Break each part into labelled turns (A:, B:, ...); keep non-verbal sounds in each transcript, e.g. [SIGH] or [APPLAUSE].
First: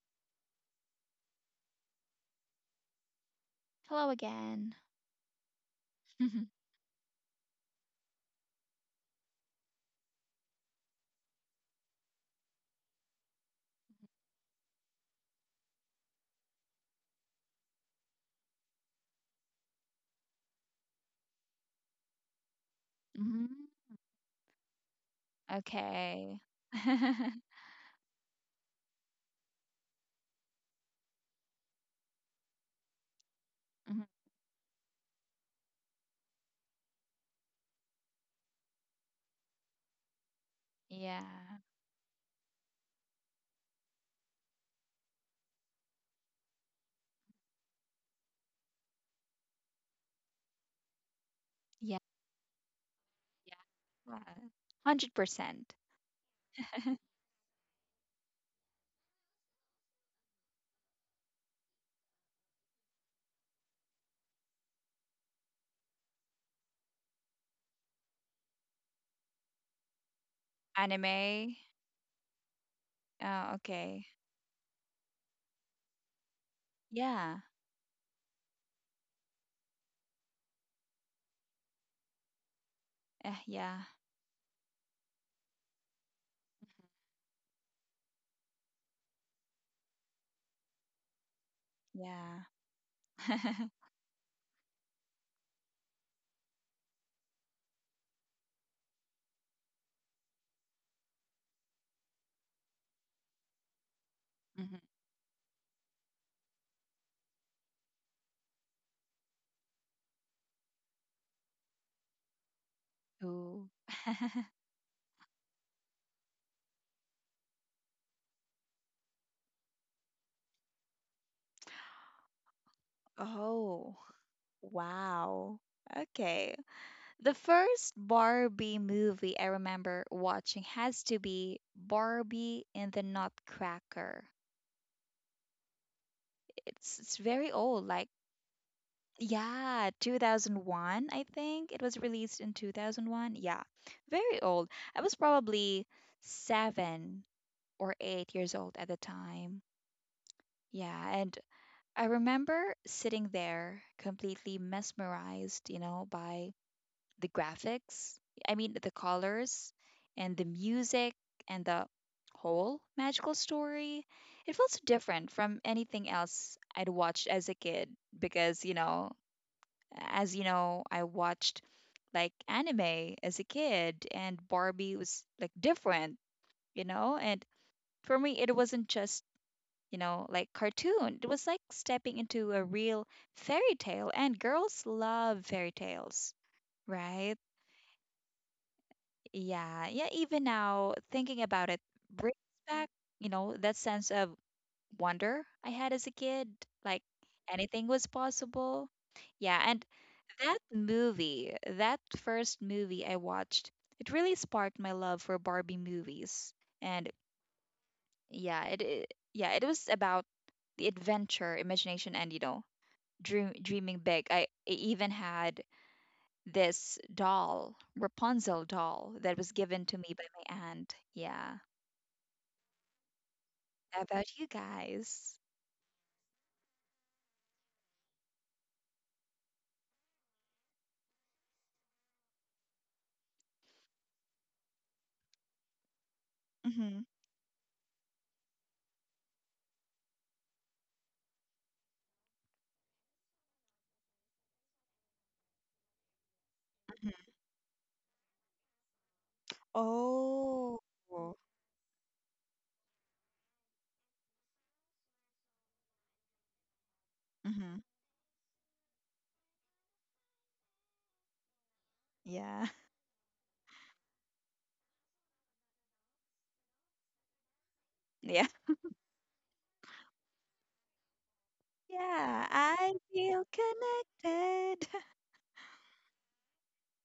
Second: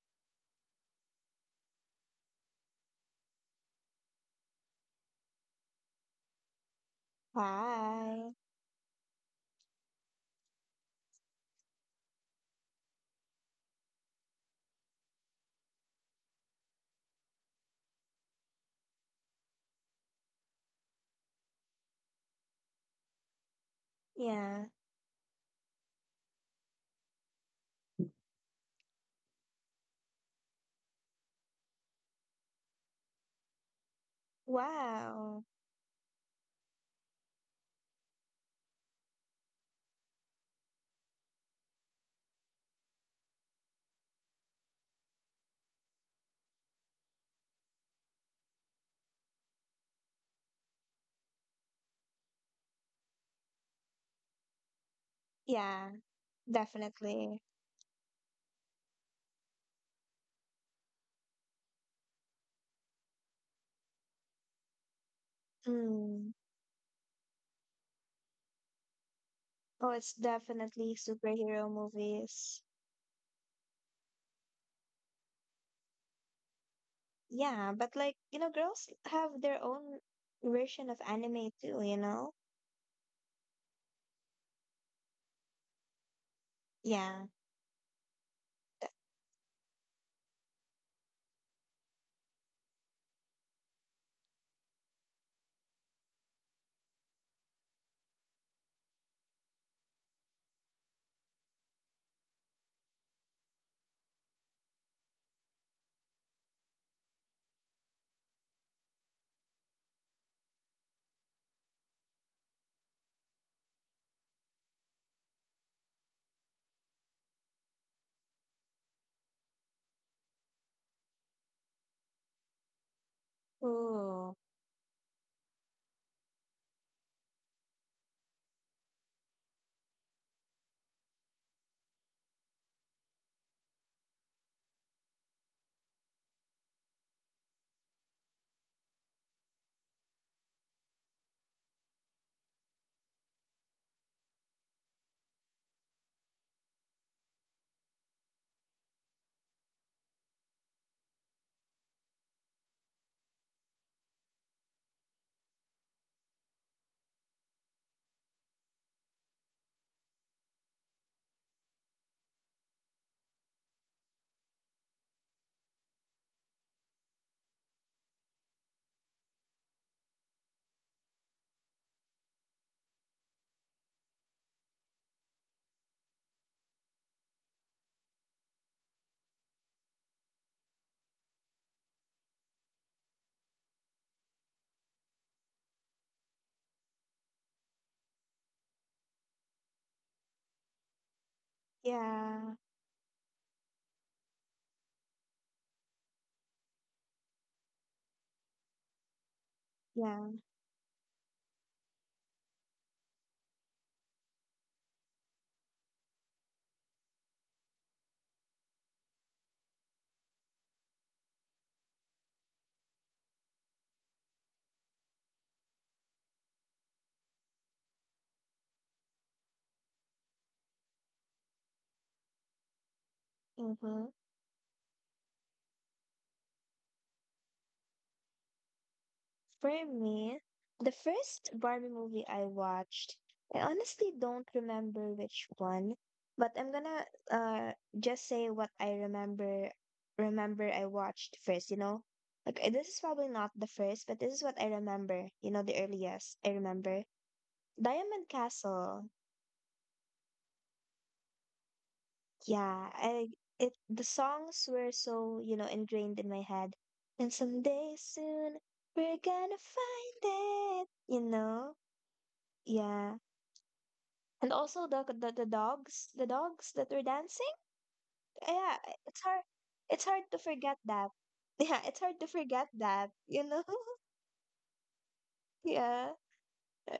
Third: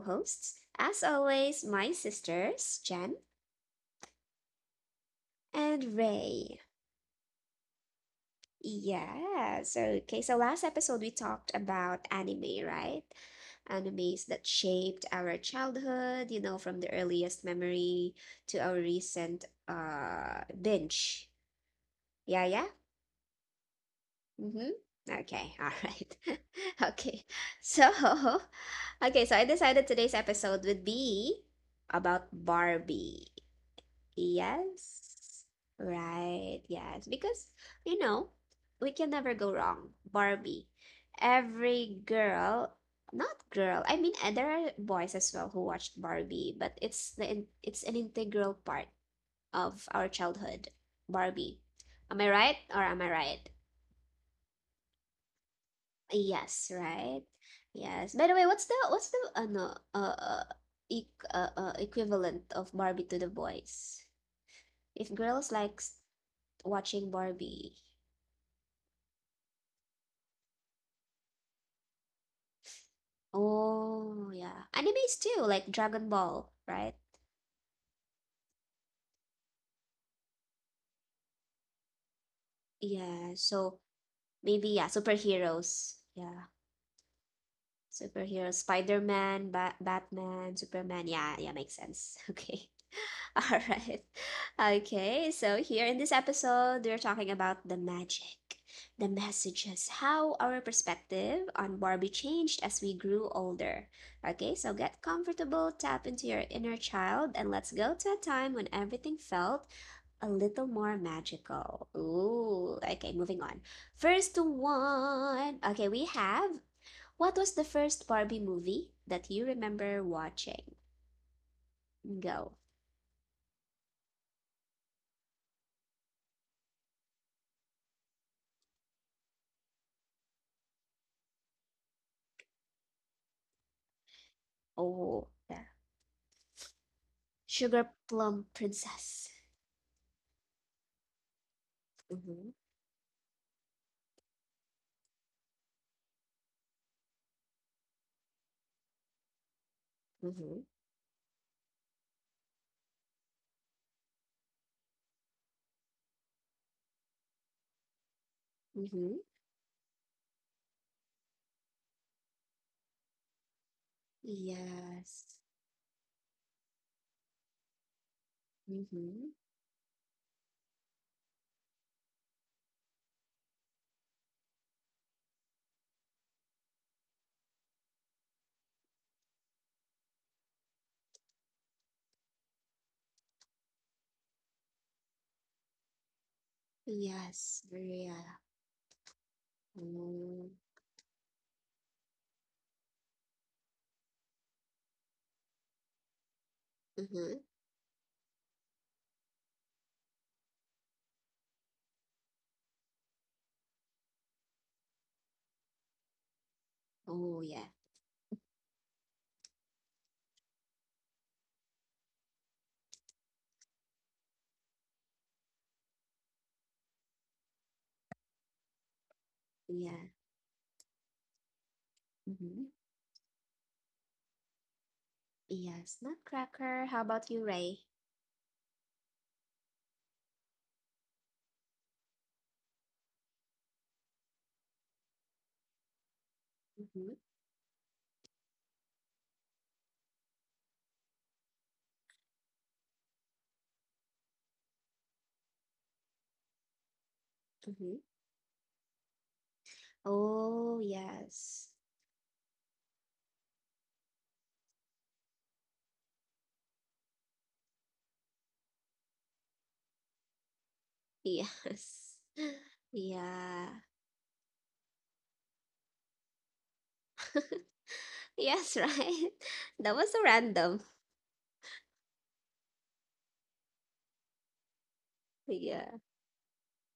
A: hosts. As always, my sisters, Jen
B: Hello again.
A: and
B: [LAUGHS]
A: Ray.
C: Why?
A: So last episode we talked about anime, right? Animes that shaped our childhood, you know, from the earliest memory to our recent binge. Yeah, yeah.
B: hmm
C: Yeah.
A: Mm-hmm. Okay, all right.
B: Okay.
A: [LAUGHS] Okay.
B: [LAUGHS]
A: So, okay, so I decided today's episode would be about Barbie.
B: Mhm.
A: Yes.
C: Wow.
A: Right. Yes, because you know, we can never go wrong. Barbie.
B: Yeah.
A: Every girl, not girl. I mean, there are boys as well who watched Barbie, but it's an integral part of our childhood. Barbie.
B: Yeah.
A: Am I right or am I right?
B: Yeah. 100%.
C: Yeah,
A: Yes,
B: [LAUGHS]
A: right.
C: definitely.
A: Yes. By the way, what's the equivalent of Barbie to the boys? If girls likes
C: Mm.
A: watching Barbie.
C: Oh, it's definitely
B: Anime.
C: superhero movies.
B: Oh, okay.
A: Oh, yeah. Animes too, like Dragon Ball, right?
B: Yeah.
C: Yeah, but like, you know, girls have their own version of anime too, you know?
A: Yeah. So
B: Yeah.
A: maybe yeah, superheroes. Yeah.
C: Yeah.
A: Superheroes, Spider-Man, Batman, Superman. Yeah, yeah, makes sense. [LAUGHS]
B: Yeah.
A: Okay. [LAUGHS] All
B: [LAUGHS]
A: right. Okay, so here in this episode, we're talking about the magic, the messages, how our perspective on Barbie changed as we grew older. Okay, so
B: Mhm.
A: get comfortable, tap into your inner child, and let's go to a time when everything felt a little more magical. Ooh, okay, moving on.
B: Ooh.
A: First
B: [LAUGHS]
A: one. Okay, we have what was the first Barbie movie that you remember watching? Go.
B: Oh.
C: Oh,
B: Wow. Okay. The first Barbie movie I remember watching has to be Barbie and the Nutcracker.
A: Oh, yeah.
B: It's very old,
A: Sugar
B: like
A: Plum Princess.
B: Yeah, 2001, I think. It was released in
A: Mm-hmm.
B: 2001. Yeah, very old. I was probably 7 or 8 years old at the time.
A: Mm-hmm.
B: Yeah, and I remember sitting there completely mesmerized, you know, by the graphics. I mean, the
A: Mm-hmm.
B: colors and the music and the whole magical story. It felt so different
A: Yes.
B: from anything else I'd watched as a kid because,
A: Mm-hmm.
B: as you know, I watched like anime as a kid, and Barbie was like different, And for me, it wasn't just like cartoon; it was like stepping into a real fairy tale. And girls love fairy tales, right?
A: Yes. Yeah.
B: Yeah, yeah. Even
A: Oh.
B: now, thinking about it brings
C: yeah.
B: back that sense of wonder I had as a kid. Like
A: Mm-hmm.
B: anything was possible. Yeah, and
C: Yeah.
B: that movie, that first movie I watched, it really sparked my love for Barbie movies. And
A: Oh yeah.
B: yeah, it was about the adventure, imagination, and dreaming big. I even had this doll, Rapunzel doll, that was given to
A: Yeah.
B: me by my aunt. Yeah.
A: Mm-hmm.
B: How
C: Mm-hmm.
B: about you guys?
A: Yes. Nutcracker. How about you, Ray?
C: For me, the first Barbie movie I watched, I honestly don't remember which one, but I'm
B: Mm-hmm.
C: gonna
A: Mm-hmm.
C: just say what I remember I watched first, you know? Like this is probably not the first, but this is what I remember, you know, the earliest I remember.
A: Mm-hmm.
C: Diamond Castle.
B: Oh.
A: Oh yes.
C: Yeah, I it the songs were so, you know, ingrained in my head. And
B: Mm-hmm.
C: someday soon we're gonna find it, you know?
A: Yes.
B: Yeah.
A: [LAUGHS]
B: [LAUGHS]
C: Yeah,
A: Yeah.
C: and also the dogs that were dancing.
A: [LAUGHS]
B: Yeah.
C: Yeah,
A: yes,
C: it's
A: right?
C: hard
A: [LAUGHS] That
C: it's
A: was
C: hard
A: so
C: to forget
A: random.
C: that. [LAUGHS] Yeah, it's hard to
B: Yeah.
C: forget
B: I
C: that,
B: feel
C: you know. [LAUGHS]
B: connected.
A: Yeah.
C: Yeah.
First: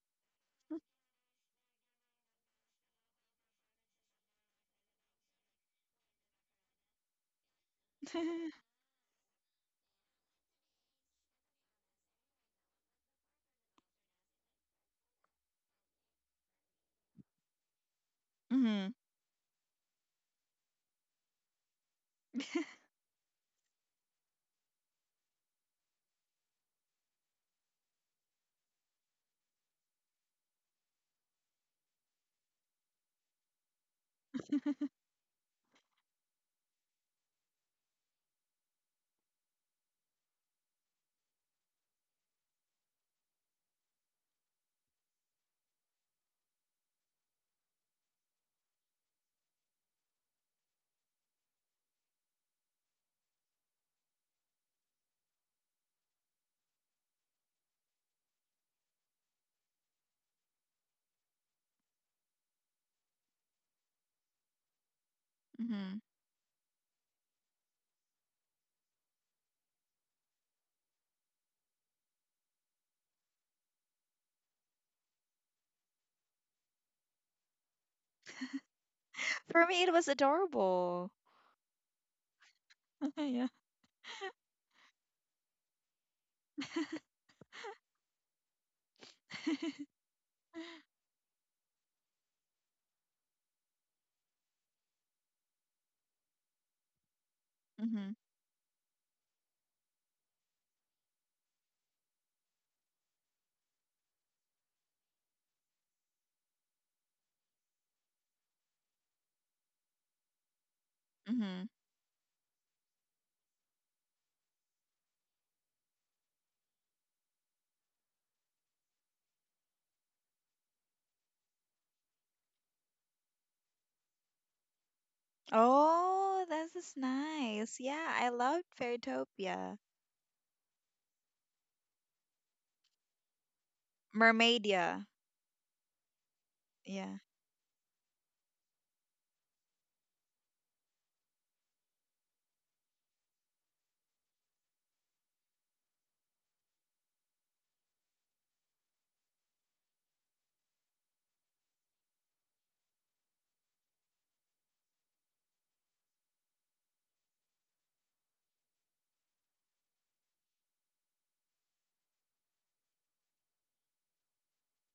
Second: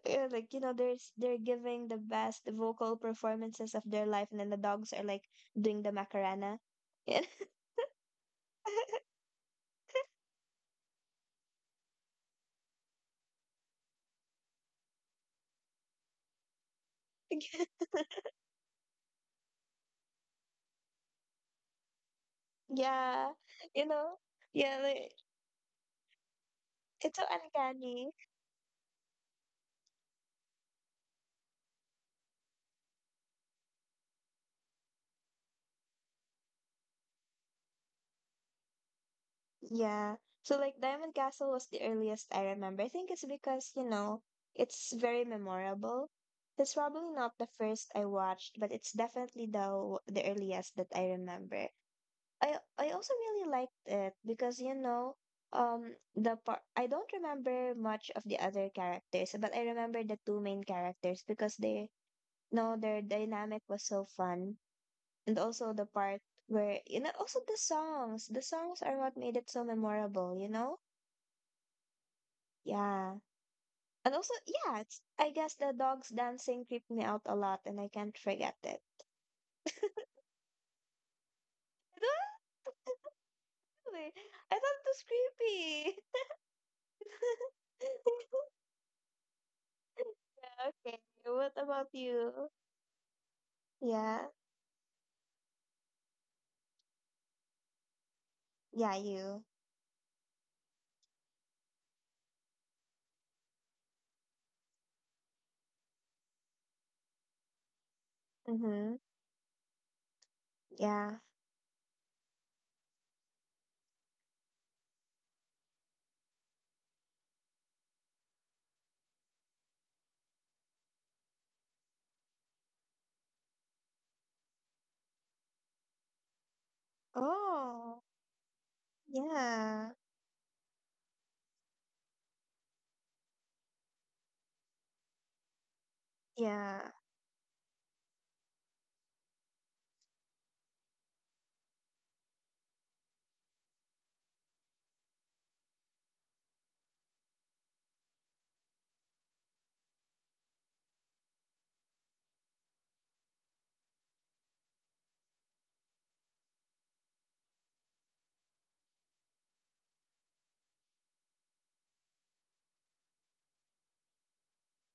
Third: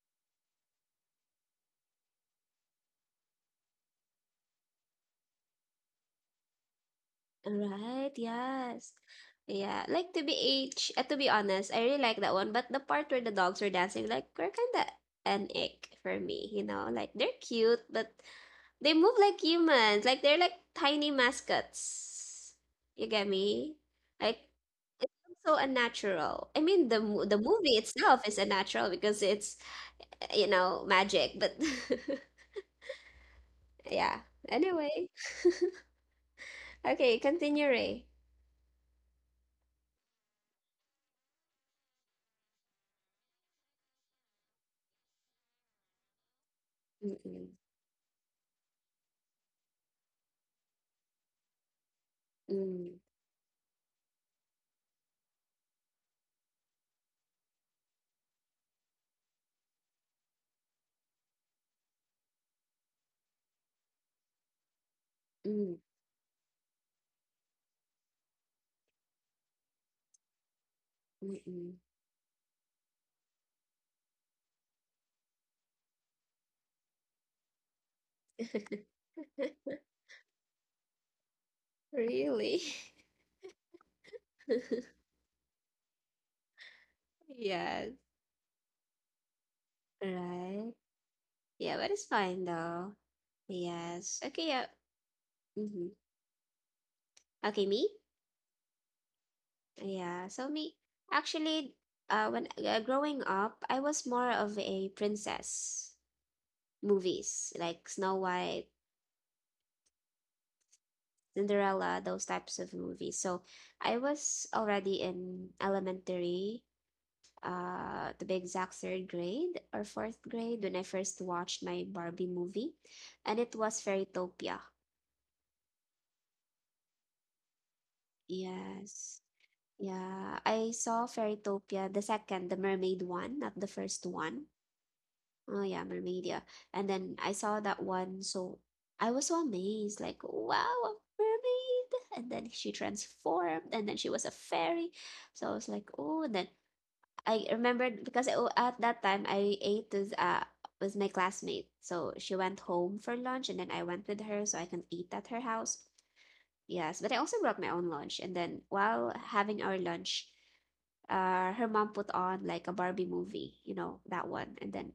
C: Yeah, like you know, there's they're giving the best vocal performances of their life, and then the dogs are like doing the Macarena. Yeah,
A: Right,
B: [LAUGHS]
A: yes.
C: [LAUGHS]
A: Yeah, like to be honest, I really like that one, but the part where the dogs were dancing, like, were kind of an ick for me, you know? Like, they're cute, but
B: mm-hmm.
A: they move like humans. Like, they're like tiny mascots. You get
C: yeah,
A: me?
C: you know,
A: Like,
C: yeah, like,
A: it's so unnatural. I mean,
C: it's so
A: the movie
C: uncanny.
A: itself is unnatural because it's, you know, magic, but [LAUGHS] yeah. Anyway, okay, continue, Ray.
C: Yeah. So like Diamond Castle was the earliest I remember. I think it's because, you know, it's very memorable. It's probably not
A: Mm-mm,
C: the first I watched, but it's definitely the earliest that I remember. I
A: mm,
C: also really liked it because, you know, the part I don't remember much of the other characters, but I remember the two main characters because they no, their dynamic was so fun. And
A: mm,
C: also the
B: mm-hmm.
C: part where, you know, also the songs are what made it so memorable, you know.
A: mm-mm.
C: Yeah, and also, yeah, it's, I guess the dogs dancing creeped me out a lot and I can't forget it.
A: [LAUGHS]
B: For me, it was adorable.
C: [LAUGHS] i
A: Really?
C: do
B: [LAUGHS] yeah.
C: I thought it
A: [LAUGHS]
C: was creepy.
B: [LAUGHS]
A: Yes,
C: [LAUGHS] Yeah,
A: right.
C: okay, what
A: Yeah,
C: about
A: but it's fine
C: you?
A: though. Yes.
C: Yeah,
A: Okay, yeah. Hmm. Okay, me?
B: Mm-hmm.
C: yeah, you,
A: Yeah, so me, actually, when growing up, I was more of a princess movies, like Snow White,
C: mm-hmm, yeah,
B: Mm-hmm.
A: Cinderella, those types of movies. So I was already in elementary to be exact, third grade or fourth grade when I first watched my Barbie movie, and it was Fairytopia.
B: Oh, this is nice.
C: oh
B: Yeah, I loved
A: Yes.
B: Fairytopia.
C: yeah,
A: Yeah, I saw Fairytopia, the second, the mermaid one, not the first one.
B: Mermaidia.
A: Oh yeah, mermaid, yeah.
C: yeah,
A: And then
B: Yeah.
A: I saw that one, so I was so amazed, like, wow, a mermaid. And then she transformed, and then she was a fairy. So I was like, oh, and then I remembered because I, at that time I ate with my classmate. So she went home for lunch and then I went with her so I can eat at her house. Yes, but I also brought my own lunch and then while having our lunch, her mom put on like a Barbie movie, you know, that one. And then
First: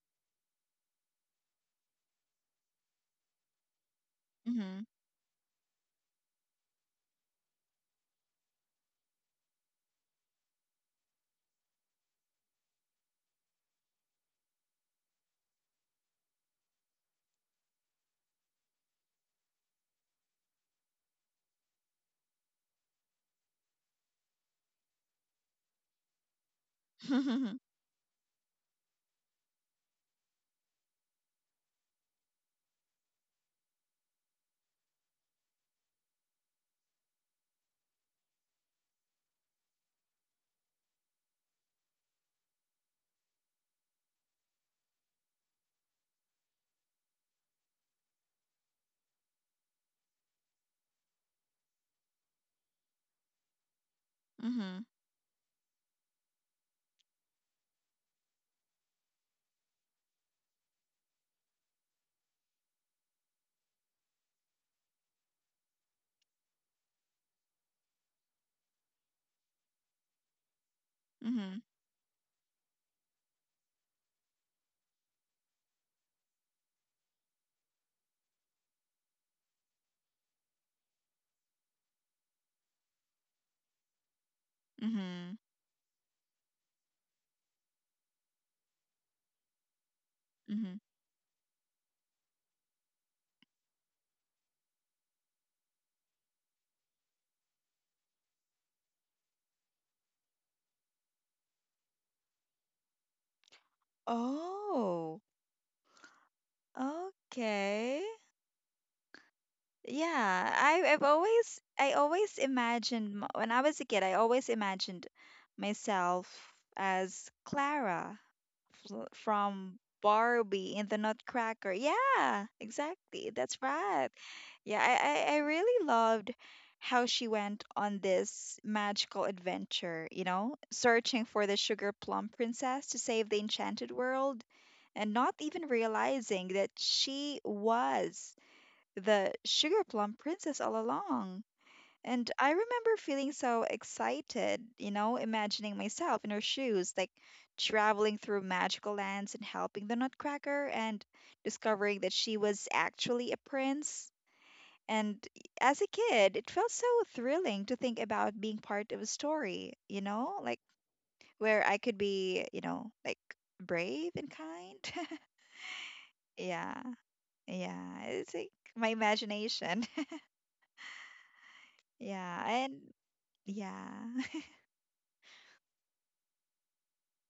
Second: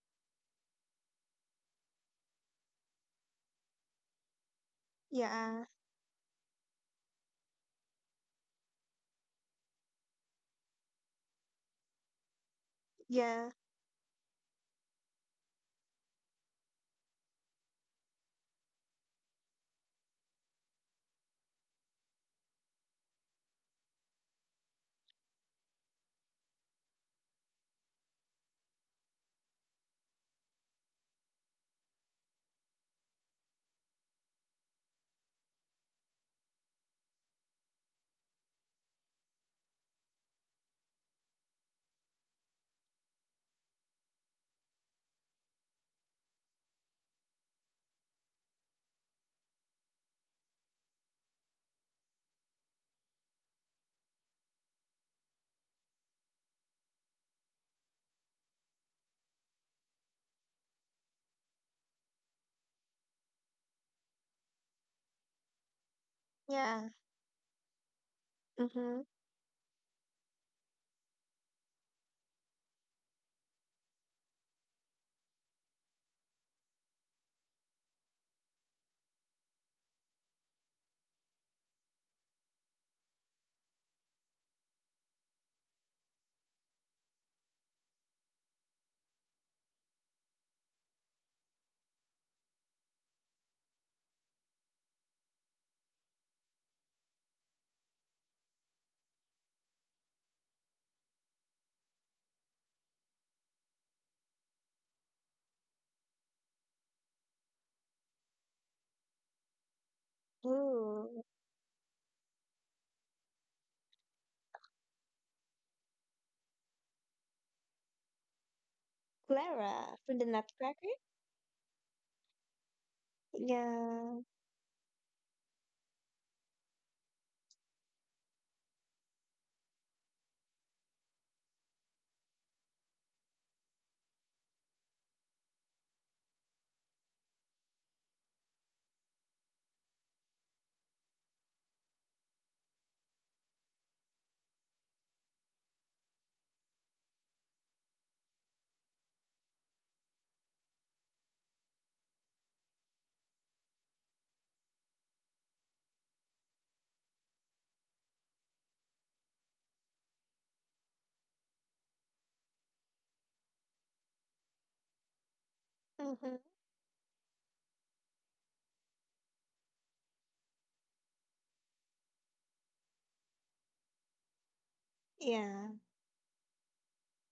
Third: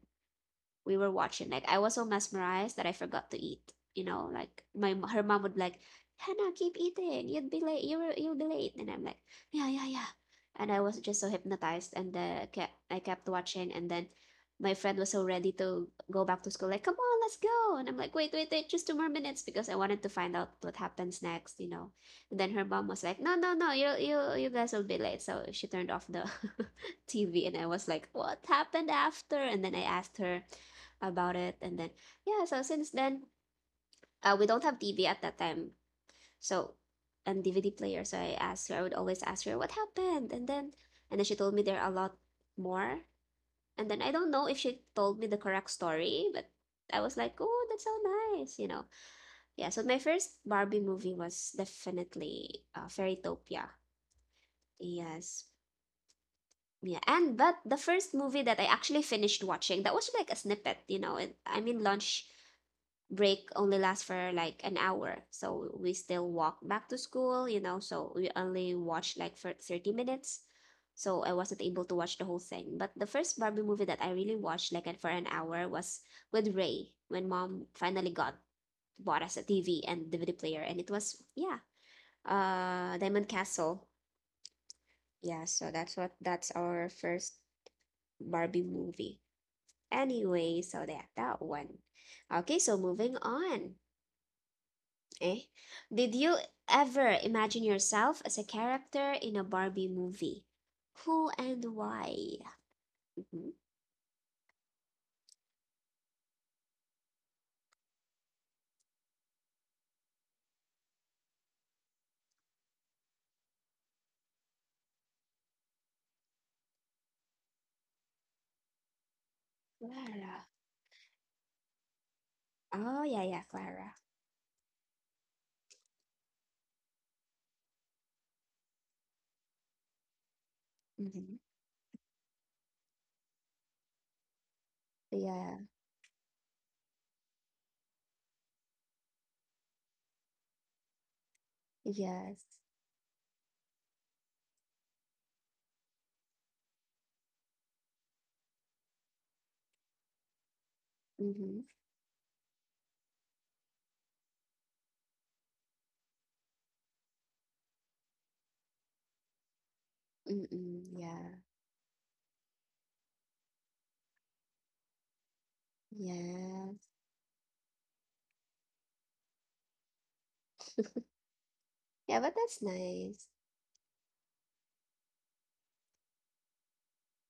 A: we were watching like I was so mesmerized that I forgot to eat, you know, like
B: Mm-hmm.
A: my her mom would
C: yeah,
A: like, Hannah, keep eating, you'll be late. And I'm like, yeah, yeah, yeah. And I was just so hypnotized and I kept
C: yeah,
A: watching. And then my friend was so ready to go back to school, like, come on, let's go. And I'm like, wait, wait, wait, just two more minutes because I wanted to find out what happens next, you know. And then her mom was like, no, no, no, you guys will be late. So she turned off the [LAUGHS]
B: [LAUGHS]
A: TV. And
B: mm-hmm.
A: I was like, what happened after? And then I asked her about it. And then yeah, so since then, we don't have TV at that time, so, and DVD player. So I asked her. I would always ask her what happened. And then she told me there are a lot more. And then I don't know if she told me the correct story, but I was like, oh, that's so nice, you know. Yeah, so my first Barbie movie was definitely Fairytopia. Yes. Yeah. And but the first movie that I actually finished watching, that was like a snippet, you know. And I mean lunch break only lasts for like an hour, so we still walk back
C: yeah,
A: to school, you know, so we only
C: mm-hmm.
A: watched like for 30 minutes. So I
B: Mm-hmm.
A: wasn't able to watch the whole thing. But the first Barbie movie that I really watched, like, for an hour was with Ray when mom finally got bought us a TV and DVD player. And it was yeah, Diamond Castle.
B: Mm-hmm.
A: Yeah, so that's what that's our first Barbie movie. Anyway,
B: Mm-hmm.
A: so that one. Okay, so moving on. Eh? Did you ever imagine yourself as a character in a Barbie movie? Who and why? Mhm.
B: Oh, okay. Yeah,
C: Ooh.
B: I always imagined when I was a kid, I always imagined myself as Clara from
C: Clara from the
A: Clara.
B: Barbie
C: Nutcracker?
B: in the Nutcracker. Yeah,
A: Oh, yeah,
B: exactly.
A: yeah,
B: That's
A: Clara.
B: right.
C: Yeah.
B: Yeah, I really loved how she went on this magical adventure, you know, searching
A: Mm-hmm.
B: for the sugar plum princess to save the enchanted world and not
A: Yeah,
B: even realizing that she was the Sugar Plum Princess all along. And
A: yes.
B: I remember feeling so excited, you know, imagining myself in her shoes, like traveling through magical lands and helping the Nutcracker and
A: Mm-hmm.
B: discovering that she was actually a prince. And as a kid, it felt so thrilling to think about being part of a story, you know, like
A: Mm-mm, yeah,
B: where I could be, you know, like brave and kind. [LAUGHS]
C: Mm-hmm.
B: yeah,
A: yes.
B: yeah, it's like my imagination. [LAUGHS]
A: Yeah, but
B: yeah,
A: that's
B: and
A: nice.
B: Yeah. [LAUGHS]
C: Yeah.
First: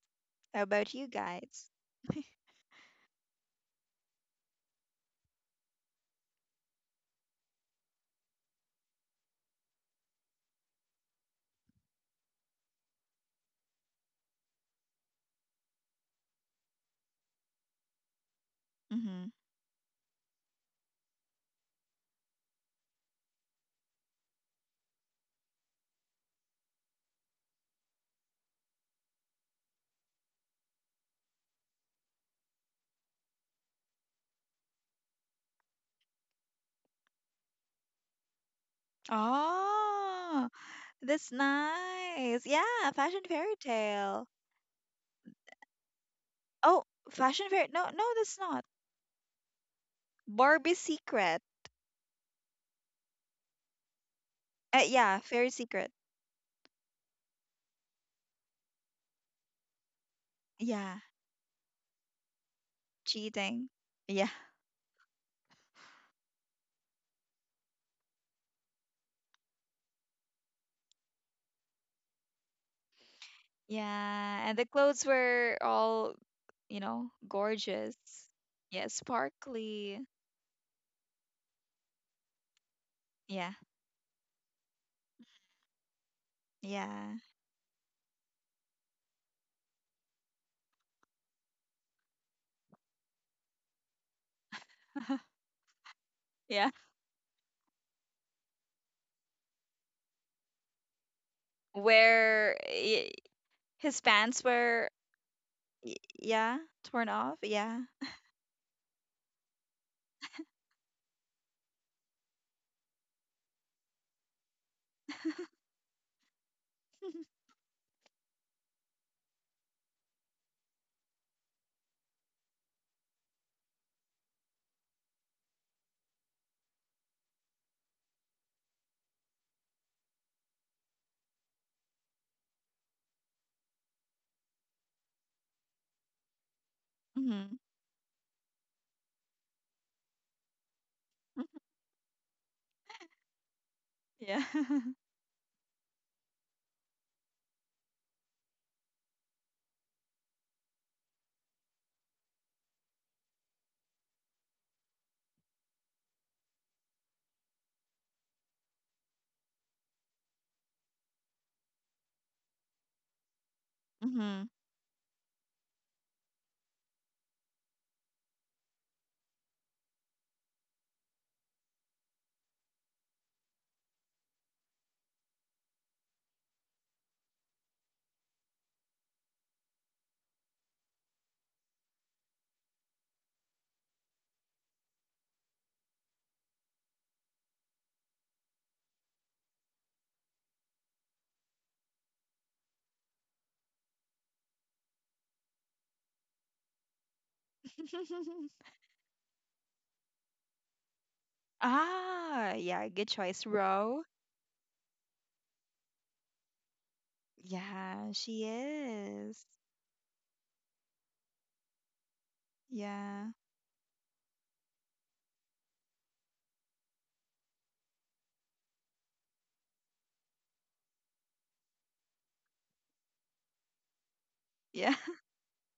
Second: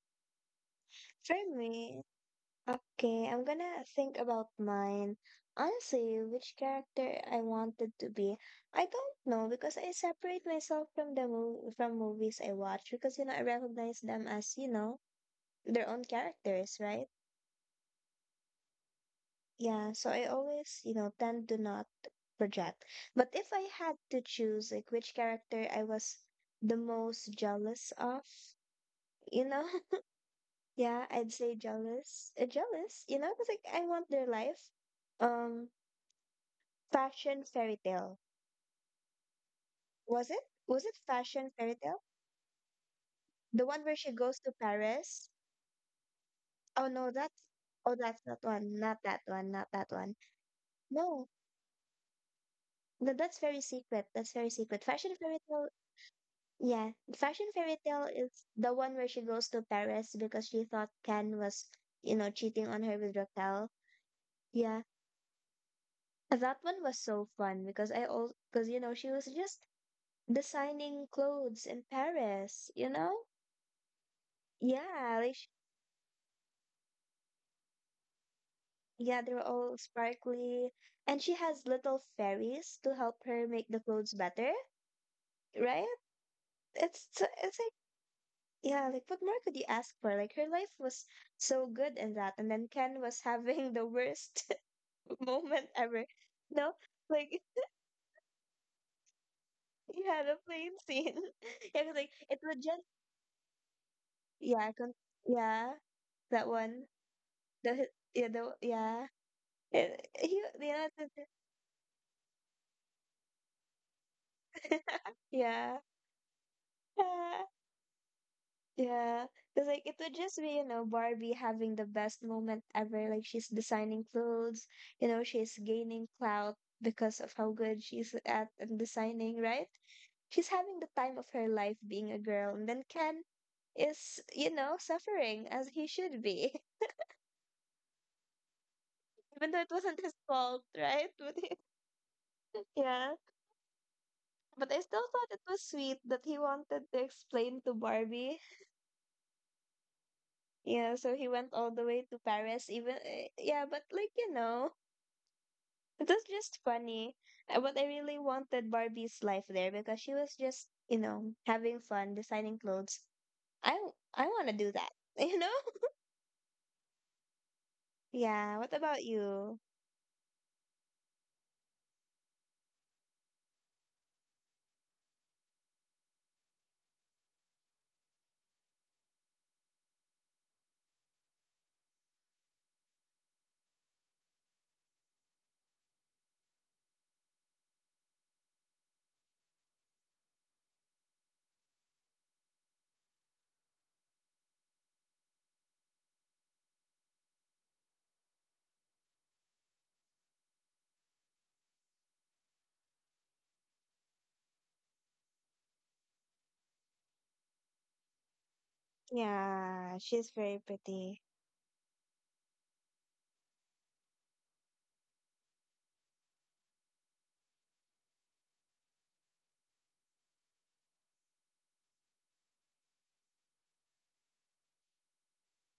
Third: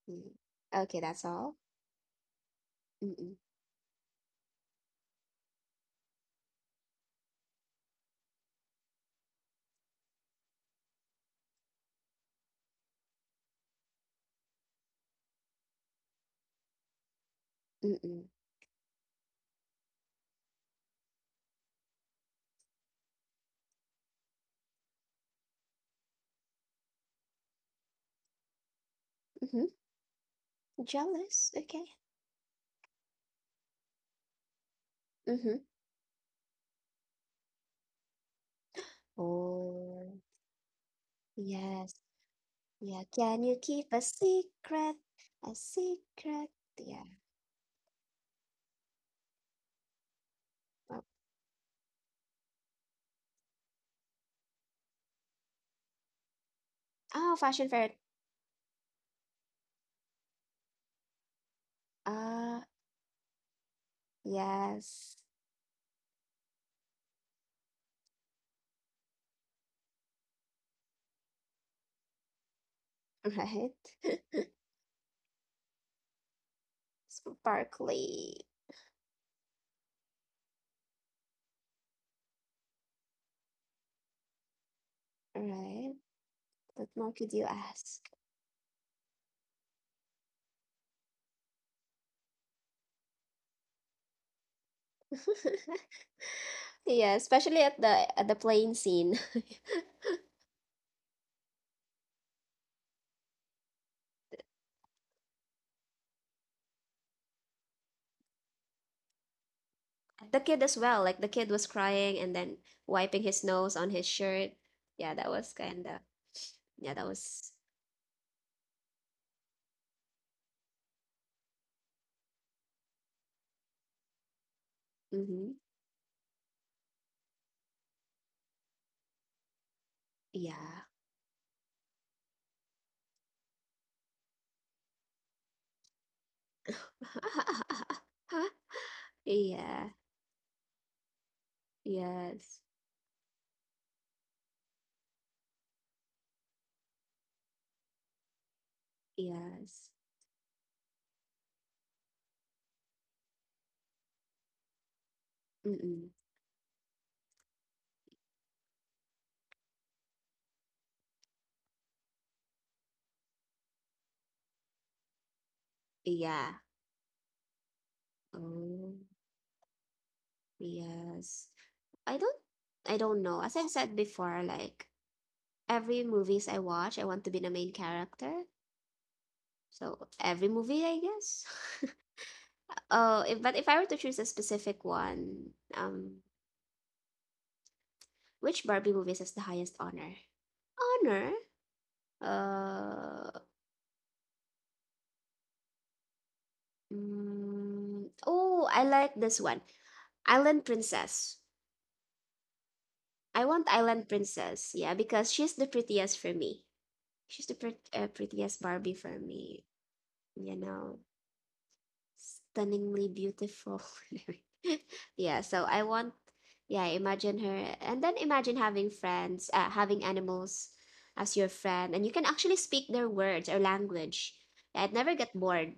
A: Mm.
B: How about
A: Okay,
B: you
A: that's
C: For
A: all.
B: guys?
C: me, okay,
A: Mm-mm,
C: I'm gonna think about mine. Honestly, which character I wanted to be, I don't know because I separate myself from the mov from movies I watch because, you know, I recognize them as, you know, their own characters, right?
A: mm-mm.
B: Mm-hmm.
C: Yeah. So I always, you know, tend to not project. But if I had to choose like which character I was the most jealous of, you know.
A: Mm-hmm.
C: Yeah, I'd
A: Jealous,
C: say
A: okay.
C: jealous. Jealous, you know, because like I want their life.
A: Mm-hmm.
C: Um, Fashion fairy tale.
A: Oh,
C: Was it?
B: Oh,
C: Was it
B: that's
C: fashion fairy
A: yes.
C: tale?
B: nice. Yeah,
A: Yeah,
B: Fashion
A: can
B: Fairy
A: you
C: The one
A: keep
C: where
A: a
C: she
B: Tale.
C: goes to
A: secret?
C: Paris?
A: A secret?
B: Oh,
C: Oh
A: Yeah.
C: no, that's
B: Fashion Fairy. No,
C: oh,
B: no,
C: that's
B: that's
C: not
B: not.
C: one. Not that one. Not that one.
B: Barbie's
C: No,
B: Secret.
C: no, that's very secret. That's very secret. Fashion
B: Yeah,
C: fairy
B: Fairy
C: tale.
B: Secret.
C: Yeah,
A: Oh,
C: fashion
A: fashion
C: fairy
A: fair.
C: tale is the one where she goes to Paris because she thought
B: Yeah,
C: Ken was, you know,
A: Ah,
C: cheating on her with Raquel.
B: cheating. Yeah.
C: Yeah,
A: yes. [LAUGHS]
C: that one was so fun because I also because, you know, she was just designing clothes in Paris, you know?
A: Right. [LAUGHS]
B: Yeah, and the clothes
C: Yeah, like sh
B: were all, you know, gorgeous.
A: Sparkly.
B: Yeah,
C: yeah, they're all
B: sparkly.
C: sparkly. And she has little fairies to help her
B: Yeah.
C: make the clothes better, right?
A: Right. What more
B: Yeah.
A: could you
C: It's like,
A: ask?
C: yeah, like what more could you ask for? Like her life was so good in that, and then Ken was [LAUGHS] having the worst [LAUGHS]
B: [LAUGHS]
C: moment
A: [LAUGHS]
C: ever.
B: Yeah.
C: No,
A: Yeah,
C: like
A: especially at the plane scene. [LAUGHS]
C: [LAUGHS] he had a plane scene. [LAUGHS] Yeah, 'cause, like it
B: Where
C: would just
B: i- his pants
C: yeah,
B: were,
C: con yeah,
B: y-
C: that
B: yeah,
C: one.
B: torn off. Yeah.
C: The Yeah, the yeah. Eh,
A: The kid as
C: Yeah,
A: well. Like the kid was crying and then wiping his nose on his shirt. Yeah,
C: [LAUGHS]
A: that was
C: yeah.
A: kind of. Yeah, that
C: Yeah.
A: was.
C: Yeah. Because, like, it would just be, you know, Barbie having the best moment ever. Like, she's designing clothes, you know,
A: Mm-hmm.
C: she's gaining clout because of how good she's at in designing, right? She's having
A: Yeah.
C: the time of her life being a girl. And then Ken is, you know, suffering as he should be,
B: Mhm.
A: [LAUGHS]
C: [LAUGHS] even though it
A: Yeah.
C: wasn't his fault, right? [LAUGHS] But,
B: Mhm.
A: Yes.
C: yeah.
B: Yeah.
C: But I
B: [LAUGHS]
C: still thought it was sweet that he wanted to explain to Barbie.
A: Yes.
C: Yeah, so he went all the way to Paris, even yeah, but like, you know, it
A: Mm-mm.
C: was just funny. But I really wanted Barbie's life there because she was just, you know, having fun designing clothes. I want
B: Mhm.
C: to do that, [LAUGHS] you know.
A: Yeah.
C: Yeah. What
A: Oh.
C: about you?
A: Yes. I don't know. As I've said before, like every movies I watch, I want to be the main character. So every movie, I guess. [LAUGHS] Oh, if I were to choose a specific one, which Barbie movies has the highest honor? Honor? Uh,
B: [LAUGHS]
A: oh, I like this one. Island Princess.
B: ah, yeah, good choice,
A: I want
B: Ro.
A: Island Princess. Yeah, because she's the prettiest for me.
B: Yeah, she
A: Prettiest Barbie for
B: is.
A: me.
C: Yeah, she's
A: You
C: very
A: know,
C: pretty.
A: stunningly
B: Yeah.
A: beautiful. [LAUGHS] yeah, so I want, yeah, imagine her. And then imagine having having animals as your friend. And you can actually speak their words or language. Yeah, I'd
B: yeah.
A: never get bored.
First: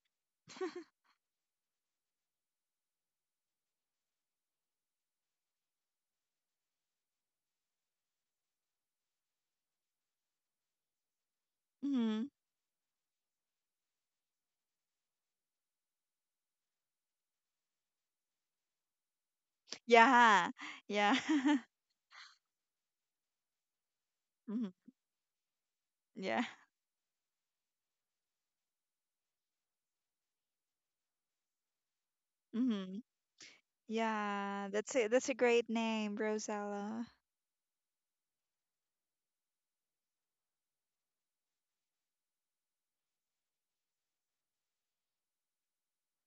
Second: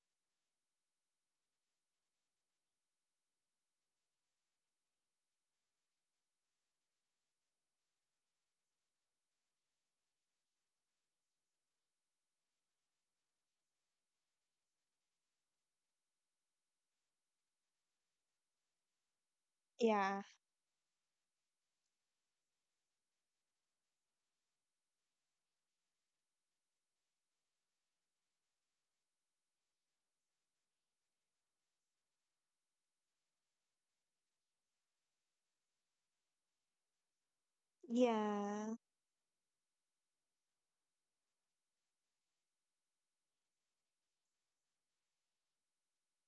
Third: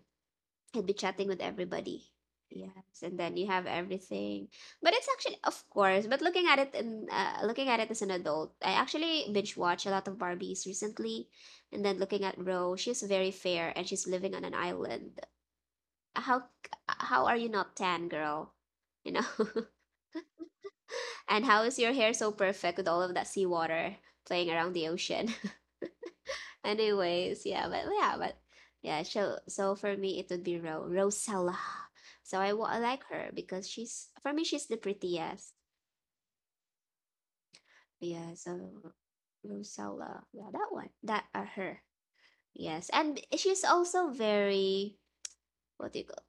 A: I'd be
B: [LAUGHS]
A: chatting with everybody. Yes, and then you have everything. But it's actually, of course, but looking at it in looking at it as an adult, I actually binge watch a lot of Barbies recently. And then looking
B: Mhm.
A: at Ro, she's very fair and she's living on an island, how how are you not tan, girl? You know?
C: Yeah,
B: Yeah. Yeah.
A: [LAUGHS] And how
B: [LAUGHS]
A: is your hair so perfect with all of that seawater playing around
B: Mhm.
A: the ocean? [LAUGHS]
B: Yeah.
A: Anyways, yeah, so for me it would be Ro Rosella. So I
B: Mhm.
A: like her because she's for me she's
B: Yeah,
A: the
B: that's a
A: prettiest.
B: great name, Rosella.
A: Yeah, so
C: yeah,
A: Rosella. Yeah, that one. That are her. Yes. And she's also very what do you call,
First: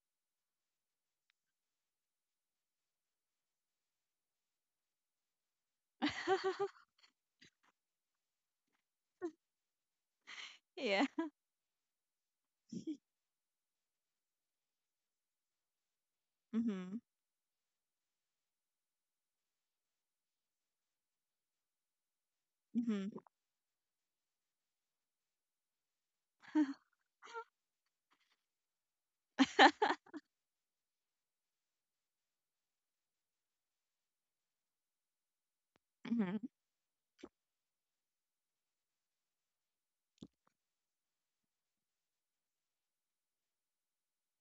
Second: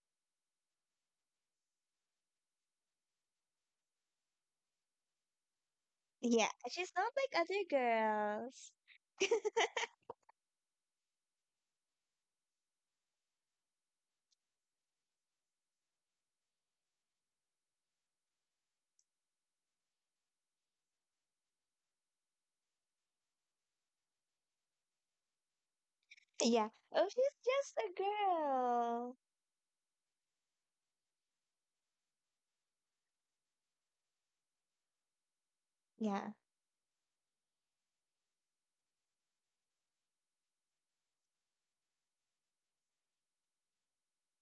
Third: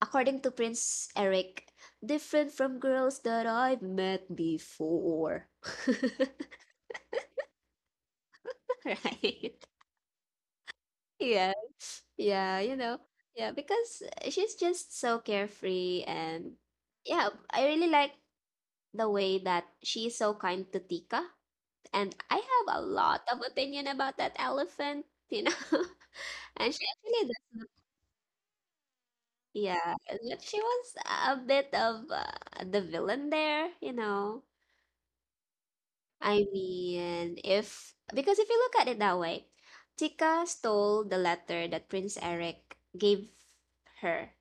A: according to Prince Eric, different from girls that I've met before. [LAUGHS]
C: yeah.
B: [LAUGHS]
C: She's not like other girls.
A: right?
B: yeah.
A: Yeah, yeah, you know, yeah, because she's just so carefree. And
B: Mhm.
A: yeah, I really like the way that she's so kind to Tika, and I have a
B: Mhm.
A: lot of opinion about that elephant, you know, [LAUGHS]
C: Yeah.
B: Mhm.
A: and she
C: Oh,
A: actually
C: she's
A: does.
C: just a girl.
A: Yeah, but she was a bit of the villain there, you know.
C: Yeah.
A: I mean, if because if you look at it that way, Tika stole the letter that Prince Eric gave her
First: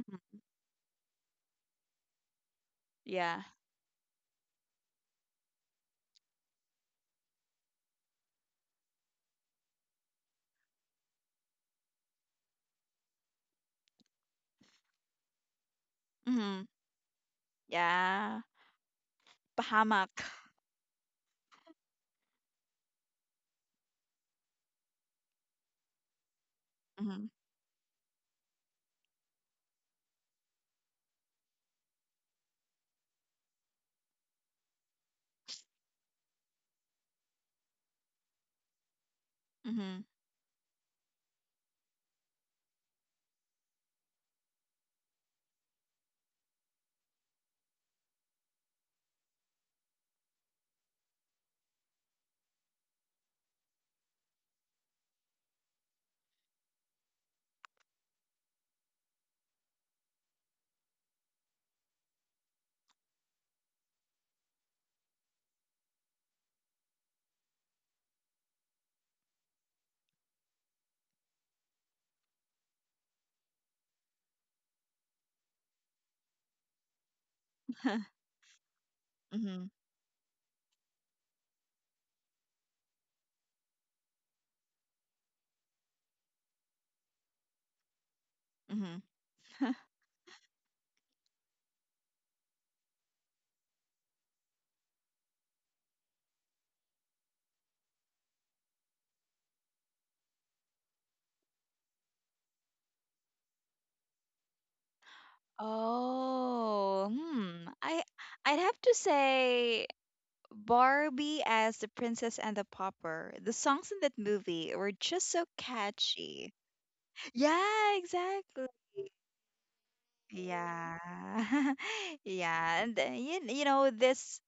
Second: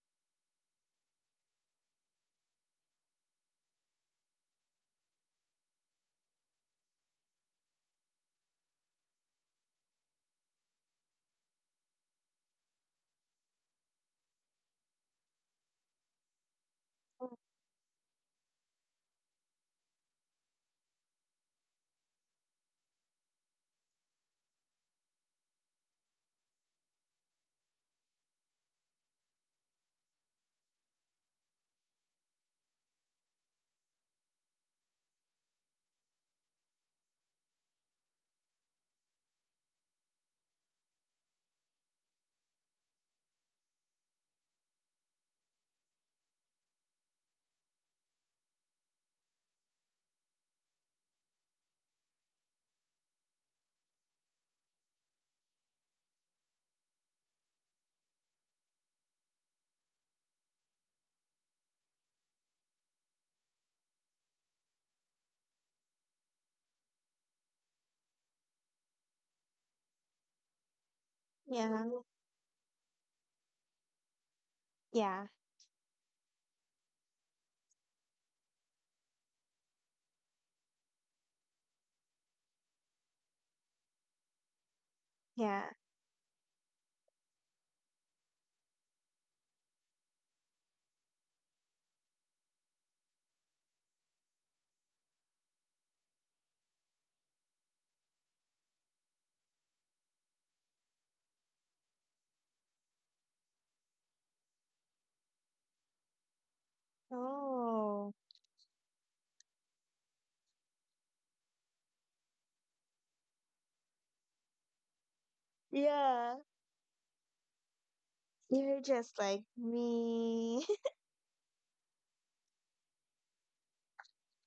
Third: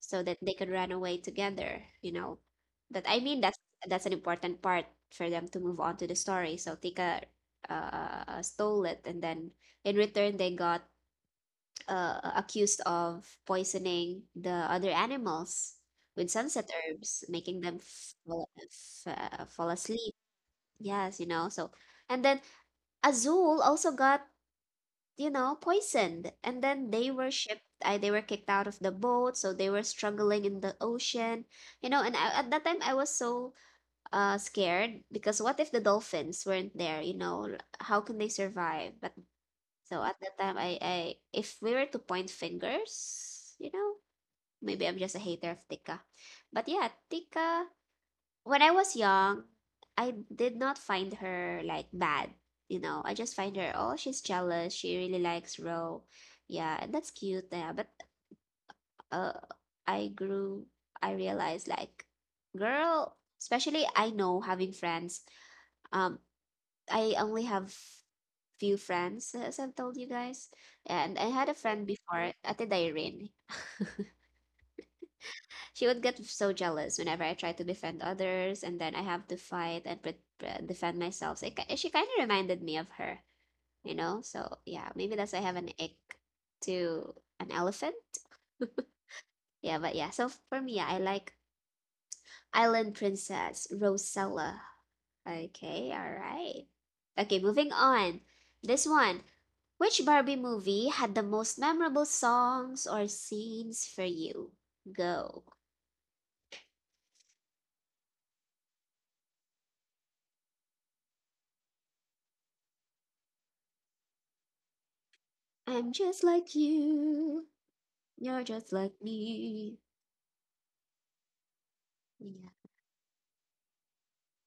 A: so that they could run away together, you know. But I mean
B: [LAUGHS] Yeah.
A: that's an important part for them to move on to the story. So Tika stole it and then in return they got accused of poisoning the other animals with
B: Mhm.
A: sunset herbs, making them
B: Yeah.
A: fall asleep.
B: Bahamak.
A: Yes, you know. So and then Azul also got, you know, poisoned. And then
B: Mhm.
A: they were kicked out of the boat. So they were struggling in the ocean, you know. And at that time, I was so scared because what if the dolphins weren't there, you know? How can they survive? But so
B: Mhm.
A: at that time, I if we were to point fingers, you know, maybe I'm just a hater of Tika. But yeah, Tika, when I was young, I did not find her like bad. You know, I just find her, oh, she's jealous. She really likes Ro. Yeah, and that's cute. Yeah, but uh, I grew, I realized like, girl, especially I know having friends. Um, I only have few friends, as I've told you guys, and I had a friend
C: Yeah.
A: before, Ate Irene.
C: Yeah.
A: She would get so jealous whenever I try to defend others, and then I have to
B: Mhm.
A: fight and defend myself. So she kind of reminded me of her, you know? So yeah, maybe that's why I have
C: Yeah.
A: an ick to an elephant. [LAUGHS]
B: Mhm.
A: Yeah,
B: [LAUGHS] [LAUGHS]
A: but yeah, so for me, yeah, I like Island Princess Rosella. Okay, all right. Okay, moving on. This one. Which Barbie movie had the most memorable songs or scenes for you? Go.
B: Oh, hmm.
C: Oh.
B: I'd have to say Barbie as the Princess and the Pauper. The songs in that movie were just so
A: I'm just
C: Yeah,
B: catchy.
A: like you.
B: Yeah,
A: You're
B: exactly.
A: just
C: you're
A: like
C: just like
A: me.
C: me.
B: Yeah. [LAUGHS]
A: Yeah.
B: Yeah, and you, you know this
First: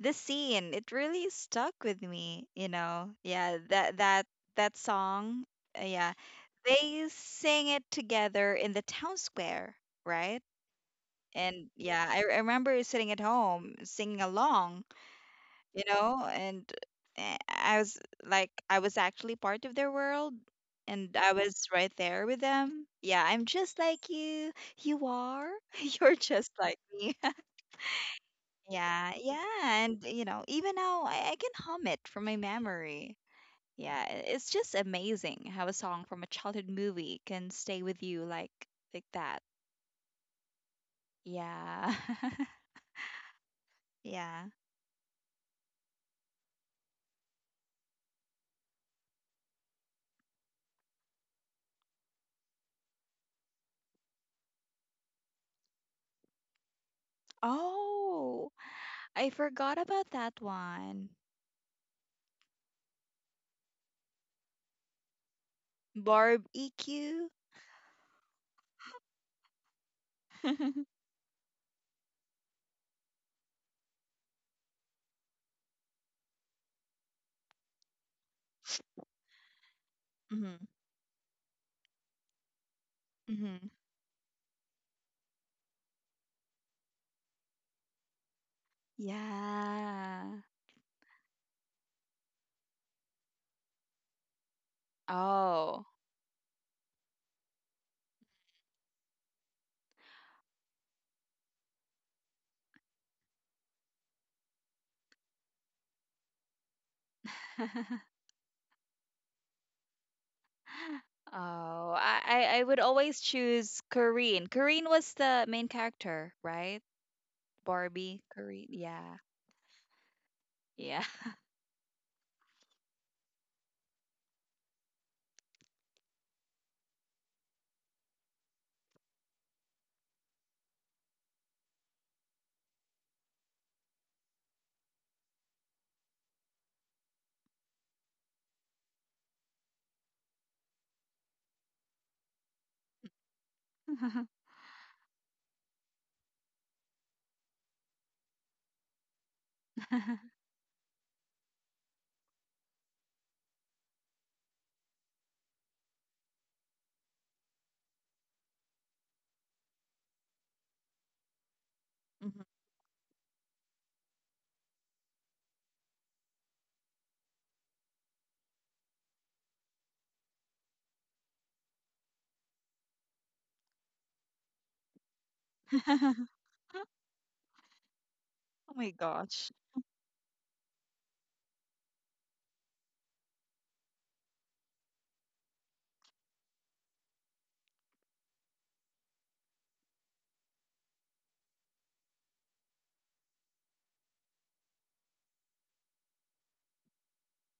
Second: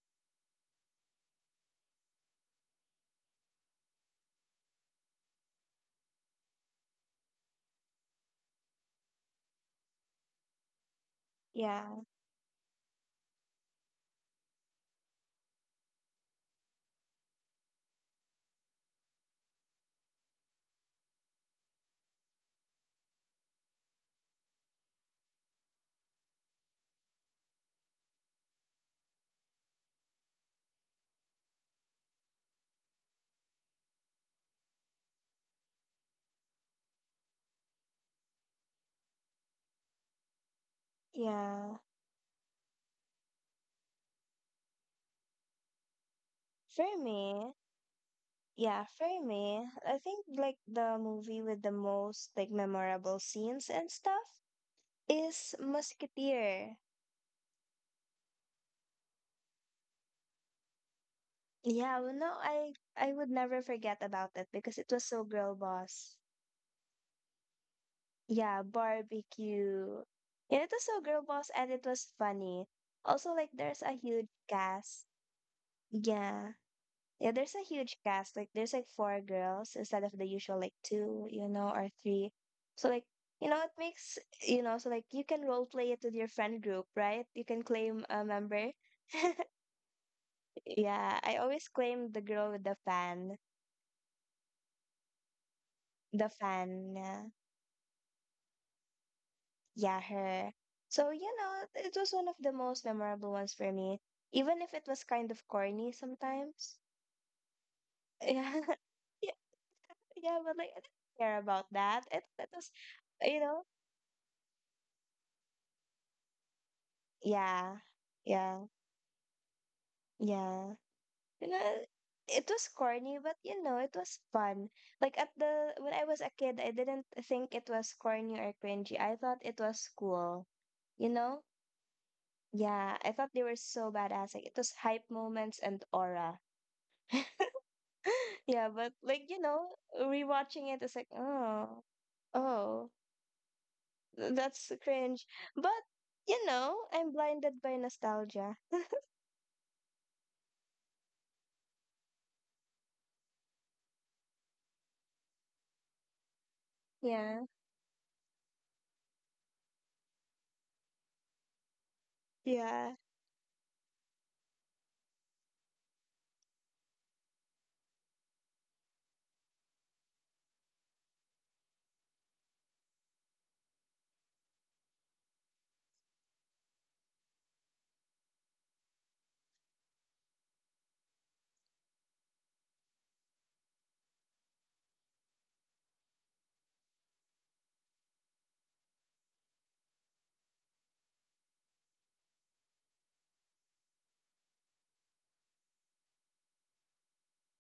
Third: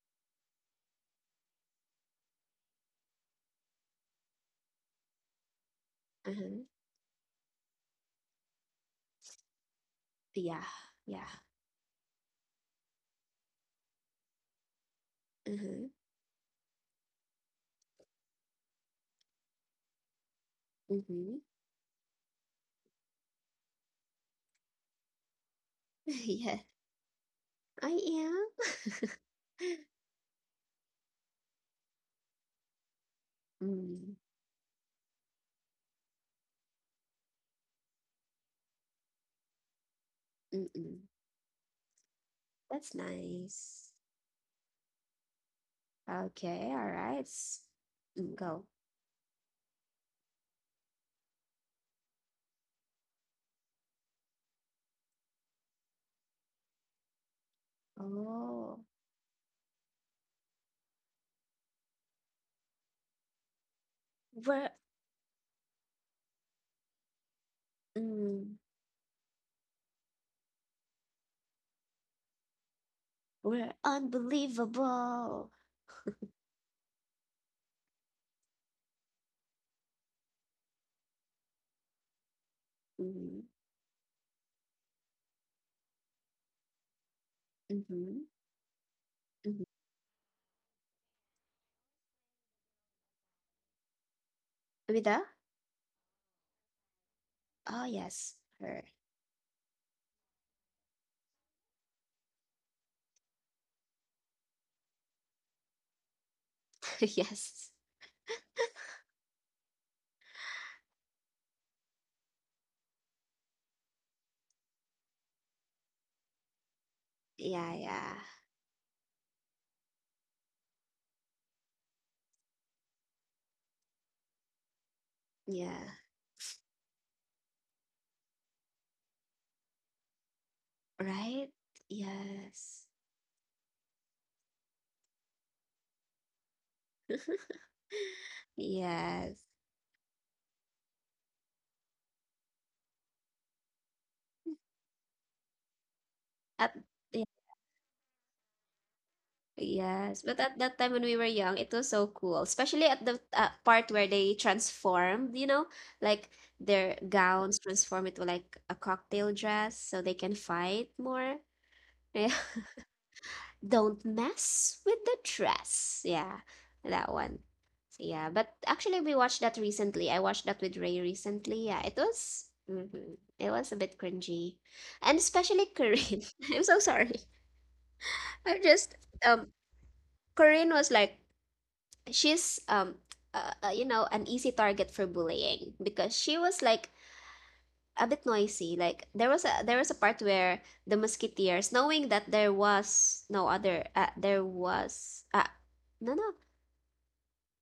B: this scene, it really stuck with me, you know. Yeah, that song. Yeah.
A: Uh-huh.
B: They sing it together in the town square, right?
A: Yeah. Yeah.
C: [LAUGHS]
B: And
C: Yeah,
B: yeah, I remember sitting at home singing along, you
A: Uh-huh.
B: know, and I was like, I was actually part of their world and I
A: Mm-hmm.
B: was right there with them. Yeah, I'm just like you. You are? [LAUGHS] You're
A: [LAUGHS] yeah.
B: just like me. [LAUGHS]
A: I am.
B: Yeah, yeah, and you know, even now I can hum it from my memory. Yeah,
A: Mm.
B: it's just amazing how a song from a childhood movie can stay with you like that.
A: Mm-mm.
C: yeah.
B: Yeah. [LAUGHS]
A: That's nice.
B: Yeah.
A: Okay. All
C: For
A: right.
C: me,
A: Go.
C: yeah, for me, I think like the movie with the most like memorable scenes and stuff is Musketeer.
B: Oh.
A: Oh.
B: I forgot about that one.
C: Yeah, well, no, I would never forget about it
A: We're
C: because it was so girl boss.
B: Barb EQ.
A: mm,
C: Yeah, barbecue. Yeah, it
B: hmm
C: was so girl boss and it was funny. Also, like
A: we're
C: there's a huge cast.
A: unbelievable.
C: Yeah. Yeah, there's a huge cast. Like there's like four girls instead of the usual like two, you know, or three. So like,
A: Mm,
C: you know,
B: hmm
C: it
B: [LAUGHS]
C: makes you know, so like you can role play it with your friend group, right? You can claim a
A: mm-hmm.
C: member. [LAUGHS]
A: Mm-hmm.
B: Yeah.
C: Yeah, I always claim the girl with
A: Amida?
B: Oh.
C: the fan. Yeah,
A: Oh yes. Her.
C: yeah, her. So, you know, it was one of the most memorable ones for me, even if it was kind of corny sometimes.
A: [LAUGHS]
B: [LAUGHS]
A: yes.
B: oh,
C: [LAUGHS] Yeah, yeah, yeah, but like I didn't care about that. It
B: I
C: was,
B: would always
C: you know.
B: choose Corinne. Corinne was the main character, right?
A: Yeah,
C: Yeah,
A: yeah.
B: Barbie,
C: yeah,
B: Corinne. Yeah.
C: yeah.
B: Yeah.
C: You know, it was corny, but you know, it was fun. Like at the
A: Yeah.
C: when I was a kid, I didn't think it was corny or cringy. I thought it was cool. You know?
A: Right? Yes.
C: Yeah, I thought they were so badass. Like it was hype moments and aura.
A: [LAUGHS]
C: [LAUGHS] Yeah, but like you
A: Yes.
C: know, rewatching it, it's like oh,
B: [LAUGHS]
C: that's cringe. But, you
A: At
C: know, I'm
A: ye
C: blinded by nostalgia.
A: yes, but at that time when we were young, it was so cool, especially at the part where they transformed, you know, like their
C: Yeah,
A: gowns transform into like a cocktail dress so they can fight more. Yeah.
B: Mhm.
A: [LAUGHS]
C: yeah,
A: Don't mess with the dress. Yeah, that one. Yeah, but actually we watched that recently. I watched that with Ray recently. Yeah, it was it was a bit cringy. And especially
B: [LAUGHS]
A: Corinne. [LAUGHS] I'm so
B: oh
A: sorry. I'm
B: my
A: just um
B: gosh.
A: Corinne was like she's you know, an easy target for bullying because she was like a bit noisy, like there was a part where the musketeers, knowing that there was no other there was no no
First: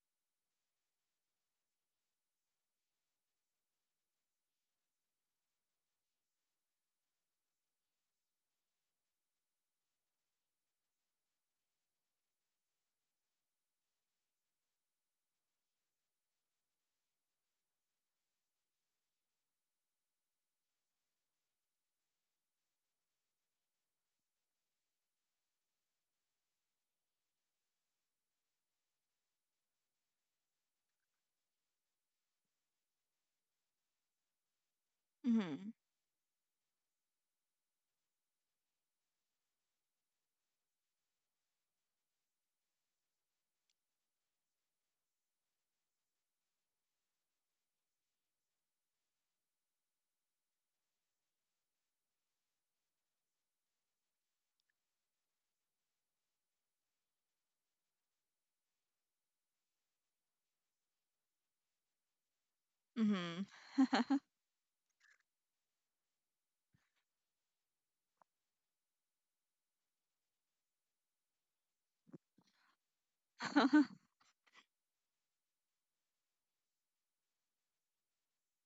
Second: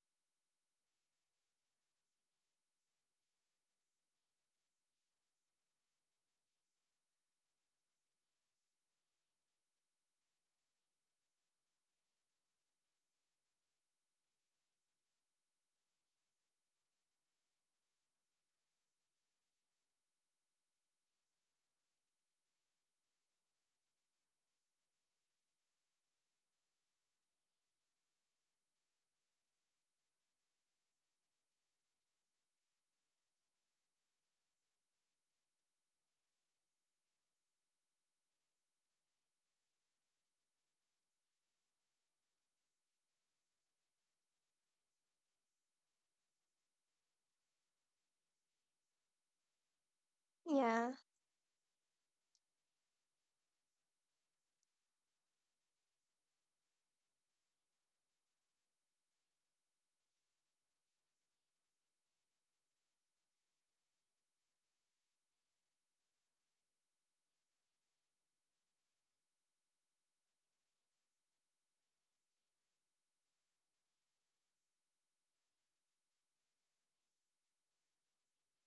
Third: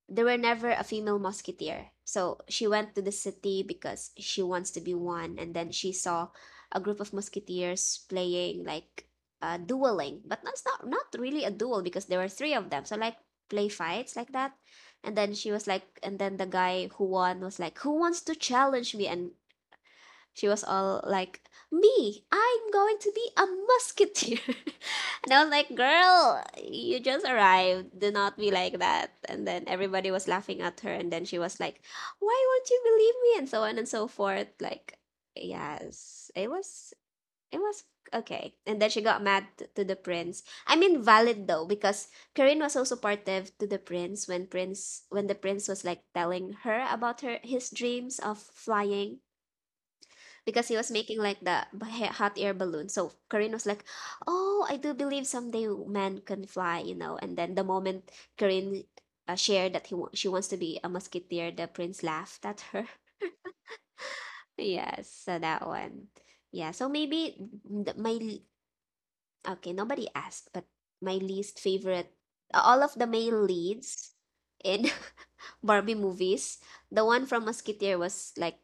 A: there were never a female musketeer. So she went to the city because she wants to be one, and then she saw a group of musketeers playing like dueling, but that's not really a duel because there were three of them. So like play fights like that, and then and then the guy who won was like, "Who wants to challenge me?" And she was all like, "Me, I'm going to be a musketeer." [LAUGHS] and I was like, "Girl, you just arrived. Do not be like that." And then everybody was laughing at her, and then she was like, "Why won't you believe me?" and so on and so forth. Like,
B: hmm
A: yes, it was okay. And then she got mad to the prince. I mean, valid though, because Corinne was so supportive to the prince when the prince was like telling her about her his dreams of flying, because he was
C: yeah,
A: making like the hot air balloon. So Corinne was like, "Oh, I do believe someday man can fly," you know. And then the moment Corinne shared that she wants to be a musketeer, the prince laughed at her.
B: hmm
A: [LAUGHS] yes, so that one. Yeah, so maybe th- my okay, nobody asked, but my least favorite, all of the male leads in [LAUGHS] Barbie movies, the one from Musketeer was like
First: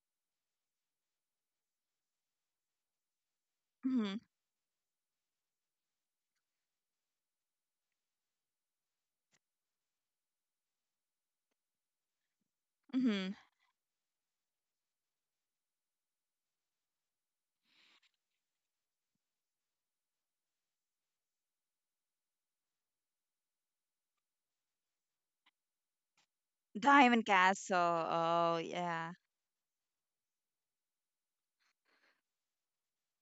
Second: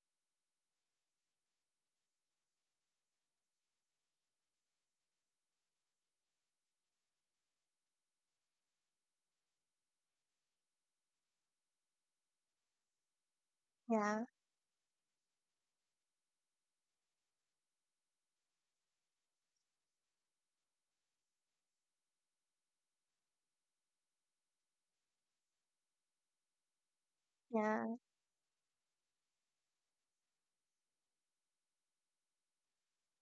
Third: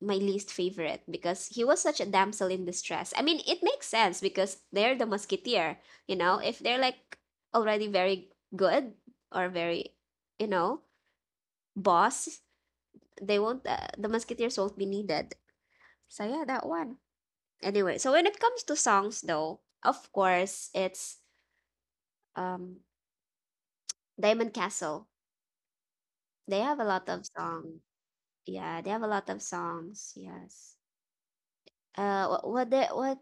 A: my least favorite because he was such a damsel in distress. I mean, it makes
B: hmm
A: sense because they're the Musketeer, you know, if they're like already very good or very, you know, boss,
B: hmm
A: they won't, the
C: yeah,
A: Musketeers won't be needed. So yeah, that one. Anyway, so when it comes to songs though, of course, it's um Diamond Castle. They
B: [LAUGHS]
A: have a lot of
B: Diamond Castle.
A: song.
C: yeah.
B: Oh,
A: Yeah, they have a
B: yeah.
A: lot of songs. Yes. What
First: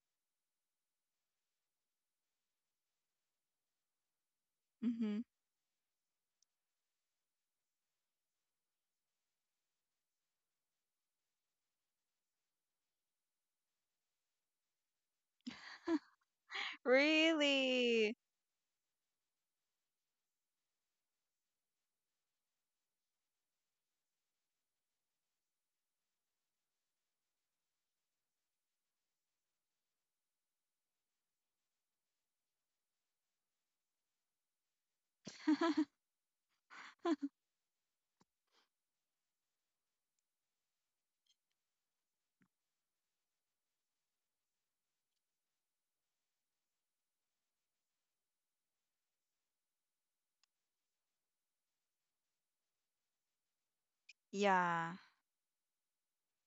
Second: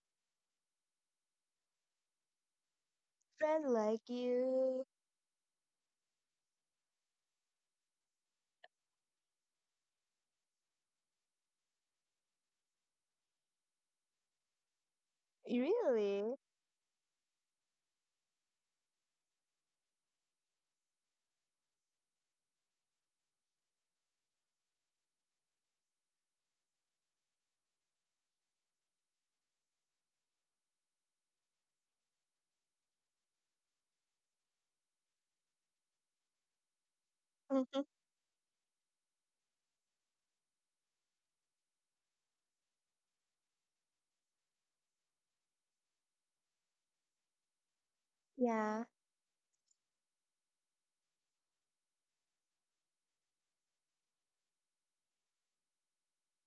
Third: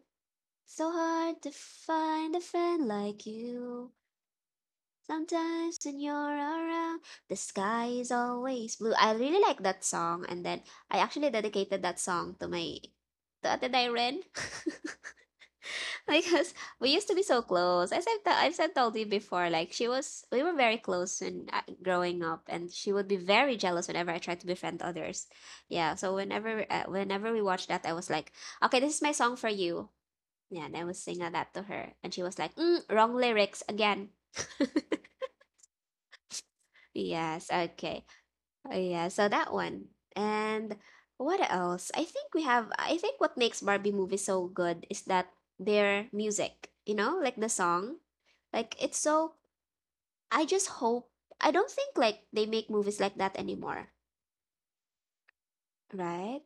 A: so hard to find a friend like
C: Friend
A: you.
C: like you.
B: Mm-hmm.
A: Sometimes when you're around, the sky is always blue. I really like that song, and then I actually dedicated that song to Ate Dairen. [LAUGHS] [LAUGHS]
C: Really?
A: Because we used to be so close.
B: Really?
A: I've said told you before, like we were very close when growing up, and she would be very jealous whenever I tried to befriend others. Yeah, so whenever we watched that, I was like, okay, this is my song for you. Yeah, and I was singing that to her, and she was like, mm, wrong lyrics again. [LAUGHS]
B: [LAUGHS]
A: Yes,
C: Mm-hmm.
A: okay. Oh, yeah, so that one. And what else? I think what makes Barbie movies so good is that their music, you know, like the song. Like
C: Yeah,
A: it's so, I just hope, I don't think like they make movies like that anymore,
B: Yeah.
A: right?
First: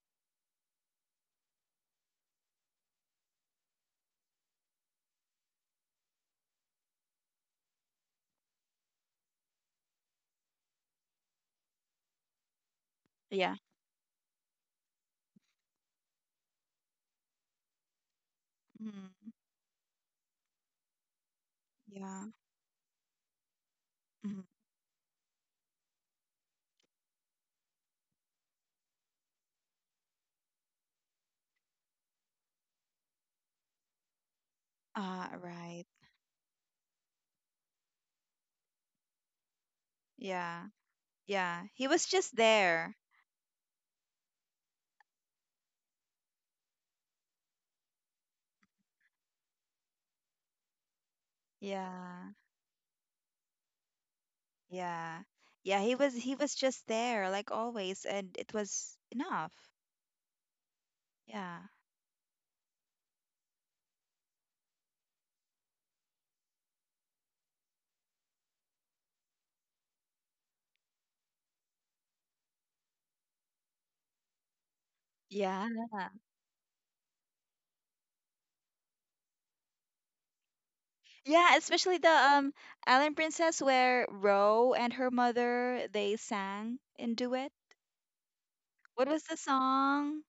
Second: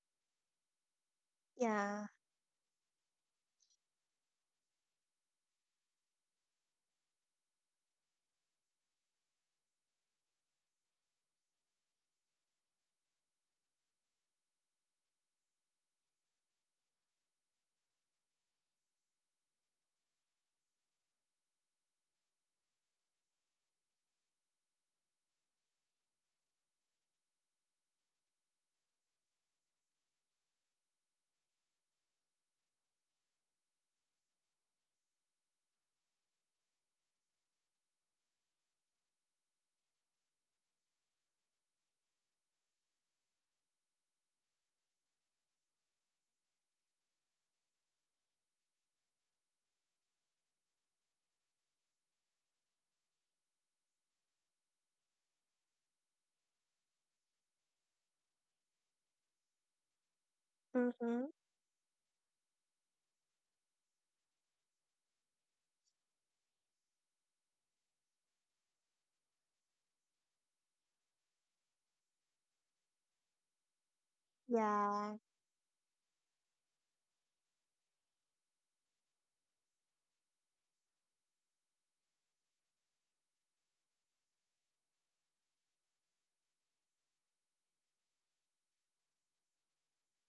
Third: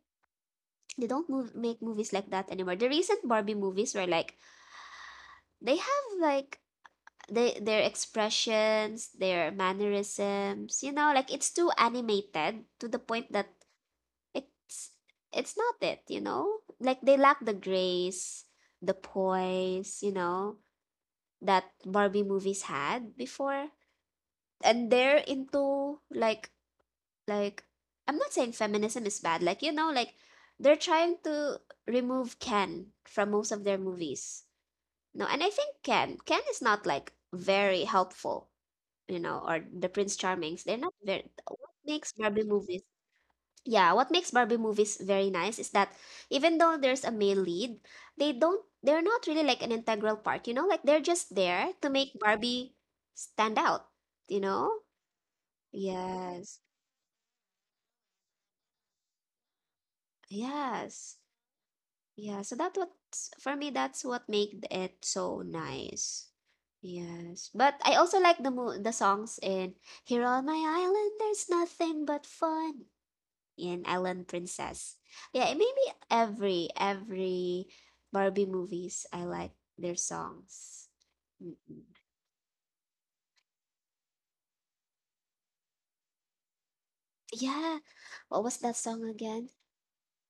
A: They don't make
C: yeah.
A: movies like that anymore. The recent Barbie movies were like, they have like, they, their expressions, their mannerisms, you know, like it's too animated to the point that
B: Yeah.
A: it's it's not it, you know, like they lack the grace, the
B: Mhm.
A: poise, you know, that Barbie
B: Yeah.
A: movies had before,
B: Mhm.
A: and they're into like like I'm not saying feminism is bad, like, you know, like they're trying to remove Ken from most of their movies. No,
B: Ah,
A: and I think
B: right.
A: Ken is not like very helpful, you know, or the prince charmings,
B: Yeah.
A: they're not very
B: Yeah.
A: what
B: He was
A: makes
B: just
A: Barbie movies
B: there.
A: yeah, what makes Barbie movies very nice is that even though there's a male lead, they're not really like an integral part, you know? Like they're just there to make
B: Yeah.
A: Barbie stand out, you know?
B: Yeah. Yeah, he was
A: Yes.
B: just there like always and it was enough.
A: Yes.
C: Mm-hmm.
B: Yeah.
A: Yeah, so that what for me that's what made it so nice. Yes. But I also like the the songs in Here on my island there's nothing but fun. In Island Princess.
C: Yeah.
A: Yeah, and
B: Yeah.
A: maybe every Barbie movies I like their songs.
B: Yeah,
A: Mm-mm.
B: especially the Island Princess where Ro and her mother they sang in duet.
A: Yeah, what was that song
B: What was the
A: again?
B: song?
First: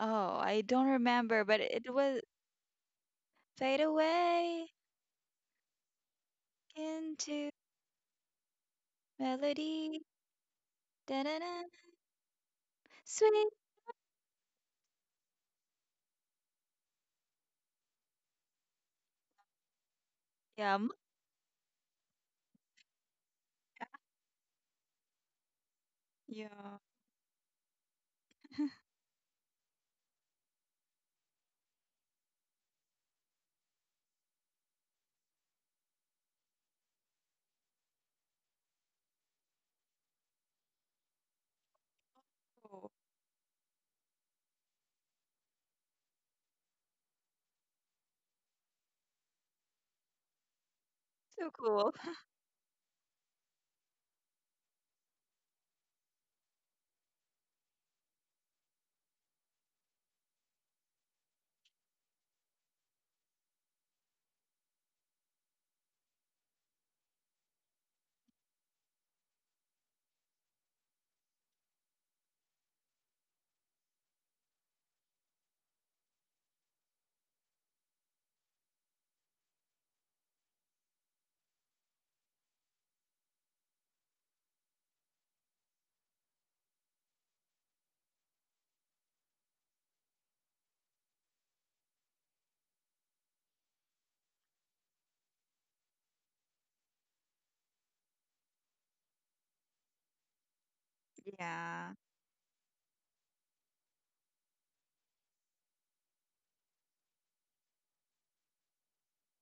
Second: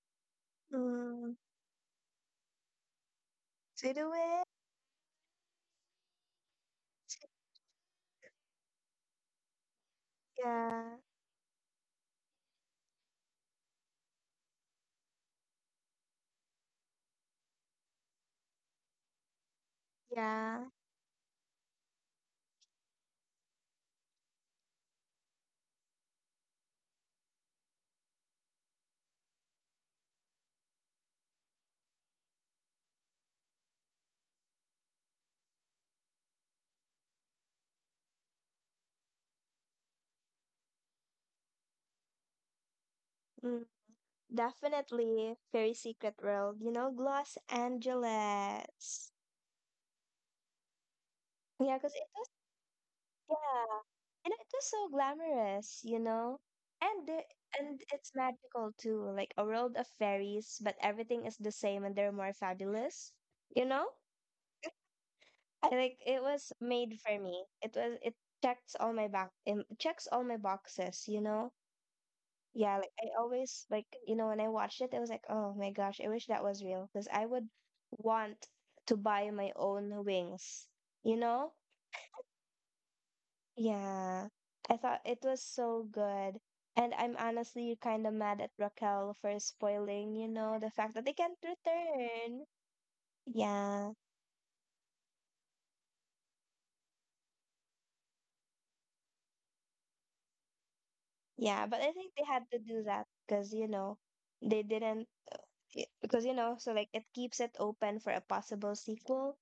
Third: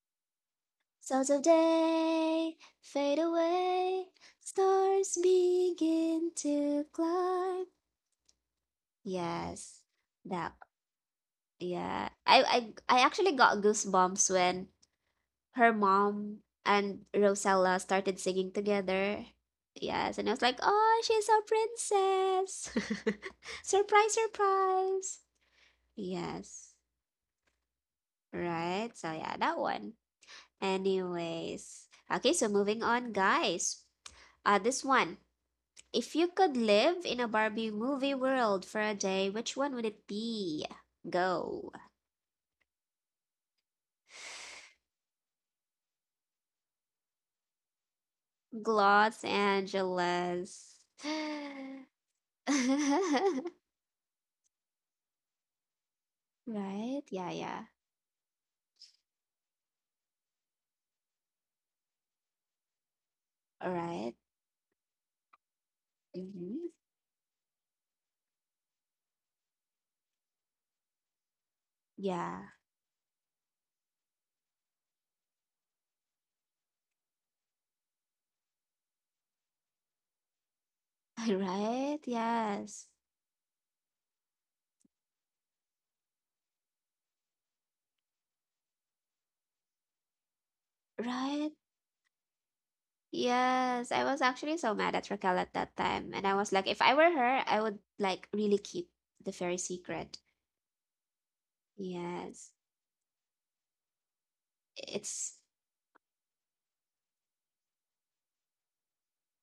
B: Oh, I don't
A: Sounds
C: Mm.
A: of
B: remember, but it was
A: day fade
B: Fade
C: To
A: away,
C: do it.
B: Away.
A: stars begin to
B: Into
A: climb. Yes,
B: melody.
A: that
C: Yeah,
B: Da-da-da,
A: yeah. I actually
B: sweet.
A: got goosebumps when her mom and Rosella started singing together. Yes, and I was like,
C: yeah.
B: Yeah,
A: "Oh, she's a princess!" [LAUGHS] surprise, surprise!
B: Yeah.
A: Yes, right.
B: [LAUGHS]
A: So yeah, that one. Anyways, okay. So moving on, guys. This one. If you could live in a Barbie movie world for a day, which one would it be? Go.
B: Cool.
C: Mm. Definitely. Very Secret world. You know, Los Angeles.
A: Los Angeles. [GASPS]
B: So
A: [LAUGHS]
C: Yeah,
B: cool.
C: because it was, yeah. You know, it was so glamorous, you know?
A: right?
C: And the,
A: Yeah, yeah.
C: and it's magical too, like a world of fairies, but everything is the same and they're more fabulous, you
A: All
C: know?
A: right.
C: I like it was
A: Mm-hmm.
C: made for me. It checks all my boxes, you know?
A: Yeah.
C: Yeah, like I always like, you know, when I watched it, I was like, oh my gosh, I wish that was real because I would want to buy my own wings, you
A: [LAUGHS]
C: know?
A: Right. Yes.
C: Yeah, I thought it was so good. And I'm honestly kind of mad at Raquel for spoiling, you know, the fact that they can't
A: Right.
C: return.
A: Yes.
C: Yeah,
A: I was actually so mad at Raquel at that time. And I was like, if I were her, I would like really keep the fairy secret.
C: yeah, but I
B: Yeah.
C: think they had
A: Yes.
C: to do that because, you know, they didn't
A: It's,
C: because, you know, so like it keeps it open for a possible sequel,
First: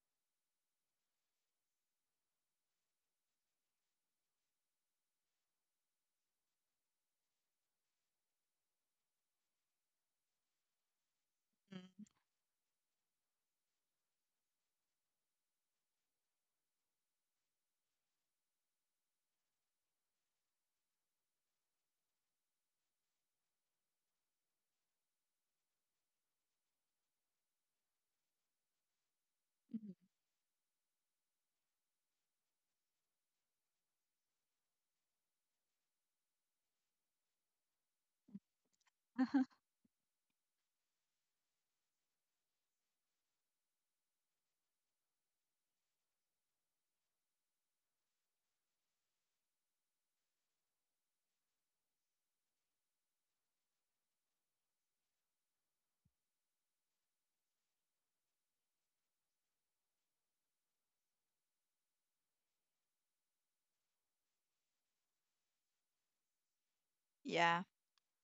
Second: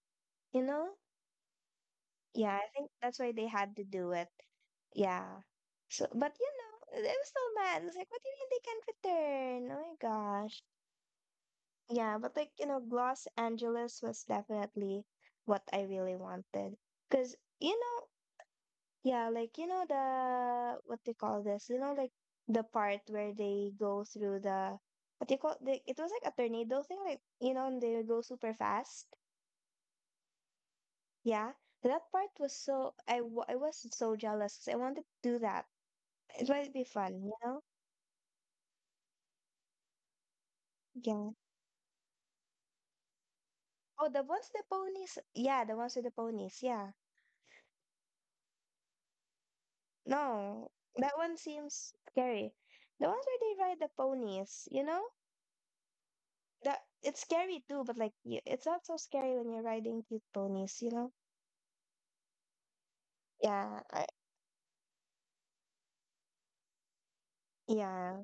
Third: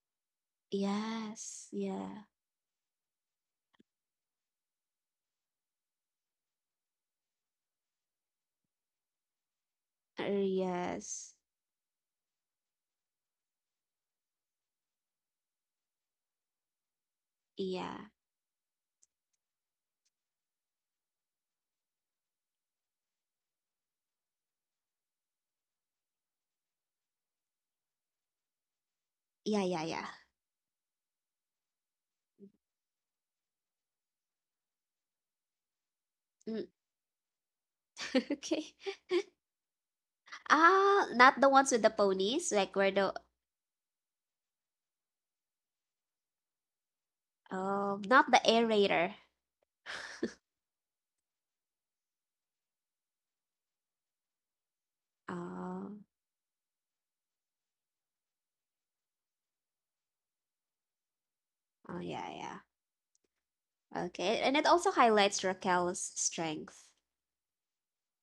C: you know.
A: yes. Yeah.
C: Yeah, I think that's why they had to do it, yeah. So but, you know, they was so mad, it's like what do you mean they can't return, oh my gosh.
A: Yes.
B: Mm.
C: Yeah, but like, you know, Los Angeles was definitely what I really wanted because, you
A: Yeah.
C: know, yeah, like, you know, the what they call this, you know, like the part where they go through the what do you call, they, it was like a tornado thing, like, you know, and they go super fast.
A: Yeah. Yeah.
B: Mhm.
A: Yeah.
C: Yeah, that part was so I was so jealous 'cause I wanted to do that. It
A: Mm.
C: might be fun, you know?
A: [LAUGHS] okay.
B: [LAUGHS]
A: Ah,
C: Yeah.
A: not the ones with the ponies.
C: Oh, the ones with the ponies. Yeah, the ones with the ponies. Yeah.
A: Not the aerator.
C: No, that one seems scary. The ones where they ride the ponies, you know?
A: Oh,
C: That it's scary too, but like it's not so scary when you're riding cute ponies, you know?
A: oh yeah. Yeah.
C: Yeah.
A: Okay, and it also highlights Raquel's strength.
B: Yeah.
C: Yeah.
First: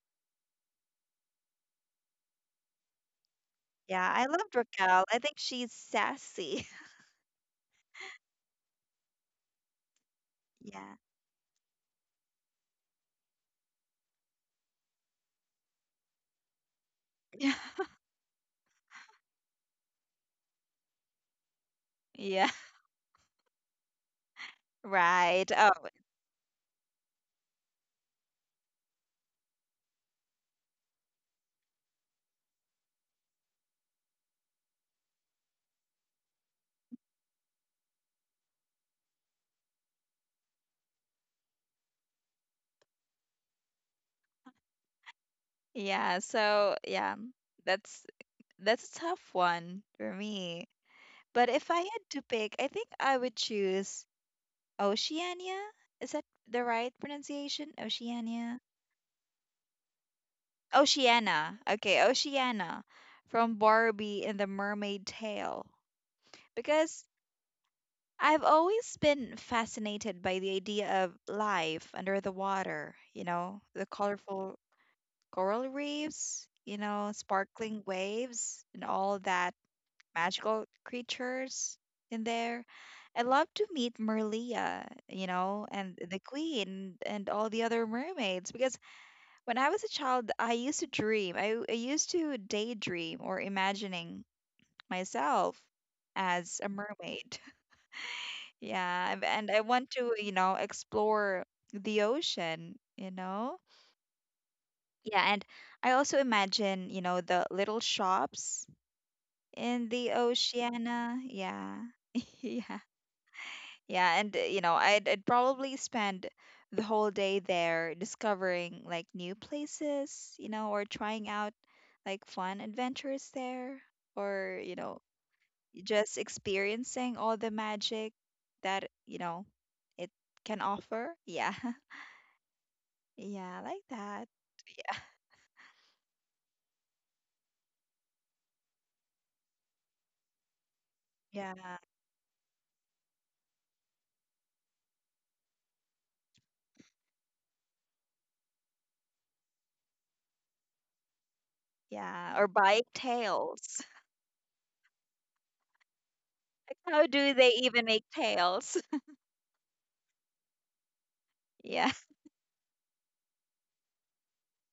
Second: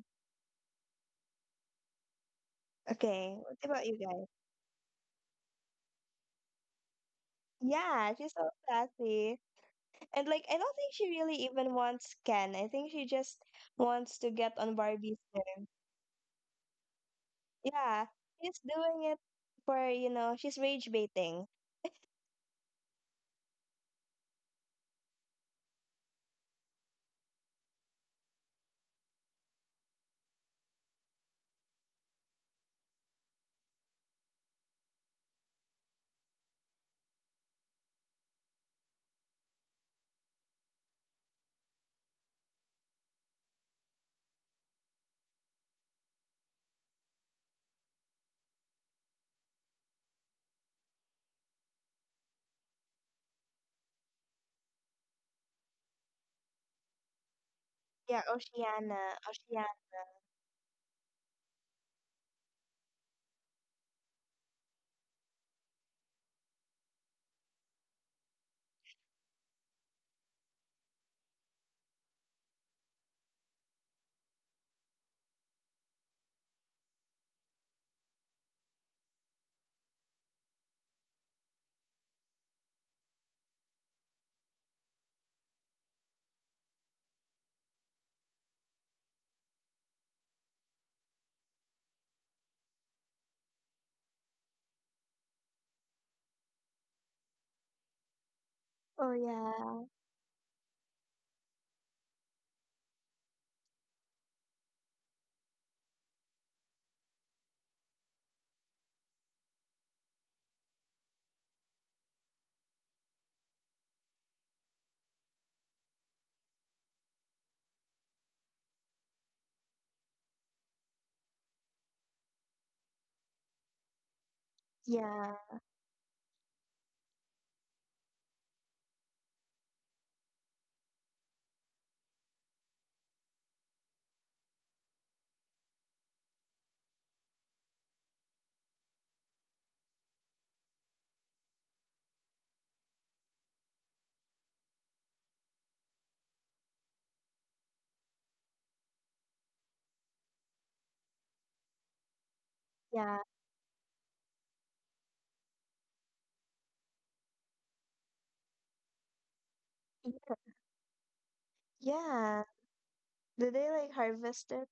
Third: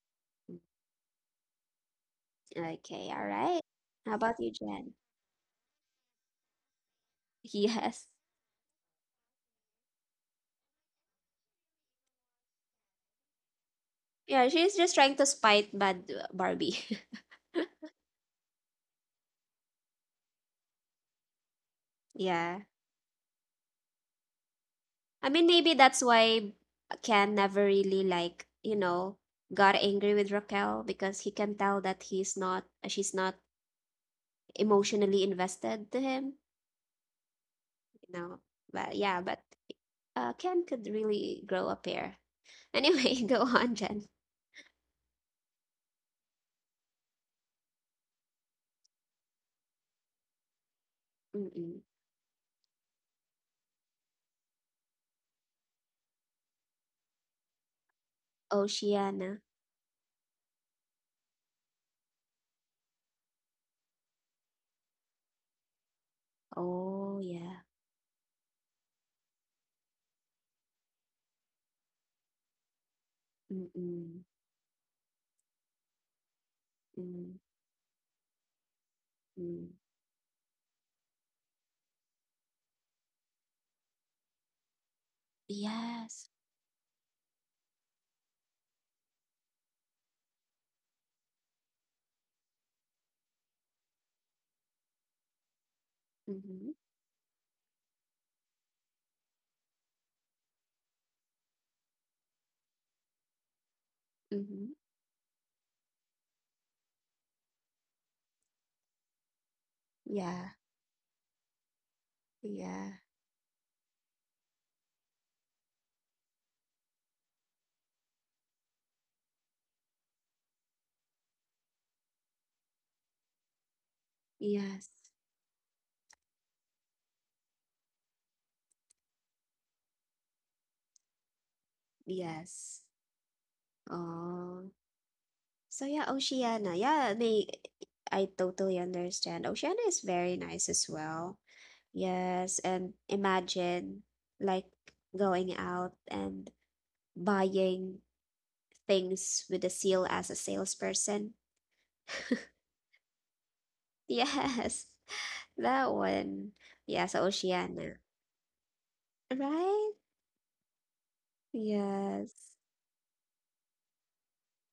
A: Okay, all
C: Okay.
A: right.
C: What about you
B: Yeah,
A: How
B: I
C: guys?
A: about you,
B: loved
A: Jen?
B: Raquel. I think she's sassy. [LAUGHS]
A: [LAUGHS] Yes.
C: Yeah, she's so sassy. And like I don't think
B: Yeah.
C: she really even wants Ken. I think she just wants to
A: Yeah,
C: get
A: she's
C: on
A: just trying
C: Barbie's
A: to
C: nerve.
A: spite bad Barbie.
B: Yeah. [LAUGHS]
C: Yeah. She's doing it for, you know, she's rage baiting.
A: [LAUGHS]
B: Yeah,
A: yeah. I mean,
B: right.
A: maybe
B: Oh,
A: that's why Ken never really like, you know, got angry with Raquel because he can tell that he's not she's not emotionally invested to him, you know. But yeah, but Ken could really grow a pair. Anyway, [LAUGHS] go on, Jen.
B: yeah. So, yeah, that's that's a tough one for me. But if I
A: Mm-mm.
B: had to pick, I think I would choose Oceania. Is that the right pronunciation?
C: Yeah,
B: Oceania?
C: Oceana.
A: Oceana.
C: Oceana.
B: Oceana. Okay, Oceana from Barbie and the Mermaid Tale. Because
A: Oh, yeah.
B: I've always been fascinated by the idea of life under the water, you know,
A: Mm,
B: the
A: mm,
B: colorful coral reefs, you know, sparkling waves, and all that
A: mm.
B: magical creatures in there. I'd love to meet Merlia, you know, and the
A: Yes.
B: queen and all the other mermaids because when I was a child, I used to dream. I used to daydream or imagining myself as
A: Mm-hmm.
B: a mermaid. [LAUGHS] Yeah,
C: Oh
B: and I
C: yeah.
B: want to, you know, explore the ocean, you know?
A: Mm-hmm.
B: Yeah, and I also imagine, you know, the little shops in the
A: Yeah.
B: oceana. Yeah. [LAUGHS] Yeah.
A: Yeah.
B: Yeah, and you know, I'd probably spend the whole day there discovering like new places, you know, or trying out like fun adventures there, or you
A: Yes.
B: know,
C: Yeah.
B: just experiencing all the magic that, you know, it can offer. Yeah. [LAUGHS]
A: Yes.
B: Yeah, I like that.
A: Oh. So yeah, Oceania. Yeah, I mean, I totally understand. Oceania is very nice as well.
B: Yeah.
A: Yes, and imagine like going out and buying things with a seal as a salesperson.
B: Yeah. Or buying
C: Yeah.
B: tails. [LAUGHS]
A: Yes, [LAUGHS] that one.
B: Like, how
A: Yes,
B: do they even
A: Oceania.
B: make tails?
A: Right?
C: Yeah.
B: [LAUGHS] Yeah. [LAUGHS]
A: Yes.
C: Yeah. Did they like harvest it?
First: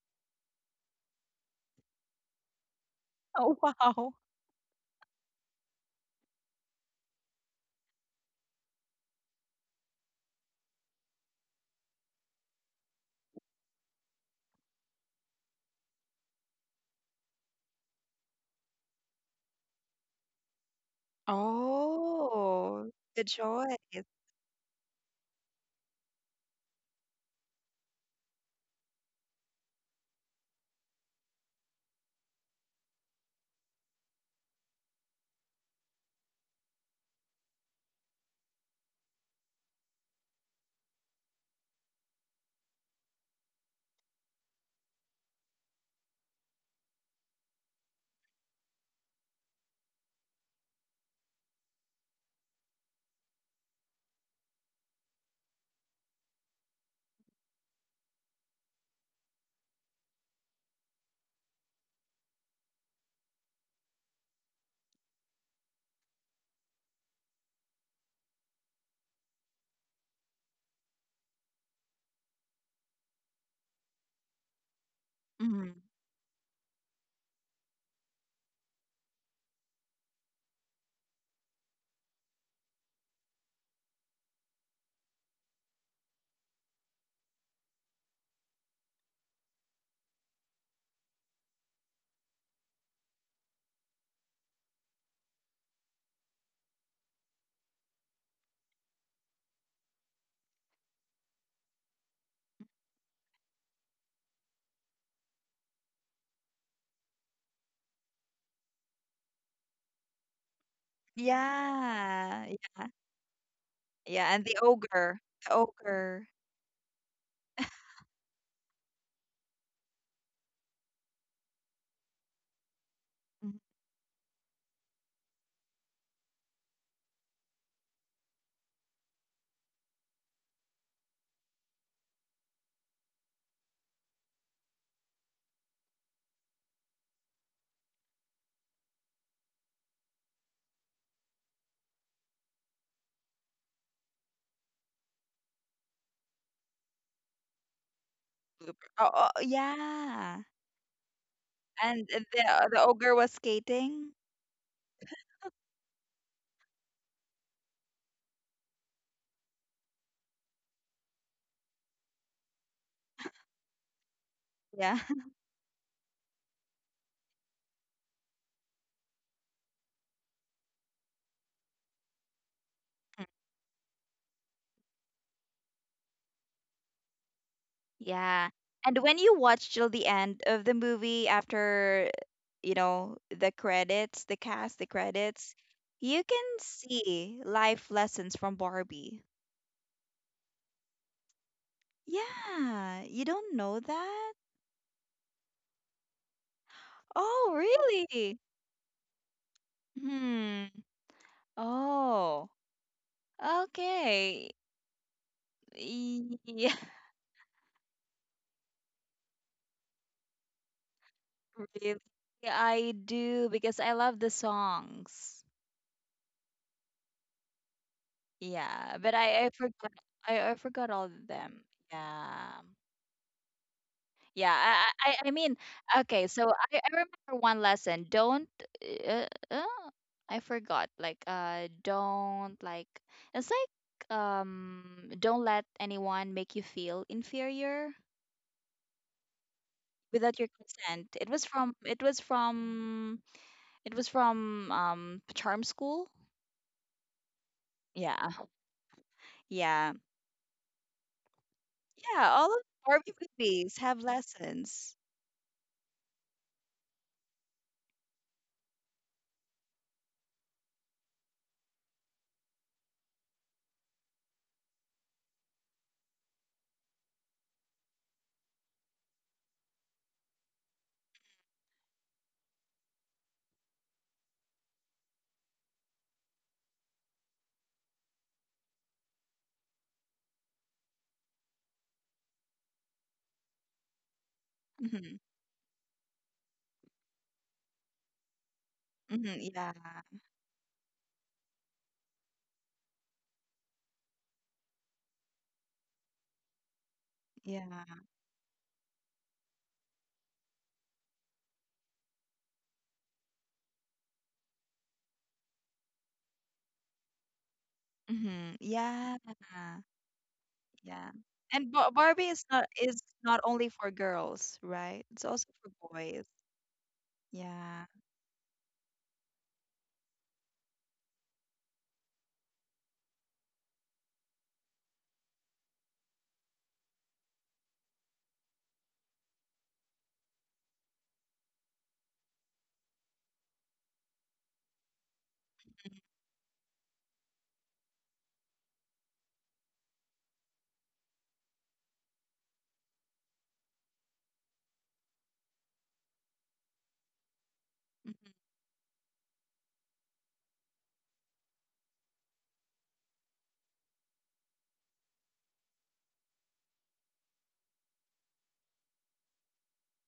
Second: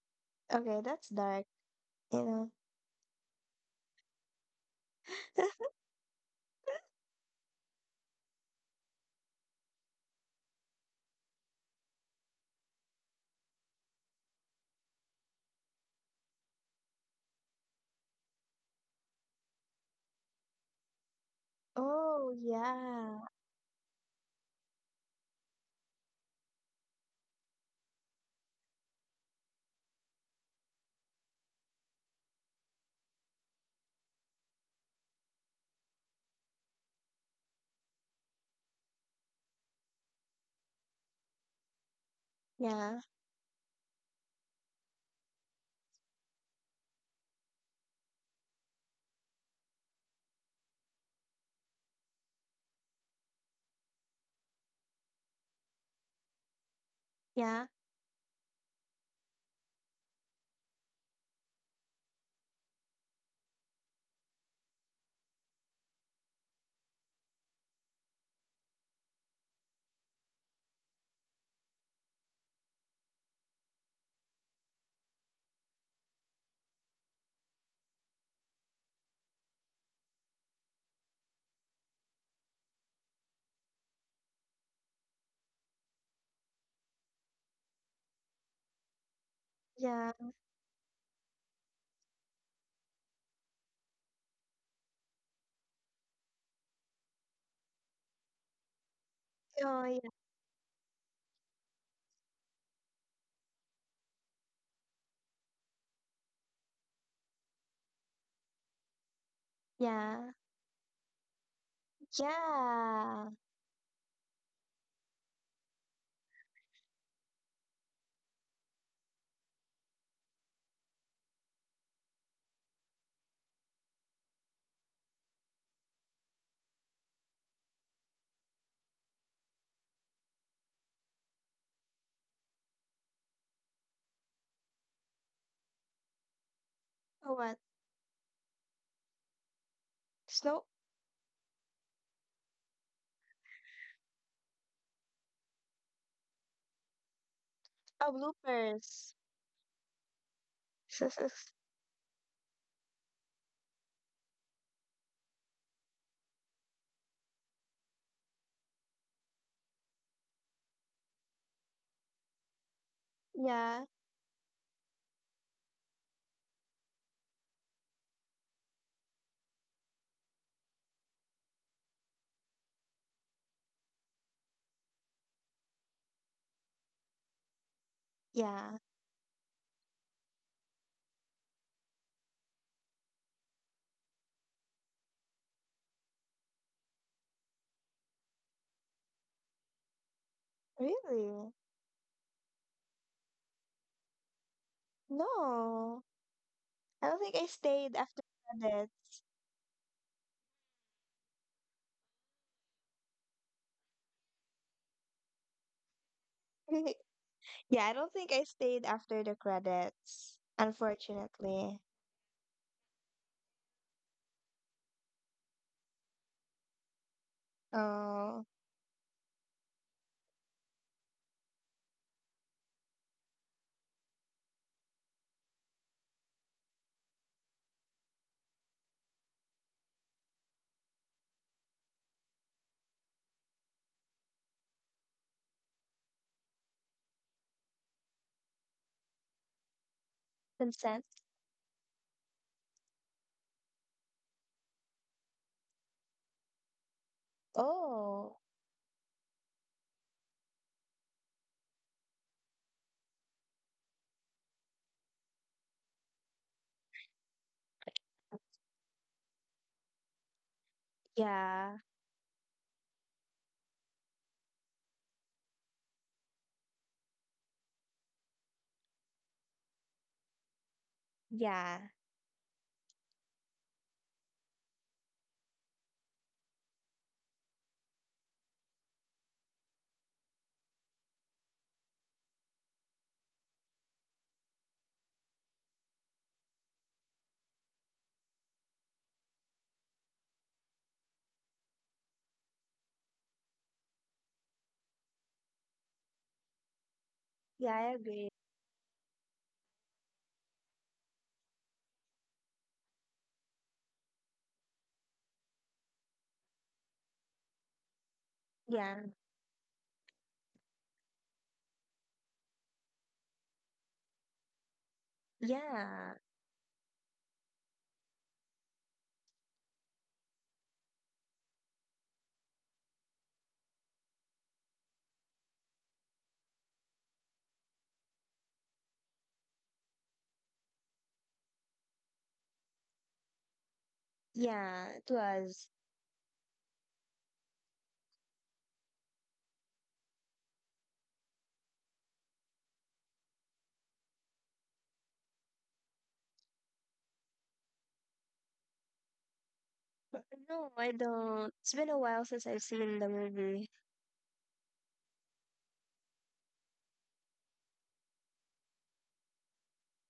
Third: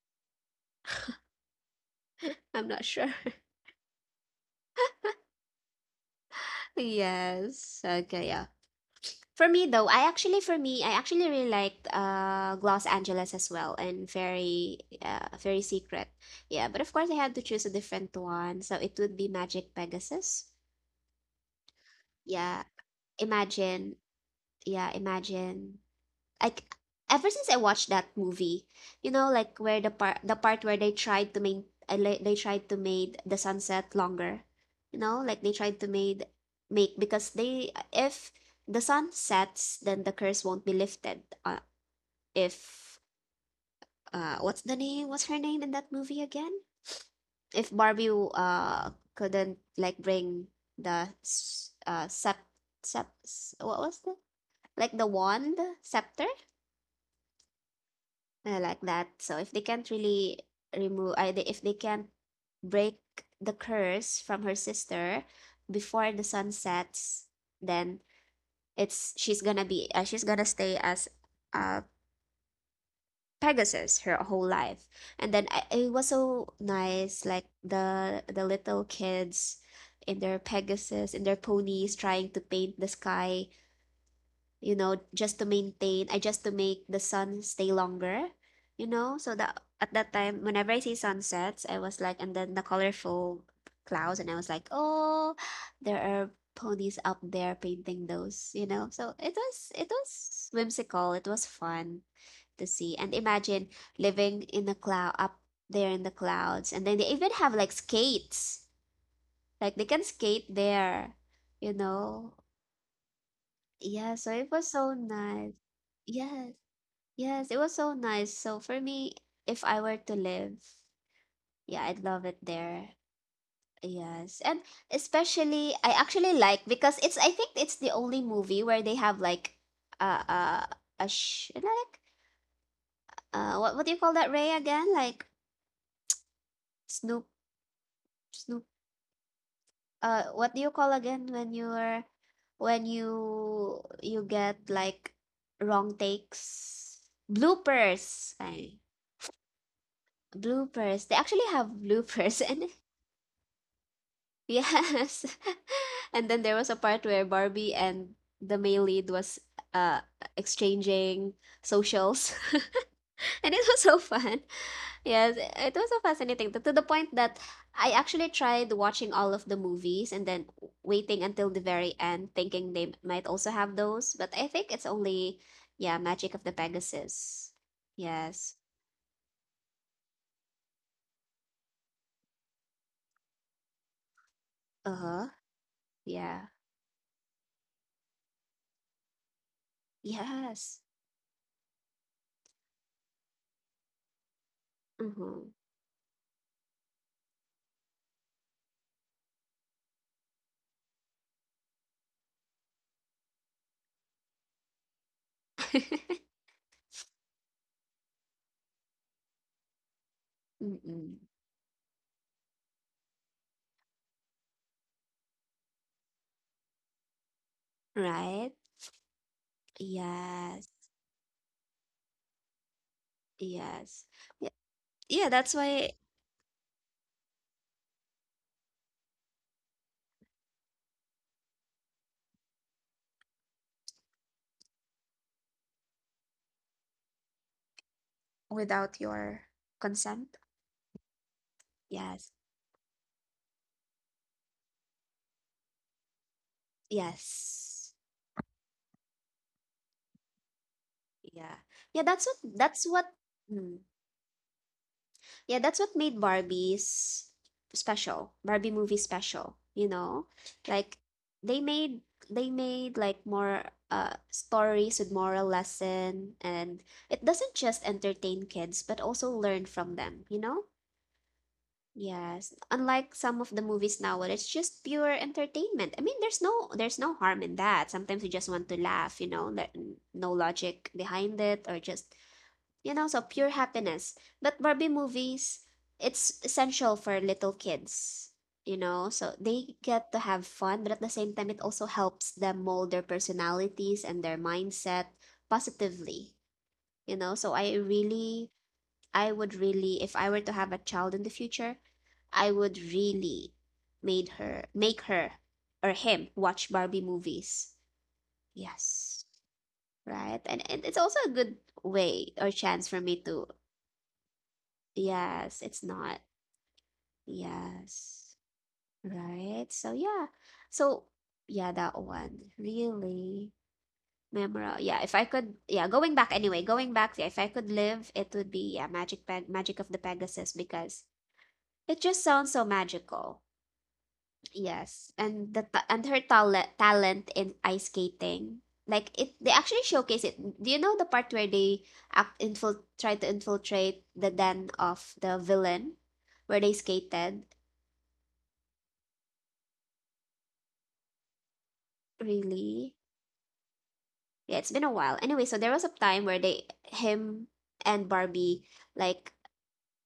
C: Okay, that's dark, you know.
A: I'm not sure. [LAUGHS]
B: Oh, wow.
C: [LAUGHS]
A: Yes. Okay, yeah. For me though, I actually for me, I actually really liked Los Angeles as well and very very secret. Yeah, but of course I had to choose a different one. So it would be Magic Pegasus.
C: Oh
A: Yeah.
B: Oh,
C: yeah.
B: good choice.
A: Imagine, yeah, imagine like ever since I watched that movie, you know, like where the part where they tried to make they tried to made the sunset longer, you know, like they tried to made make because they if the sun sets, then the curse won't be lifted. If
C: Yeah.
A: what's the name? What's her name in that movie again? If Barbie couldn't like bring the s- sep sep s- what was the like the wand scepter
C: Yeah.
A: I like that. So if they can't really if they can't break the curse from her sister before the sun sets, then it's she's gonna be she's gonna stay as uh Pegasus her whole life. It was so nice, like the little kids in their Pegasus, in their ponies, trying to paint the sky, you know, just to make the sun stay longer, you know. So that at that
C: Yeah.
A: time, whenever I see sunsets, I was like, and then the colorful clouds, and I was like, oh, there are ponies up there painting those, you know. So
C: Oh
A: it
C: yeah.
A: was whimsical. It was fun to see, and imagine living in the cloud up there in the clouds, and then they even have like skates, like they can
C: Yeah.
A: skate there, you know.
B: Yeah, yeah,
C: Yeah.
A: Yeah, so
B: yeah,
A: it
B: and the
A: was so
B: ogre,
A: nice.
B: the ogre.
A: Yeah. Yes, it was so nice. So for me, if I were to live, yeah, I'd love it there.
B: Mhm.
A: Yes. And especially I actually like because it's I think it's the only movie where they have like uh uh a sh like what do you call that, Ray again? Like Snoop
C: Oh what?
A: Snoop, what do
C: Snow
A: you call again when you're when you get like wrong takes,
C: Oh,
A: bloopers. I
B: Blooper.
C: bloopers.
B: Oh, oh, yeah,
A: Bloopers. They actually
C: [LAUGHS]
A: have
B: and the
A: bloopers [LAUGHS] and
B: ogre was skating.
A: yes. [LAUGHS] And then there was a part where Barbie and the male lead was uh exchanging socials. [LAUGHS] And it was
C: Yeah.
A: so fun.
B: Yeah,
A: Yes,
B: [LAUGHS]
A: it was so fascinating to the point that I actually tried watching all of the movies and then waiting until the very end, thinking they might also have those. But I think it's only, yeah, Magic of the Pegasus.
B: yeah.
A: Yes.
C: Yeah,
B: And when you watch till the end of the movie, after you know the credits, the cast, the
A: Uh-huh.
B: credits, you can
A: Yeah.
B: see life lessons from Barbie.
A: Yes.
C: really?
B: Yeah, you don't know that?
A: Mm-hmm.
C: No, I don't think I
B: Oh,
C: stayed after
B: really?
C: credits.
B: Hmm. Oh, okay.
A: [LAUGHS]
B: Yeah,
C: [LAUGHS] Yeah, I don't think I stayed after the credits,
A: Mm-mm.
B: [LAUGHS]
C: unfortunately.
B: really. Yeah, I do because I love the songs.
C: Oh,
A: Right?
B: Yeah, but I forgot I
A: Yes,
B: forgot all of them. Yeah.
A: yes. Yeah,
B: Yeah,
A: yeah,
B: I
A: that's
B: mean,
A: why
B: okay, so I remember one lesson. Don't uh, uh, I forgot like don't like it's like don't let anyone make you feel inferior
A: without your consent.
B: without your
C: consent.
B: consent.
A: Yes.
B: It was from charm school.
A: Yes.
C: Oh,
B: Yeah. Yeah.
A: Yeah. Yeah,
B: Yeah. All of Barbie
A: mm,
B: movies have lessons.
A: yeah, that's what made Barbie movie special, you know? Like they
C: yeah,
A: made they made like more stories with moral lesson, and it doesn't just entertain kids but also learn from them, you know?
C: yeah,
A: Yes, unlike some of the movies now where it's just pure entertainment. I mean, there's no harm in that. Sometimes you just want to laugh, you know, that no logic behind it or just, you know, so pure happiness. But Barbie
B: Mm-hmm.
A: movies, it's essential for little kids, you know, so
B: Mm-hmm. Yeah.
A: they get to have fun, but at the same time it also helps them mold their personalities and their mindset positively, you know. So
B: Yeah.
C: yeah, I agree.
A: I would really, if I were to have a child in the future, I would really made her make her or him watch Barbie movies.
B: Mm-hmm.
C: Yeah,
B: Yeah.
A: Yes. Right? And it's
B: Yeah.
A: also a good
B: And
A: way
B: Barbie is
A: or chance for me
B: not
A: to,
B: only for girls, right? It's also
A: yes, it's
B: for
C: yeah,
A: not.
B: boys. Yeah.
A: Yes. Right? So yeah. So yeah, that one. Really memorable. Yeah, if I could, yeah, going back anyway, going back, yeah, if I could live, it would be, yeah, Magic of the Pegasus, because it just sounds so magical.
C: yeah, it
A: Yes, and
C: was.
A: and her talent in ice skating, like it, they actually showcase it. Do you know the part where they try to infiltrate the den of the villain, where they skated?
B: Mhm. Mhm.
C: But no, I don't. It's been a while since I've
A: Really?
C: seen the movie.
A: Yeah, it's been a while. Anyway, so there was a time where they, him and Barbie, like,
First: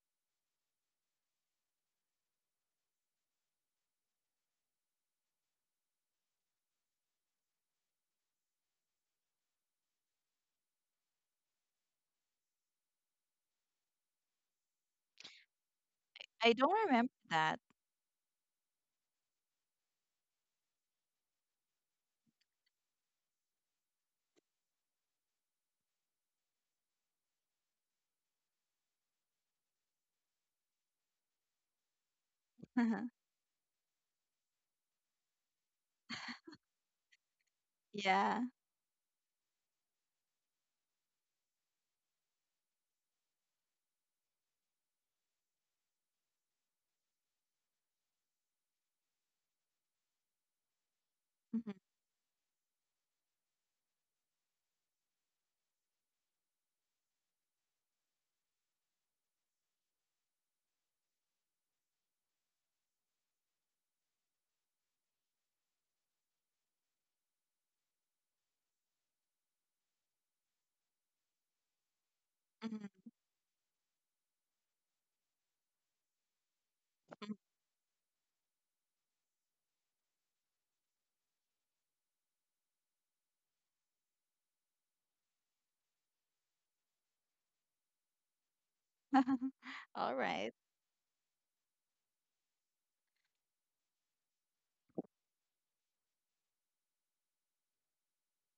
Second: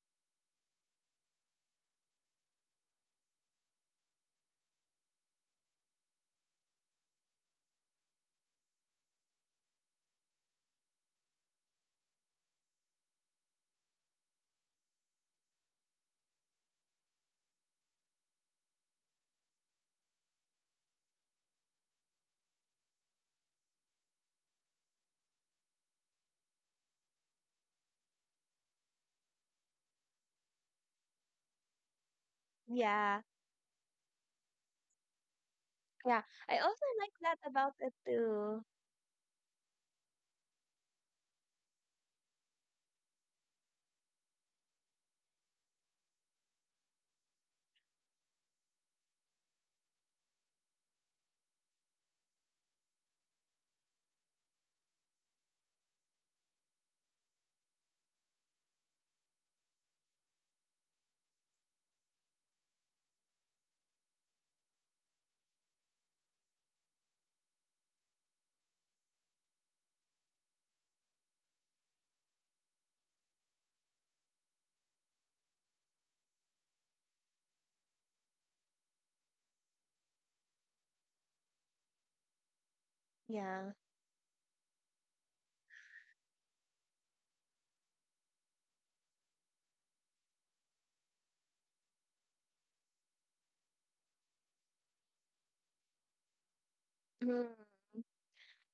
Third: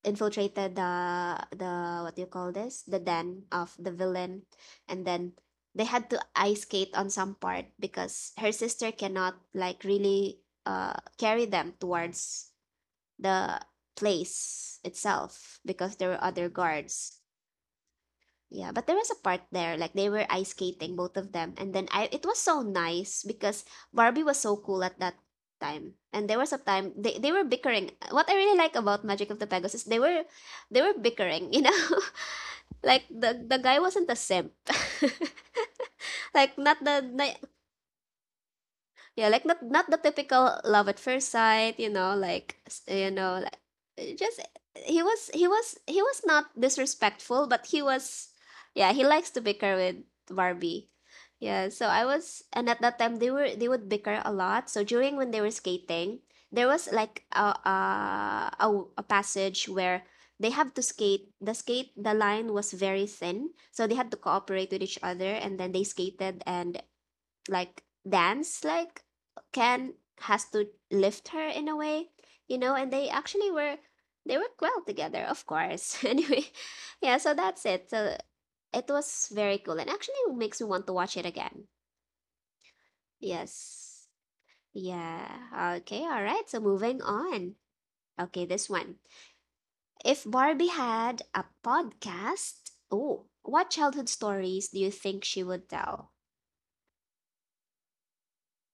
A: infiltrated the what do you call this, the den of the villain, and then they had to ice skate on some part because her sister cannot, like, really carry them towards the place itself because there were other
B: I don't remember
A: guards.
B: that.
A: Yeah, but there was a part there, like they were ice skating, both of them. And then, I, it was so nice because Barbie was so cool at that time. And there was a time they were bickering. What I really like about Magic of the Pegasus, they were bickering, you know? [LAUGHS] Like
C: Yeah,
B: [LAUGHS]
A: the guy wasn't a simp. [LAUGHS]
C: yeah.
A: Like
C: I
A: not
C: also
A: the,
C: like
A: the
C: that about it
B: Yeah.
C: too.
A: yeah, like not the typical love at first sight, you know, like you know, like just he was not disrespectful, but he was, yeah, he likes to bicker with Barbie. Yeah,
B: Mhm.
A: so I was, and at that time they would bicker a lot. So during when they were skating, there was like a passage where they have to skate. The line was very thin, so they had to cooperate with each other, and then they skated and, like, dance, like, can has to lift her in a way, you know, and they
B: Mhm.
A: actually were, they work well together, of course. [LAUGHS] Anyway, yeah, so that's it. So it was very cool, and actually makes me want to watch it again.
C: Yeah.
A: Yes. Yeah. Okay, all right, so moving on. Okay, this one,
B: [LAUGHS]
A: if
B: All right.
A: Barbie had a podcast, oh, what childhood stories do you think she would tell?
C: Mm-hmm.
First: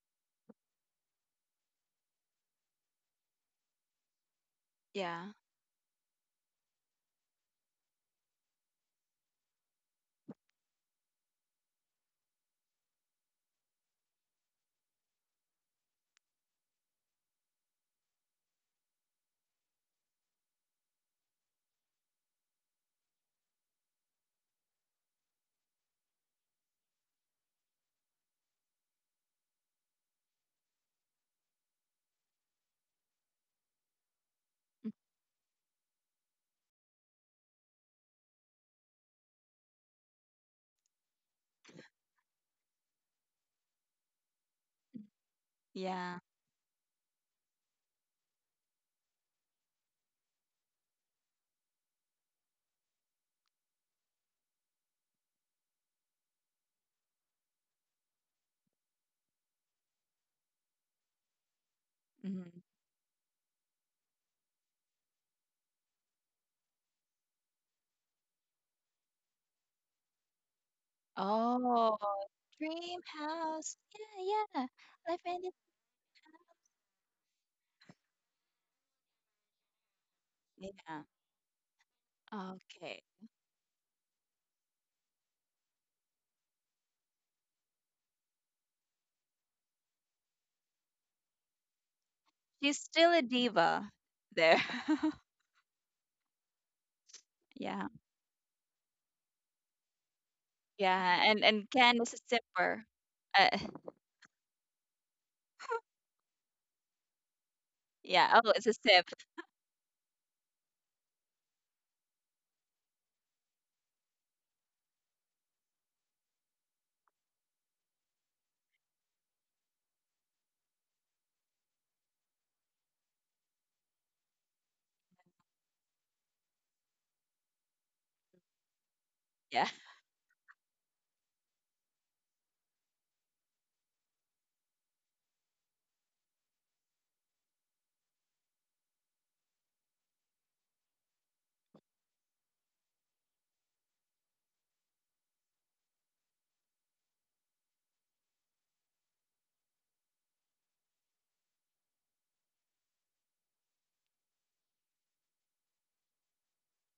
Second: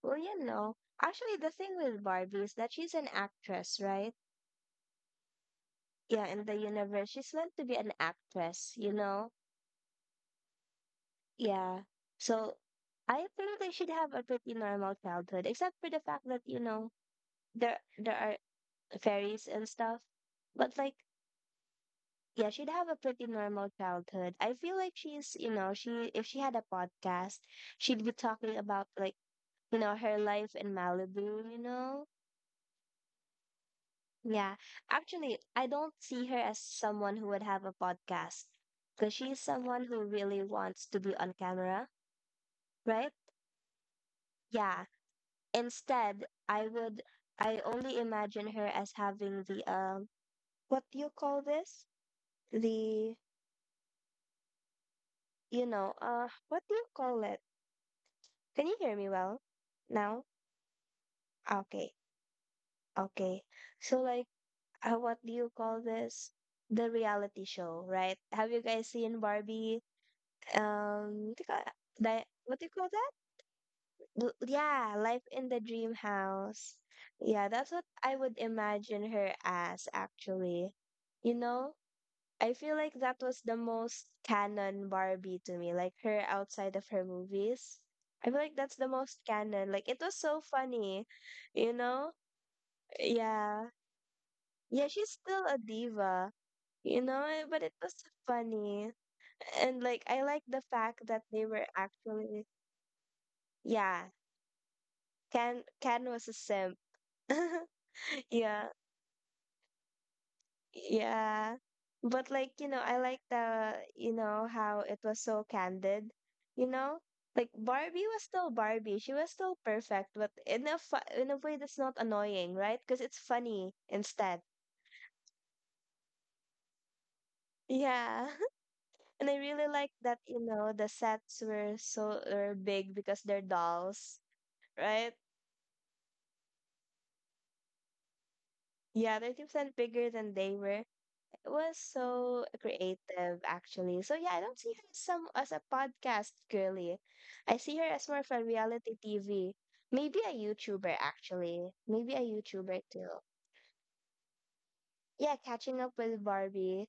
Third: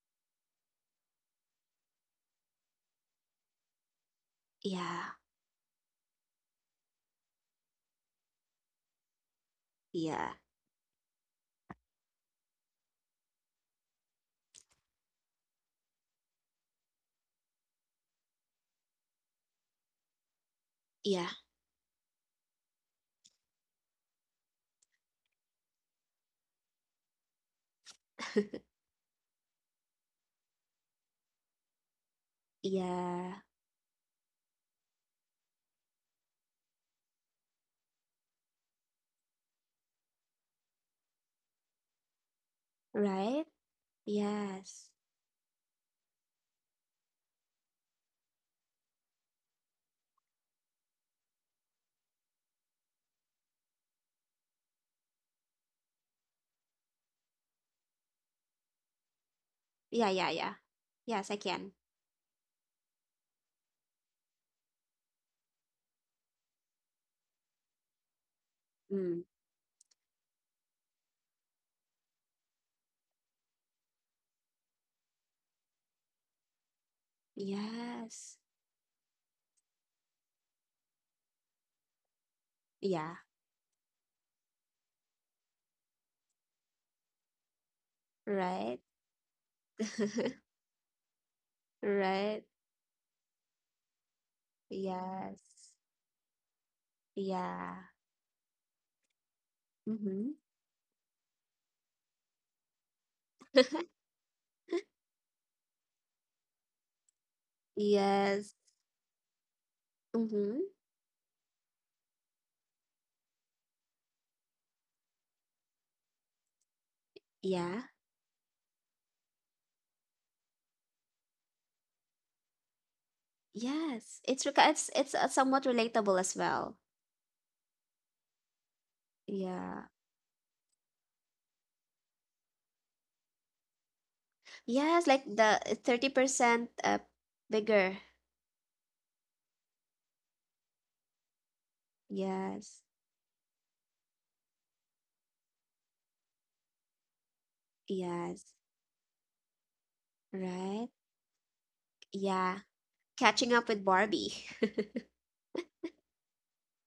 C: Well, you know, actually, the thing with Barbie is that she's an actress, right?
A: yeah
B: Yeah.
C: Yeah, in the universe, she's meant to be an actress, you know?
A: yeah
C: Yeah. So I think they should have a pretty normal childhood, except for the fact that, you know, there are fairies and stuff. But like,
A: yeah
C: yeah, she'd have a pretty normal childhood. I feel like she's, you know, she if she had a podcast, she'd be talking about you know, her life in Malibu, you know?
A: [LAUGHS] Yeah.
C: Yeah, actually, I don't see her as someone who would have a podcast because she's someone who really wants to be on camera, right?
A: Right?
C: Yeah.
A: Yes.
C: Instead,
B: Yeah.
C: I would, I only imagine her as having what do you call this? The, you know, what do you call it? Can you hear me well
A: Yeah,
C: now?
A: yeah, yeah. Yes, I can.
C: Okay,
B: hmm
C: okay. So, what do you call this? The reality show, right? Have you guys seen
A: Mm.
C: Barbie? What do you call that?
B: Oh,
C: What do you call that?
B: dream house. Yeah, yeah.
C: Yeah, life
B: Life
C: in the
B: ended.
C: dream house. Yeah, that's what I
A: Yes.
C: would imagine her as actually.
B: Yeah.
C: You know, I feel like
A: Yeah.
B: Okay.
C: that was the most canon Barbie to me, like her outside of her movies. I feel like that's
A: Right?
C: the most canon. Like it was so
A: [LAUGHS]
C: funny, you know?
A: Right?
B: She's still a
C: Yeah.
B: diva there.
C: Yeah, she's
B: [LAUGHS]
C: still a
A: Yes.
C: diva, you know but it
A: Yeah.
B: Yeah.
C: was funny, and like I
A: Mm-hmm.
C: like the fact
B: Yeah,
C: that
B: and
C: they were
B: Ken is a
C: actually
B: sipper. Uh,
A: [LAUGHS]
C: yeah. Can was a simp. [LAUGHS]
B: yeah. Oh,
A: Yes.
B: it's a
C: Yeah,
B: sip.
A: Mm-hmm.
C: yeah. But like, you know, I like the, you know, how it was so candid, you know? Like
A: Yeah.
C: Barbie was still Barbie. She was still perfect, but in a fu in a way that's not annoying, right? Because it's funny
A: Yes.
C: instead.
A: It's reca- it's somewhat relatable as well.
C: Yeah. [LAUGHS] And I
B: Yeah.
C: really
A: Yeah.
C: like that, you know, the sets were were big because they're dolls,
A: Yes,
C: right?
A: like the 30% bigger.
C: Yeah, 30% bigger than they were. It was so
A: Yes.
C: creative, actually. So yeah, I don't see her as some as a podcast girly. I see her as more of a
A: Yes.
C: reality TV. Maybe a
A: Right?
C: YouTuber, actually. Maybe a
A: Yeah.
C: YouTuber too.
A: Catching up with Barbie.
C: Yeah, catching up with Barbie.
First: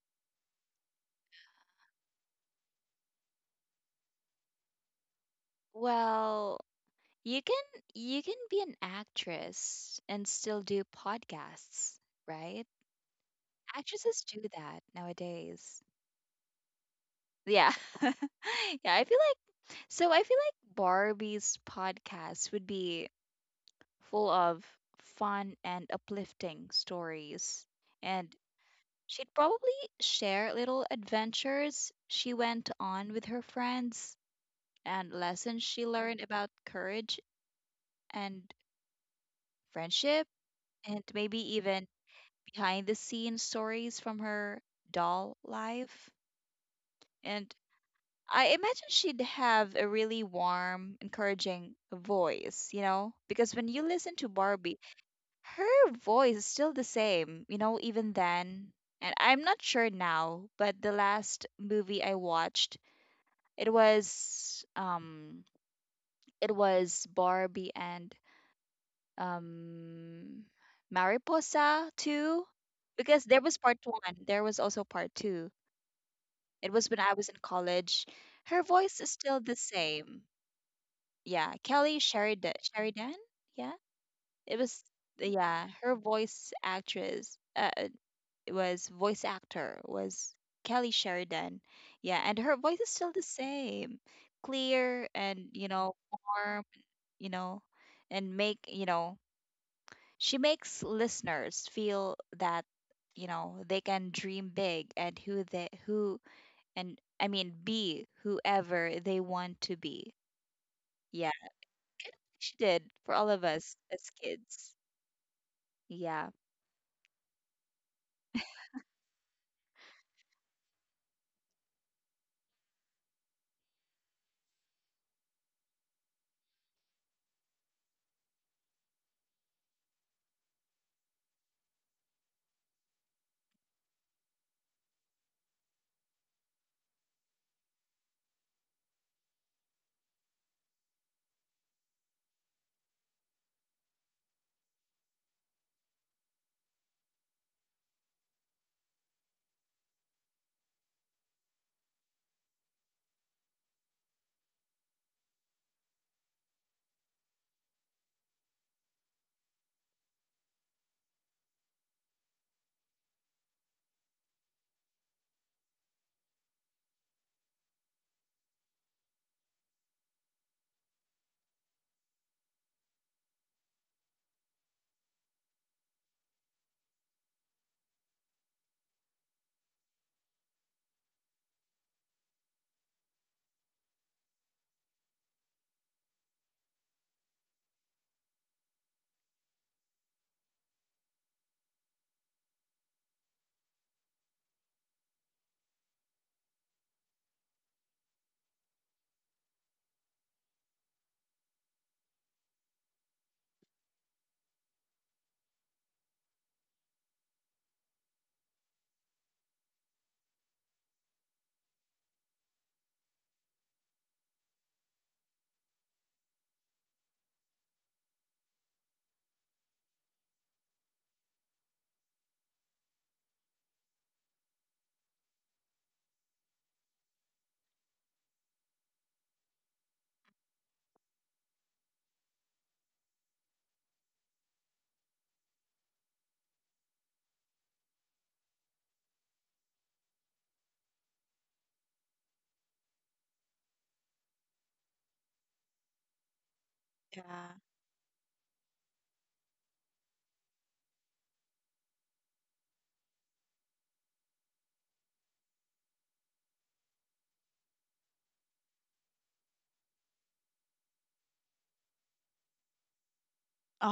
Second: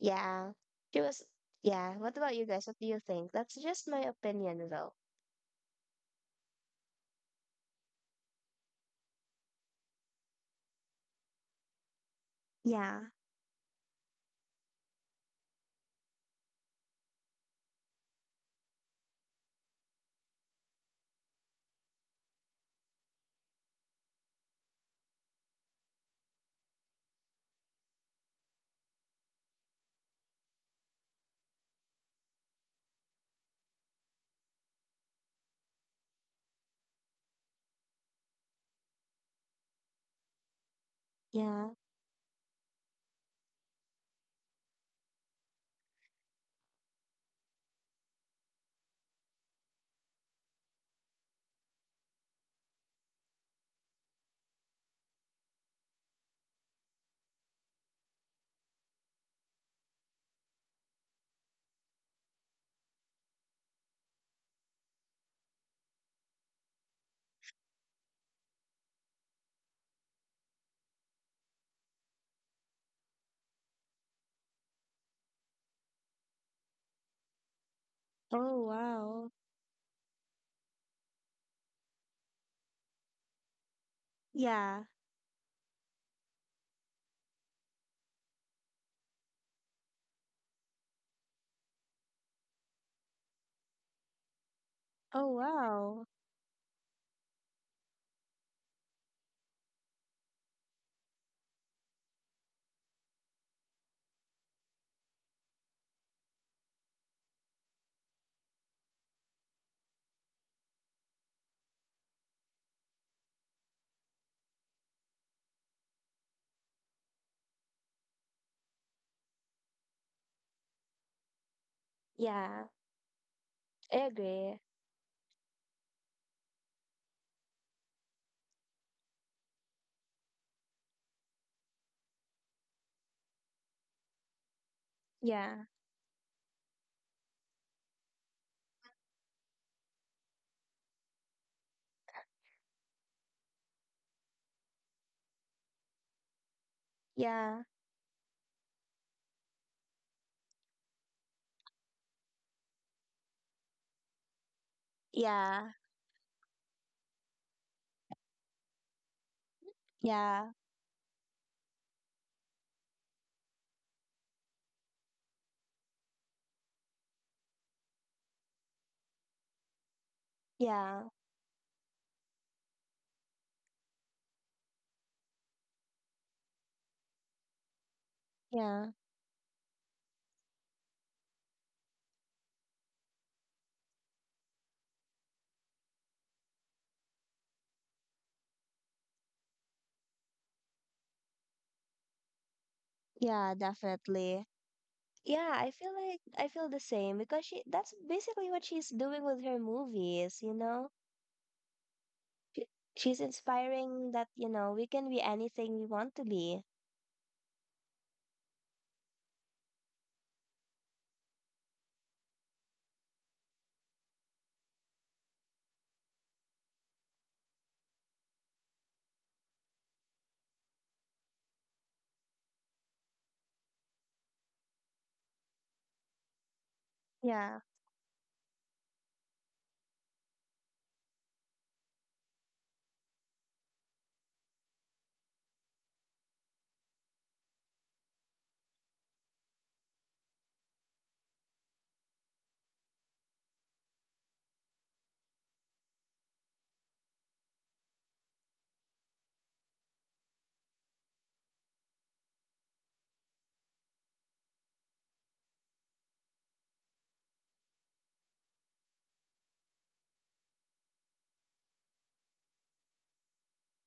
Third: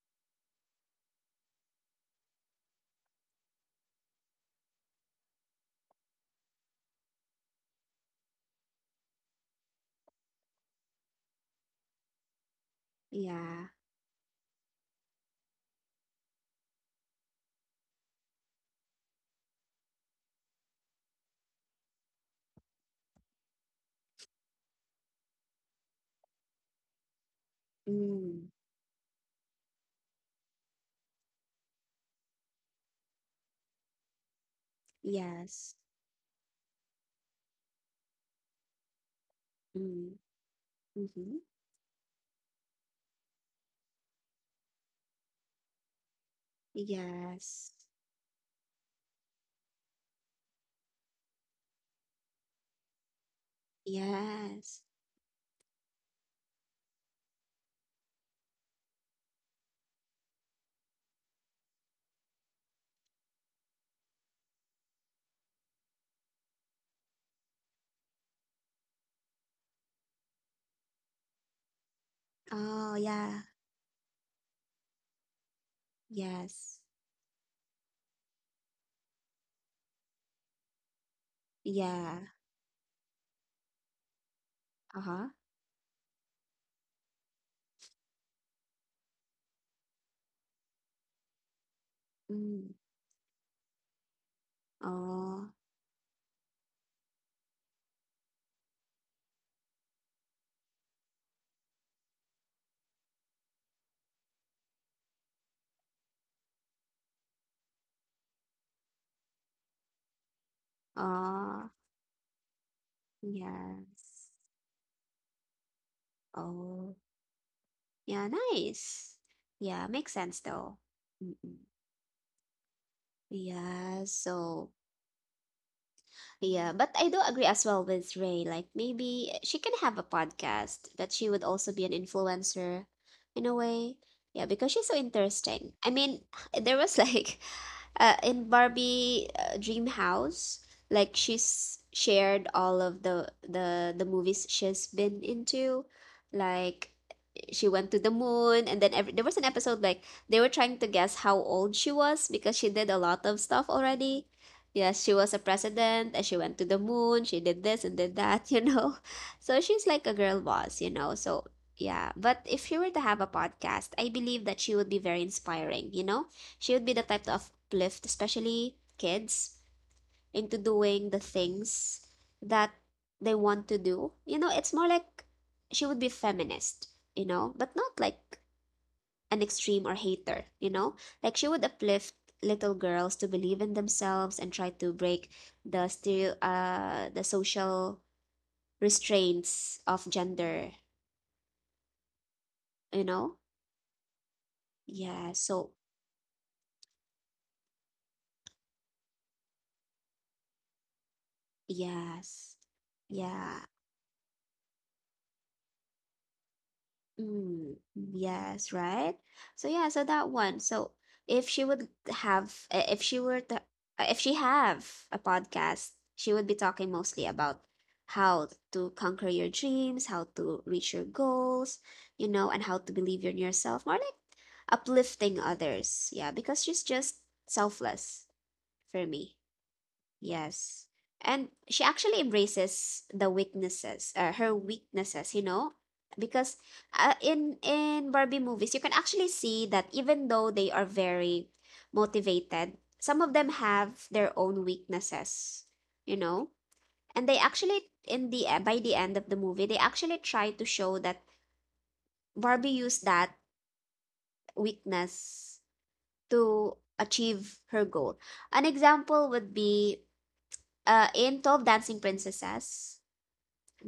C: Yeah, she was. Yeah. What about you guys? What do you think? That's just my opinion, though.
B: Well, you can you can be an actress and still do podcasts, right?
C: Yeah.
A: [LAUGHS] Yeah.
B: Actresses do that nowadays. Yeah. [LAUGHS] Yeah, I feel like Barbie's podcast would be full of fun and uplifting stories and
A: Mm.
B: She'd probably share little adventures she went on with her friends and lessons
A: Yes.
B: she learned about courage and
A: Mm.
B: friendship, and
A: Mm-hmm.
B: maybe
C: Yeah.
B: even behind the scenes stories from her doll life. And
A: Yes.
B: I imagine she'd have a really warm, encouraging voice, you know? Because when you listen to Barbie,
A: Yes.
B: her voice is still the same, you know, even then. And I'm not sure now, but the last movie I watched, It was um it was Barbie and um Mariposa too
A: Oh,
B: because there
A: yeah.
B: was part 1, there was also part 2. It
A: Yes.
B: was when I was in college. Her
C: Oh,
B: voice is
C: wow.
B: still the same. Yeah, Kelly
A: Yeah.
B: Sheridan Sheridan? Yeah. It was
C: Yeah.
A: Uh-huh.
B: yeah, her voice actress it was voice actor was Kelly Sheridan. Yeah, and her
A: Mm.
B: voice is still the same. Clear
C: Oh,
B: and,
A: Oh.
B: you know,
C: wow.
B: warm you know, and make, you know, she makes listeners feel that, you know, they can dream big and and I mean, be whoever they want to be. Yeah,
A: Oh.
B: she did for all of us as
A: Yes.
B: kids. Yeah.
A: Oh. Yeah, nice. Yeah, makes sense though. Mm-mm.
C: Yeah. I
A: Yeah,
C: agree.
A: so yeah, but I do agree as well with Ray. Like maybe she can have a podcast, but she would also be an influencer in a way. Yeah, because she's so
C: Yeah.
A: interesting. I mean, [LAUGHS] there was like, in Barbie, Dream House, like she's shared all of the movies she's been into, like she
C: Yeah.
A: went to the moon, and then every, there was an episode like they were trying to guess how old she was because she did a lot of stuff already. Yes, she was a
C: Yeah.
A: president, and she went to the moon, she did this and did that. [LAUGHS] You know, so she's like a girl
C: Yeah.
A: boss, you know. So yeah, but if she were to have a podcast, I believe that she would be very inspiring, you know. She would be the type to uplift especially kids into doing
C: Yeah.
A: the things that they want to do. You know, it's more like she would be feminist, you know, but not like
C: Yeah. Yeah.
A: an extreme or hater, you know? Like she would uplift little girls to believe in themselves and try to break the social restraints of gender, you know?
C: Yeah, definitely.
A: Yeah,
C: Yeah,
A: so
C: I feel like I feel the same because she that's basically what she's doing with her movies, you know?
A: yes.
C: She, she's
A: Yeah.
C: inspiring that, you know, we can be anything we want to be.
A: Mm, yes, right? So yeah, so that one. So if she would have, if she were to, if she have a podcast, she would be talking mostly about how to conquer your dreams, how to reach your goals, you know, and how to believe in yourself, more like uplifting others. Yeah, because she's just
C: Yeah,
A: selfless for me. Yes. And she actually embraces her weaknesses, you know, because in Barbie movies, you can actually see that even though they are very motivated, some of them have their own weaknesses, you know, and they
B: Yeah.
A: actually by the end of the movie, they actually try to show that Barbie used that weakness to achieve her goal. An example would be in 12 Dancing Princesses,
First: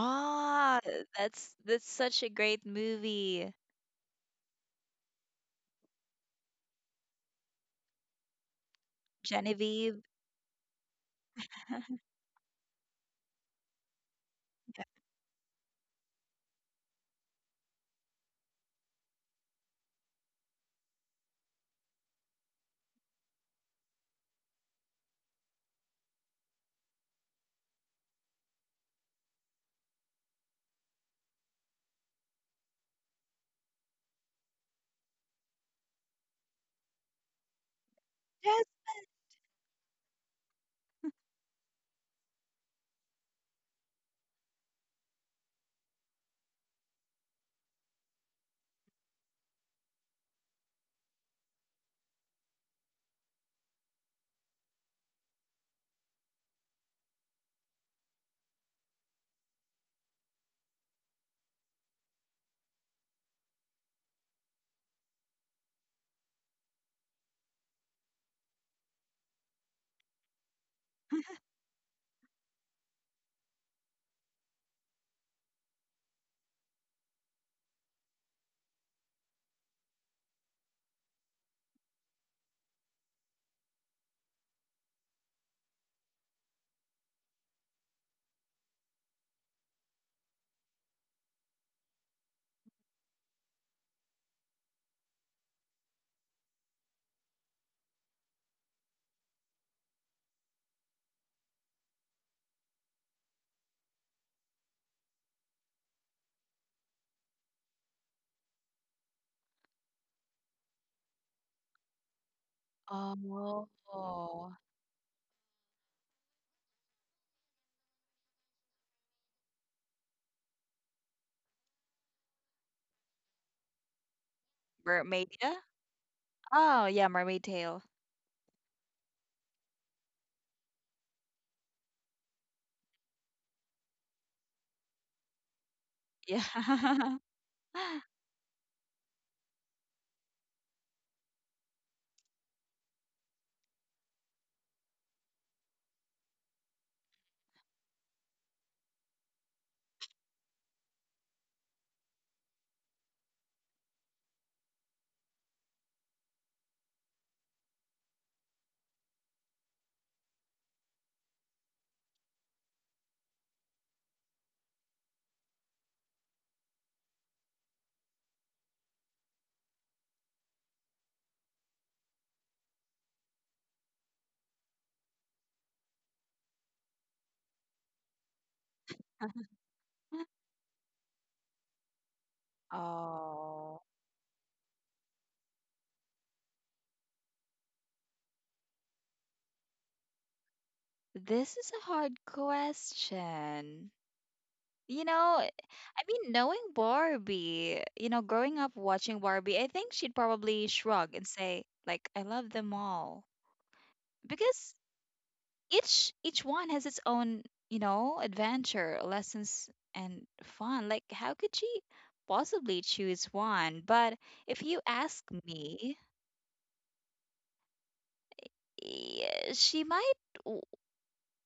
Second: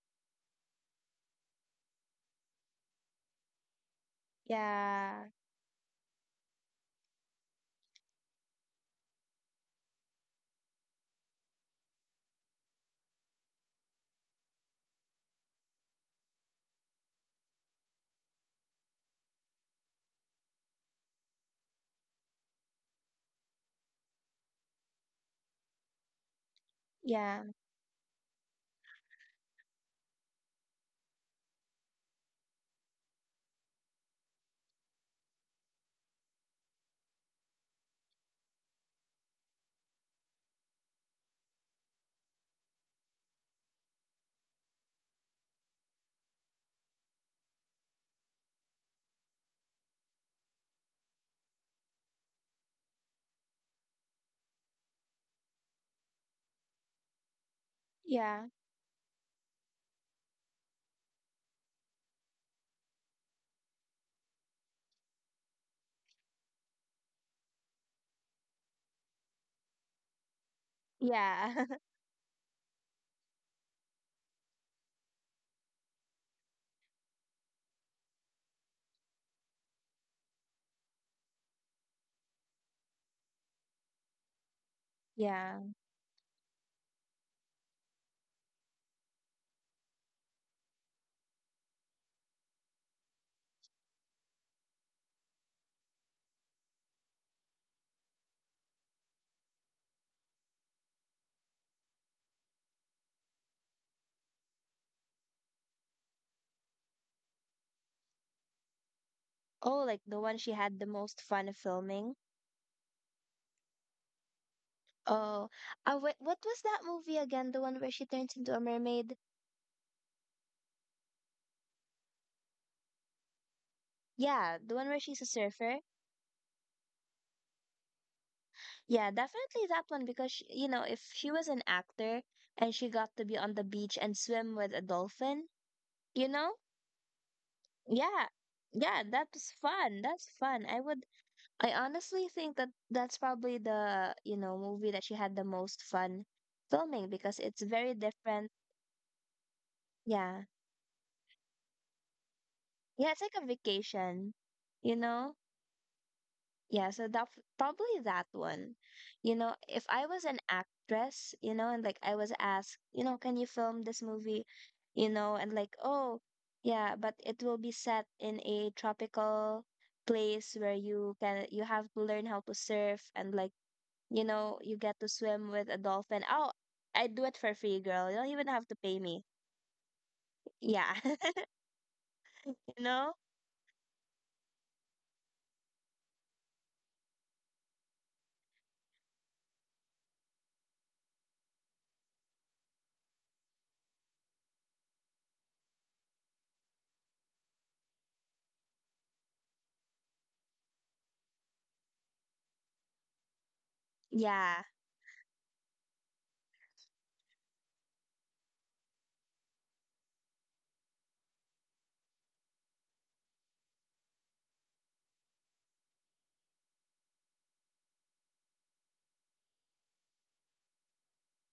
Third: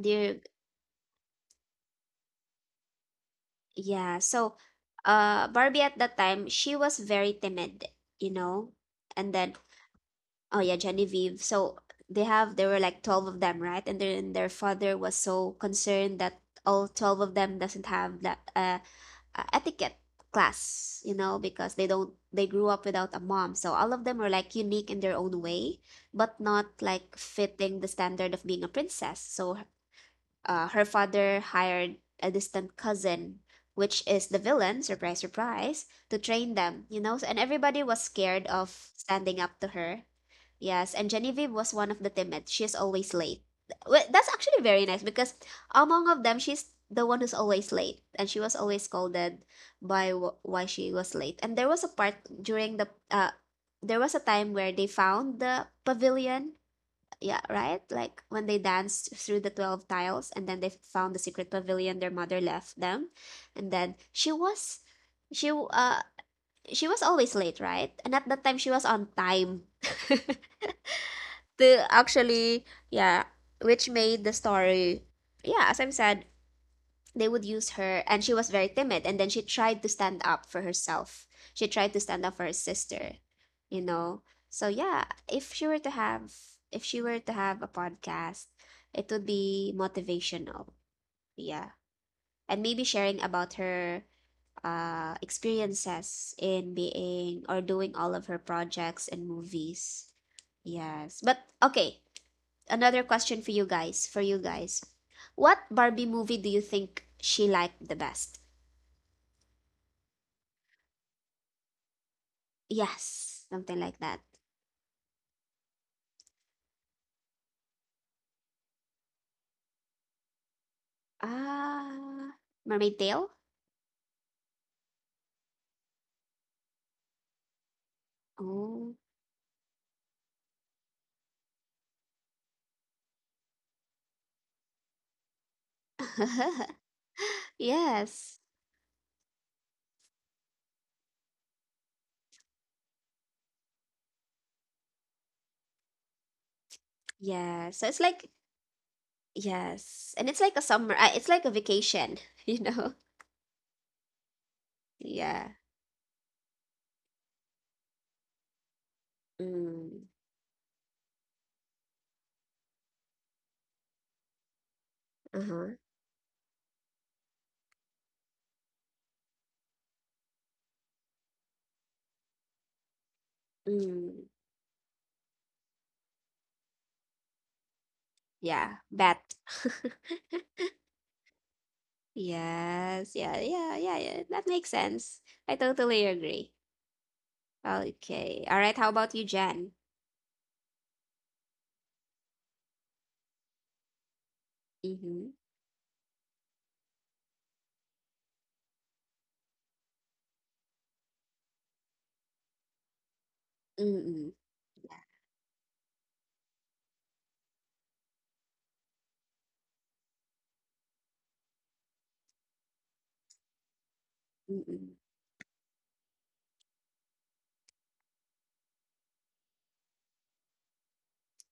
A: Dear,
B: that's such a great movie,
A: yeah. So,
C: yeah,
A: Barbie at that time, she was very timid, you know? And then,
B: Genevieve.
A: oh yeah, Genevieve. So they have, there were like 12 of them, right? And then their father
B: [LAUGHS]
A: was so concerned that all 12 of them doesn't have that etiquette class, you know, because they don't, they grew up without a mom. So all of them were like unique in their own way, but not like
C: yeah,
A: fitting the standard of being a princess. So her father hired a distant cousin, which is the villain, surprise, surprise, to train them, you know? And everybody was scared
B: Yes.
A: of standing up to her. Yes, and Genevieve was one of the timid. She's always late. Well, that's actually very nice because among of them, she's the one who's always late, and she was always scolded by why she was late. And there was a part during the, there was a time where they found the pavilion, yeah, right? Like when
C: yeah,
A: they danced through the 12 tiles and then they found the secret pavilion their mother left them. And then she w- uh she was always late, right? And at that time she was on time. [LAUGHS]
C: yeah,
A: To actually, yeah, which made the story, yeah, as I've said, they would use her, and she was very timid, and then she tried to stand up for herself, she tried to stand up for her sister, you know. So yeah,
C: [LAUGHS] yeah.
A: if she were to have if she were to have a podcast, it would be motivational, yeah, and maybe sharing about her experiences in being or doing all of her projects and movies. Yes, but okay, another question for you guys, what Barbie movie do you think she liked the best?
C: Oh, like the one she had the most fun filming.
A: Yes,
B: Oh,
A: something like that.
C: Oh, wait, what was that movie again? The one where she turns into a mermaid?
A: Ah, Mermaid Tail?
C: Yeah, the one where she's a
B: Mermaid. Yeah.
C: surfer.
B: Oh, yeah, Mermaid Tale.
A: Oh.
C: Yeah, definitely that one because sh you know, if she was an actor and she got to be on the beach and swim with a dolphin, you
B: Yeah.
C: know?
A: [LAUGHS]
C: Yeah.
A: Yes.
C: Yeah, that's fun. That's fun. I honestly think that that's probably the, you know, movie that she had the most fun filming because it's
A: Yes. So
C: very
A: it's like,
C: different.
A: yes, and it's
C: Yeah.
A: like a summer. It's like a vacation, [LAUGHS] you know?
C: Yeah, it's like a vacation, you know?
A: Yeah.
C: Yeah, so that probably that one. You know, if I
A: Mm.
C: was an actress, you know, and like I was asked, you know, can you film this movie? You know, and
A: Uh-huh.
C: like, oh, yeah, but it will be set in a tropical place where you have to learn how to surf and like,
A: Mm.
C: you know, you get to swim with a dolphin. Oh, I do it for free, girl. You don't even have
A: Yeah.
C: to pay
A: Bat.
C: me.
B: [LAUGHS]
A: [LAUGHS]
C: Yeah. [LAUGHS] You
A: Yes.
C: know?
A: Yeah. Yeah.
B: Oh,
A: Yeah. Yeah. That makes sense. I totally agree. Okay. All right. How about you, Jen?
B: this is a hard question. You know,
A: Mm-hmm.
B: I mean, knowing Barbie, you know, growing up watching Barbie, I think she'd probably shrug and say, like, I love them all.
A: Mm-mm.
C: Yeah.
B: Because each one has its own, you know, adventure, lessons, and fun. Like, how could she possibly choose one? But if you
A: Mm-mm.
B: ask me, yeah, she might w-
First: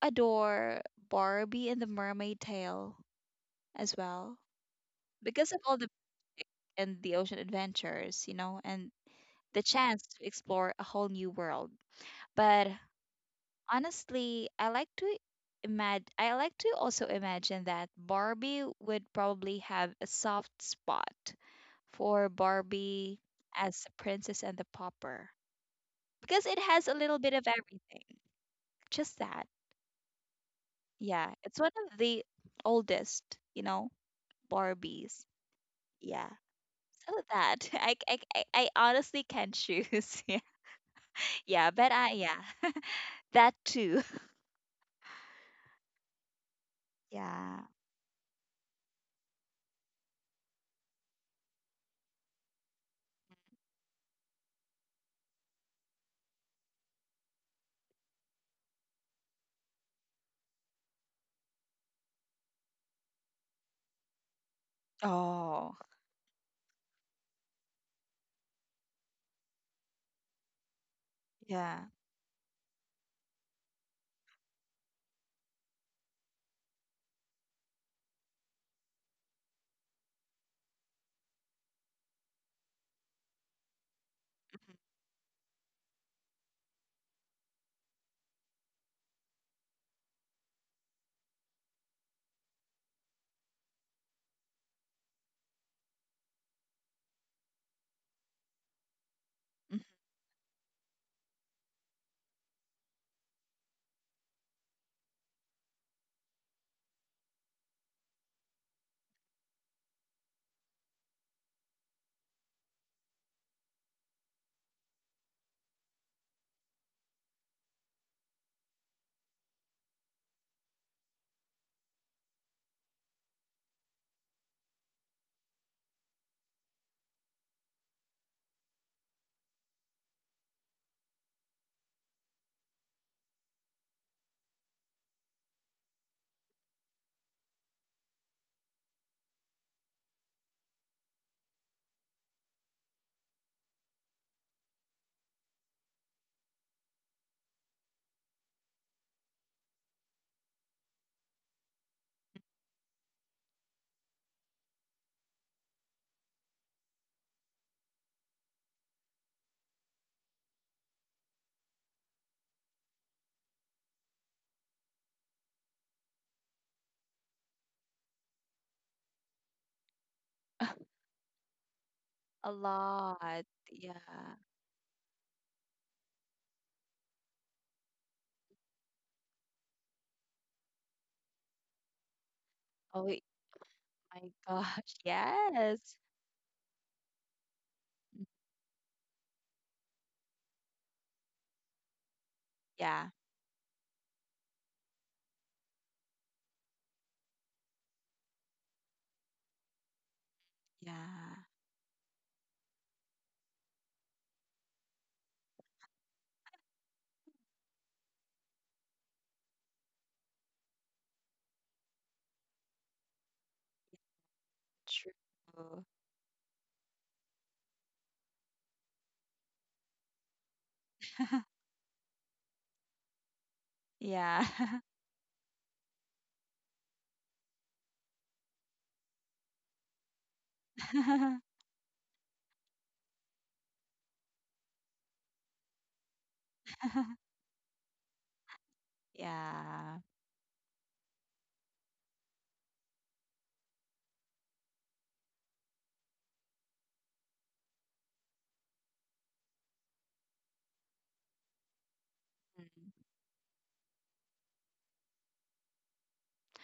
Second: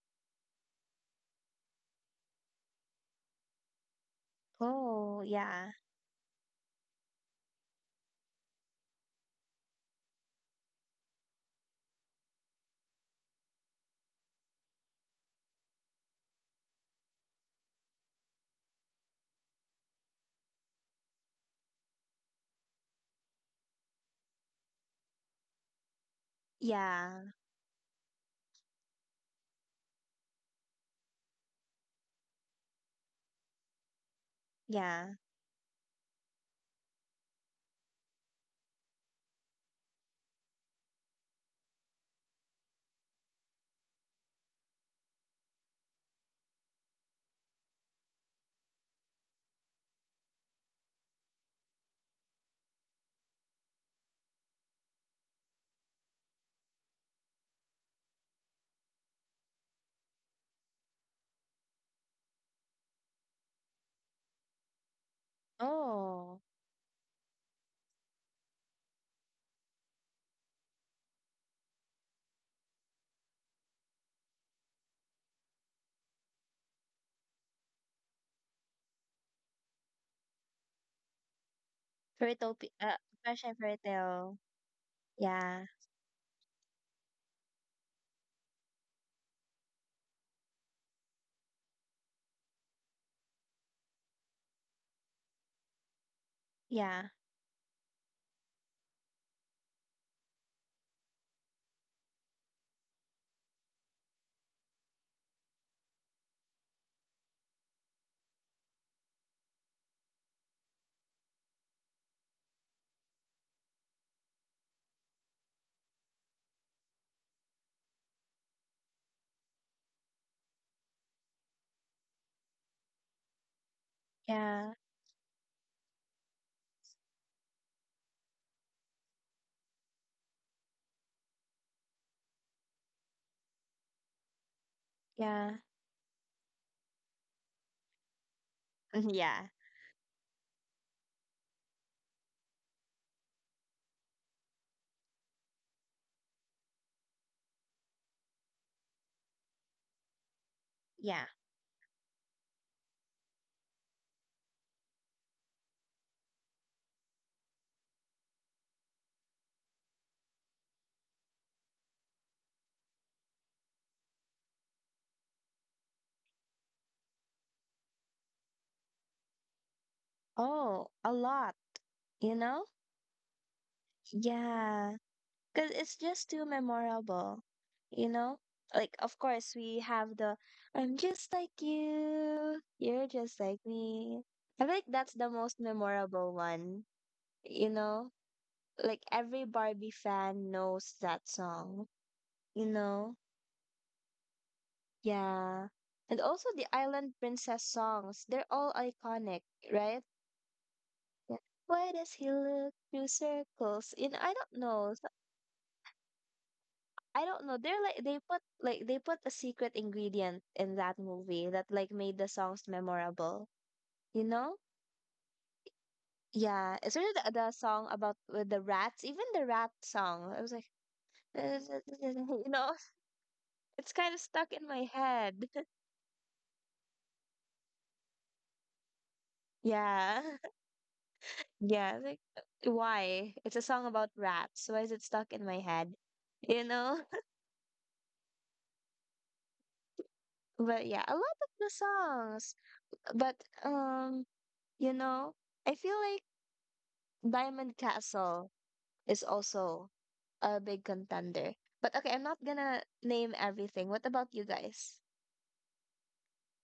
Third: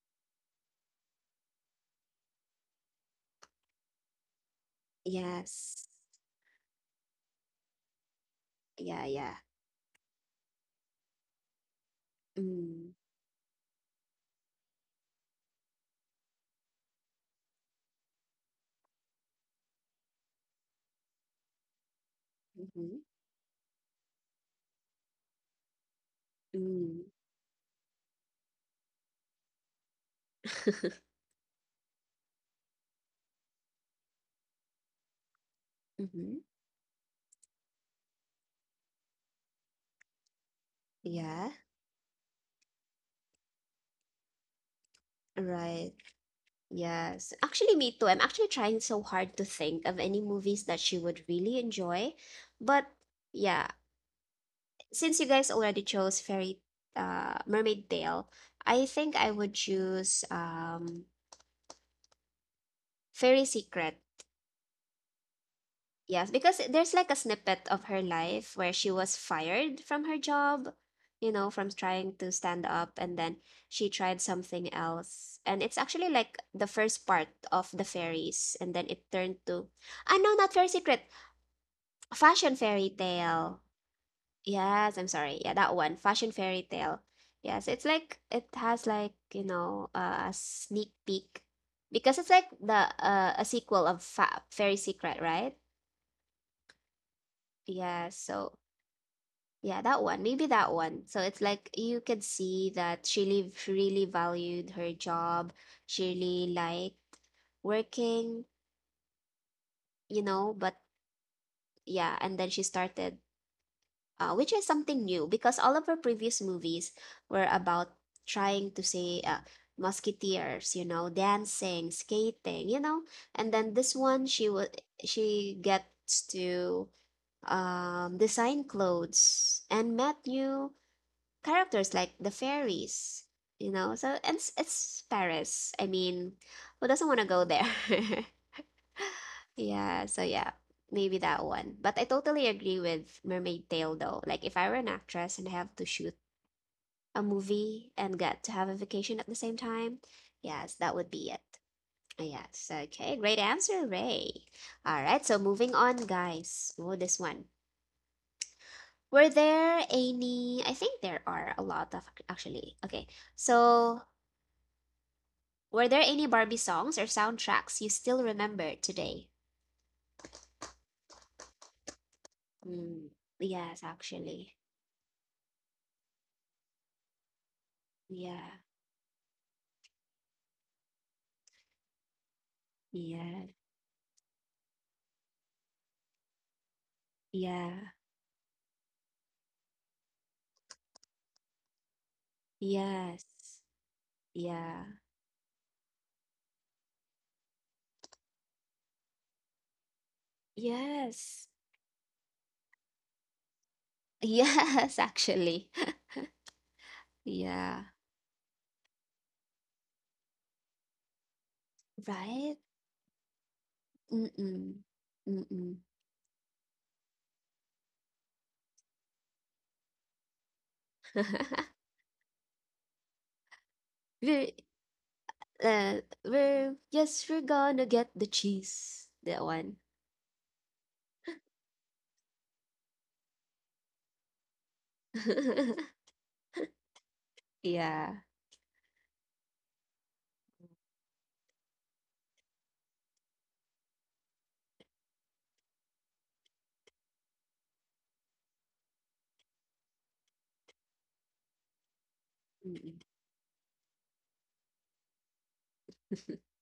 B: adore Barbie and the Mermaid Tale as well
C: Oh,
B: because of
C: yeah.
B: all
A: Yes.
B: the music and the ocean adventures, you know, and
A: Yeah. Yeah.
B: the chance to explore a whole new world. But
A: Mm.
B: honestly, I like to also imagine that Barbie would probably have a soft spot for
A: Mhm.
B: Barbie as the Princess and the Pauper because it has a
A: Mm.
B: little
C: Yeah.
B: bit of everything. Just that.
A: [LAUGHS]
B: Yeah, it's one of the oldest, you know,
C: Yeah.
B: Barbies. Yeah.
A: Mhm.
B: Oh, that [LAUGHS] I honestly can not choose. [LAUGHS] Yeah,
A: Yeah.
B: yeah, but I yeah, [LAUGHS] that too.
A: Right.
B: [LAUGHS]
A: Yes.
B: Yeah.
A: Actually, me too. I'm actually trying so hard to think of any movies that she would really enjoy. But yeah, since you guys already chose Fairy Mermaid Tale, I think I would choose Fairy Secret.
B: Oh,
A: Yes,
C: Oh.
A: because there's like a snippet of her life where she was fired from her job, you know, from
B: yeah.
A: trying to stand up, and then she tried something else. And it's actually like the first part of the fairies, and then it turned to, ah, no, not fairy secret,
C: Fairy tale
A: fashion
C: pe
A: fairy
C: Russian
A: tale.
C: fairy tale.
B: Mhm,
A: Yes, I'm sorry. Yeah,
C: Yeah,
A: that one, fashion fairy tale. Yes, it's like it has like, you know, a sneak peek because it's like the a sequel of fa fairy secret, right?
C: yeah,
A: Yeah, so. Yeah, that one. Maybe that one. So it's like you could see that she really valued her job. She really liked working, you know, but yeah, and then she started, which is something new because all of her previous movies were about trying to say musketeers, you know, dancing, skating, you know, and then this one
C: yeah,
A: she gets to design clothes and met new characters like the fairies, you know. So it's
C: yeah,
A: Paris. I mean, who doesn't want to go there?
C: [LAUGHS] yeah,
A: [LAUGHS] Yeah. So yeah, maybe that one. But I totally agree with Mermaid Tale though. Like if I were an actress and I have to shoot a movie and get to have a vacation at the same time, yes, that would
C: yeah.
A: be it. Yes. Okay. Great answer, Ray. All right. So moving on, guys. Oh, this one. Were there any? I think there are a lot of actually. Okay. So, were there any Barbie songs or soundtracks you still remember today?
B: mhm. [SIGHS]
C: Oh,
B: [LAUGHS]
C: a lot, you
B: A
C: know?
A: Mm,
B: lot.
A: yes,
B: Yeah.
A: actually.
C: Yeah, because it's just too memorable, you know?
A: Yeah,
C: Like, of course, we have the I'm just like you,
B: Oh
C: you're just
A: yeah,
C: like
B: my
C: me.
B: [LAUGHS]
C: I think
B: gosh.
C: that's the most
B: Yes.
C: memorable one, you
A: yeah,
C: know?
B: Mm,
C: Like, every Barbie fan knows that song, you
B: Yeah.
C: know?
A: yes, yeah,
C: Yeah. And also the Island Princess songs, they're all iconic, right? Yeah.
B: Yeah.
A: yes,
C: Why does he look through circles? You know,
A: [LAUGHS]
C: I don't know.
A: yes,
C: So-
A: actually. [LAUGHS]
C: I don't know. They're
A: Yeah,
C: like they put they put a secret ingredient in that movie that like made the
A: right?
C: songs memorable, you know?
A: Mm-mm, mm-mm.
B: True.
C: Yeah, especially the song about with the rats, even the rat song. I was like, [LAUGHS]
B: [LAUGHS]
A: [LAUGHS]
C: you know, it's kind of
B: Yeah.
C: stuck
A: We're,
C: in my head. [LAUGHS]
A: yes, we're gonna get the cheese. That one.
C: Yeah.
B: [LAUGHS]
C: Yeah, why? It's a song about rats. Why is it stuck in my head?
A: [LAUGHS]
C: You know?
A: Yeah.
B: Yeah.
C: [LAUGHS] But yeah, a lot of the songs. But um, you know, I feel like Diamond Castle is also a big contender. But okay, I'm not
B: Mm.
C: gonna
A: Mm-mm.
C: name everything. What about you guys?
A: [LAUGHS]